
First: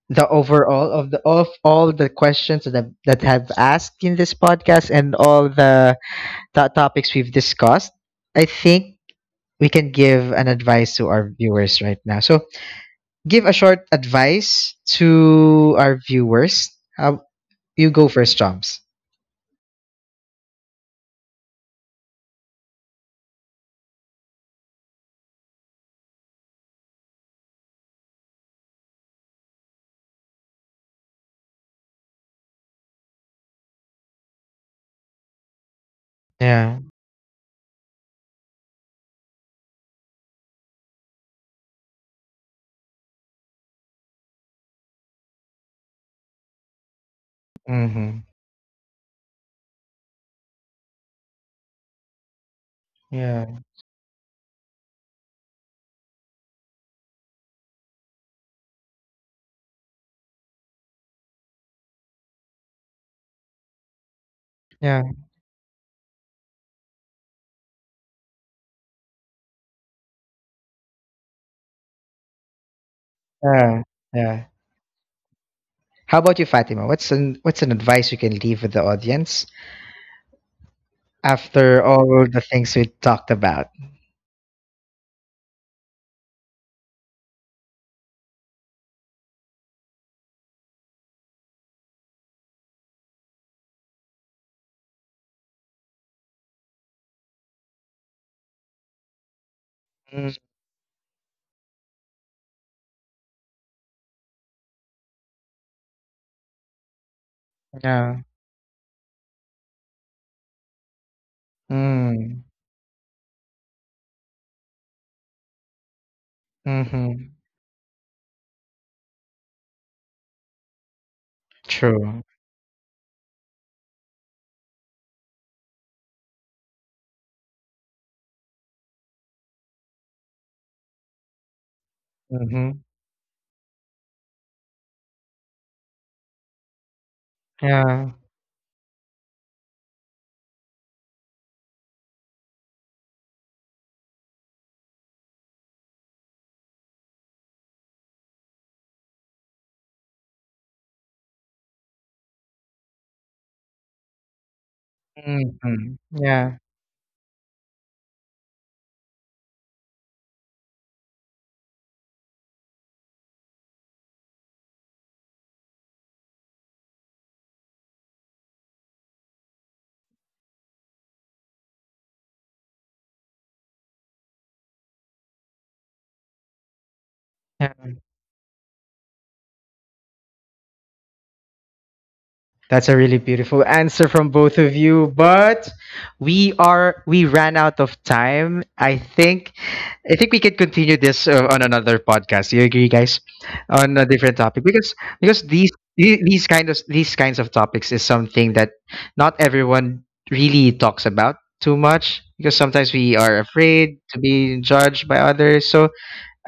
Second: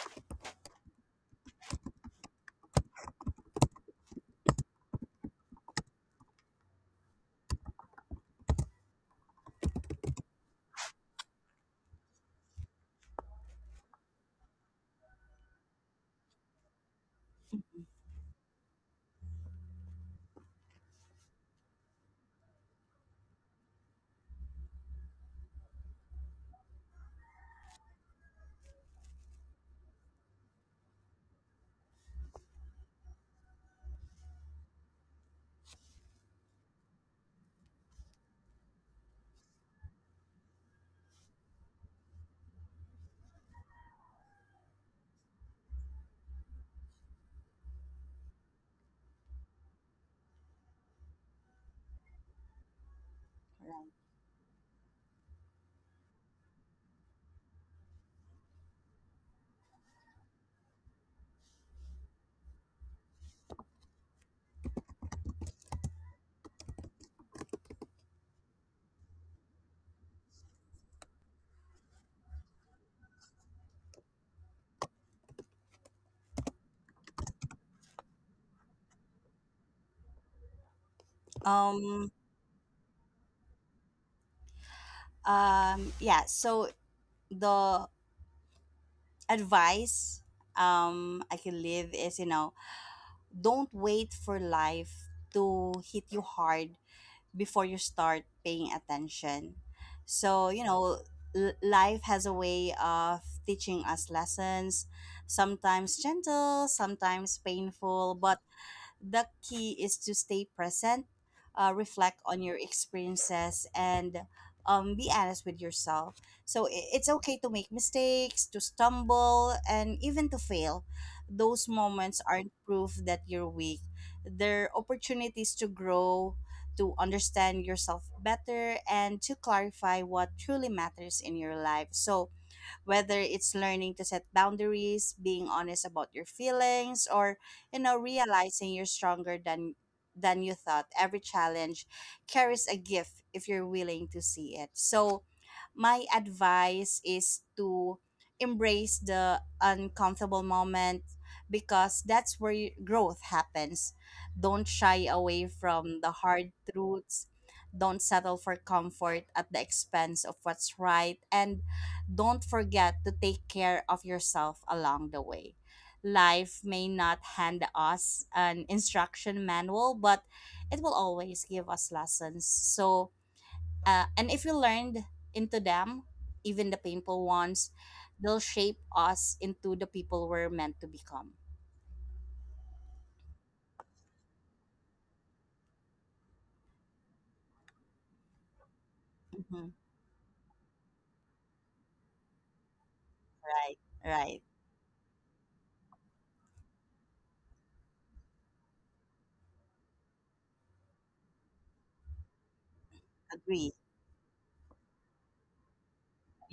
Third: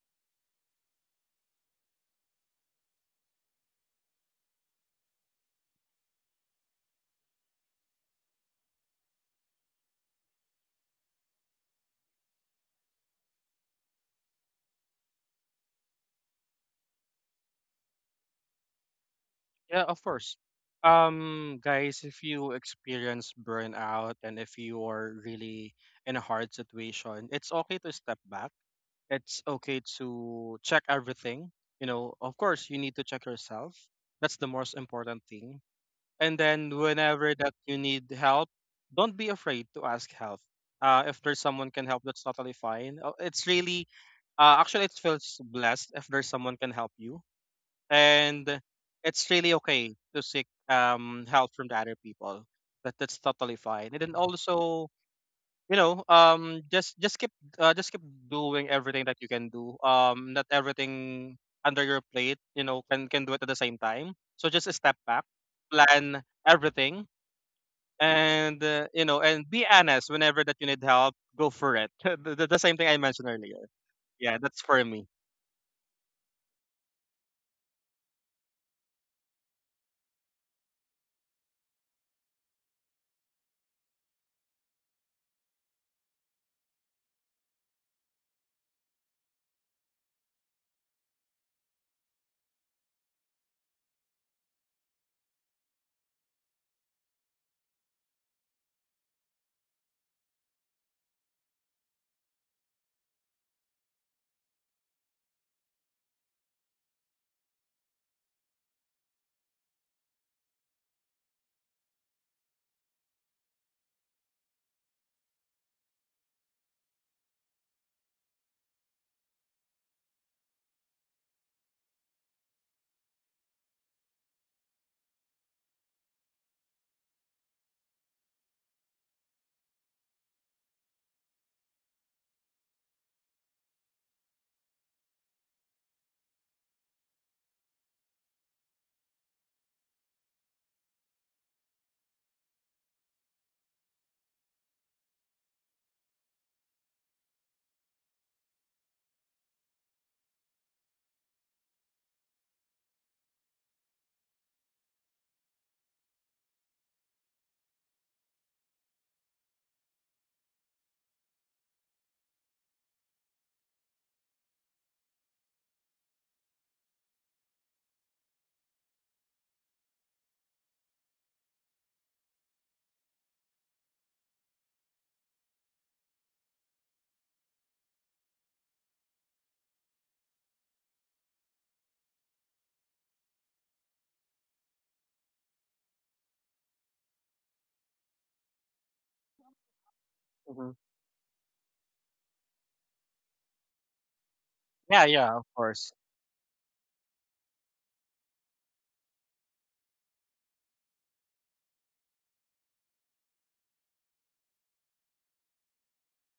A: the overall of the of all the questions that that have asked in this podcast and all the topics we've discussed, I think we can give an advice to our viewers right now. So, give a short advice to our viewers. How, you go first, Chomps.
B: Yeah, of course. Guys, if you experience burnout and if you are really in a hard situation, it's okay to step back, it's okay to check everything. You know, of course, you need to check yourself. That's the most important thing. And then,
A: Yeah.
B: whenever that you need help, don't be afraid to ask help. If there's someone can help, that's totally fine. Actually, it feels blessed if there's someone can help you,
A: Mm-hmm.
B: and it's really okay to seek help from the other people. That's
A: Yeah.
B: totally
C: Right.
B: fine. And then also, you know just keep doing everything that you can do, not everything under your plate, can do it at the same time, so just step
A: Yeah.
B: back, plan everything, and and be honest whenever that you need help, go for it. (laughs) The same thing I mentioned earlier,
A: Yeah.
B: yeah,
A: Yeah.
B: that's for me.
A: How about you, Fatima? What's an advice you can leave with the audience after
C: Um.
A: all the things we talked about?
C: Yeah. So the advice I can live is, you know, don't wait for life to hit you hard before you start paying attention.
A: Mm,
C: So, you know, life has a way of teaching us lessons, sometimes gentle, sometimes painful,
A: yeah.
C: but the key is to stay present, reflect on
A: Mm.
C: your experiences, and be honest with yourself. So it's okay
A: Mhm.
C: to make mistakes, to stumble, and even to fail. Those moments
A: True.
C: aren't proof that you're weak. They're opportunities to grow, to understand yourself better, and to clarify what truly matters in your life. So
A: Mhm.
C: whether it's learning to set boundaries, being honest about your feelings, or, you know,
A: Yeah.
C: realizing you're stronger than you thought. Every challenge carries a gift if you're willing to see it. So, my advice is to embrace the uncomfortable moment because that's where growth happens. Don't shy away from
A: Mhm.
C: the hard
A: Yeah.
C: truths. Don't settle for comfort at the expense of what's right. And don't forget to take care of yourself along the way. Life may not hand us an instruction manual, but it will always give us lessons. So, and if we learned into them, even the painful ones, they'll shape us into the people we're meant to become.
A: That's a really beautiful answer from both of you, but we ran out of time.
C: Hmm.
A: I think we can
B: Mhm.
A: continue this on another podcast. You agree, guys,
C: Right,
A: on a
C: right.
A: different topic? Because
B: Yeah, yeah, of
A: these,
B: course.
A: these these kinds of topics is something that not everyone really talks about too much because sometimes we are
C: Agree.
A: afraid to be judged by others. So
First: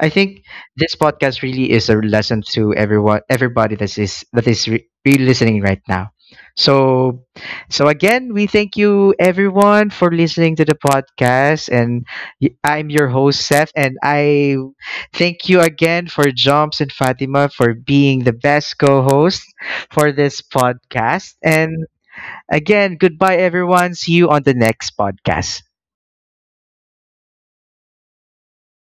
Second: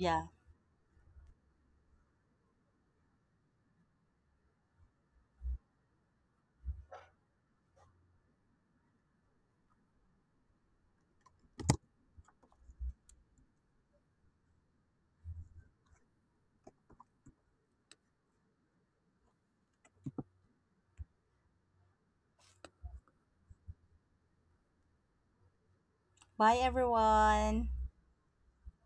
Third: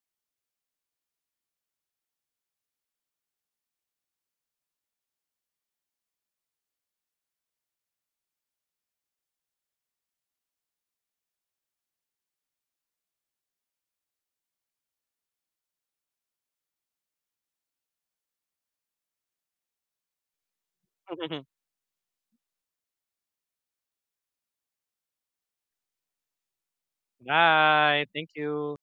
A: I think this podcast really is a lesson to everyone, everybody that is re-listening right now. So, so again, we thank you everyone for listening to the podcast, and I'm your host Seth, and I thank you again for Jumps and Fatima for being the best co-host for this podcast.
B: (laughs)
A: And again, goodbye everyone. See you on the next podcast.
C: Bye, everyone.
B: Bye, thank you.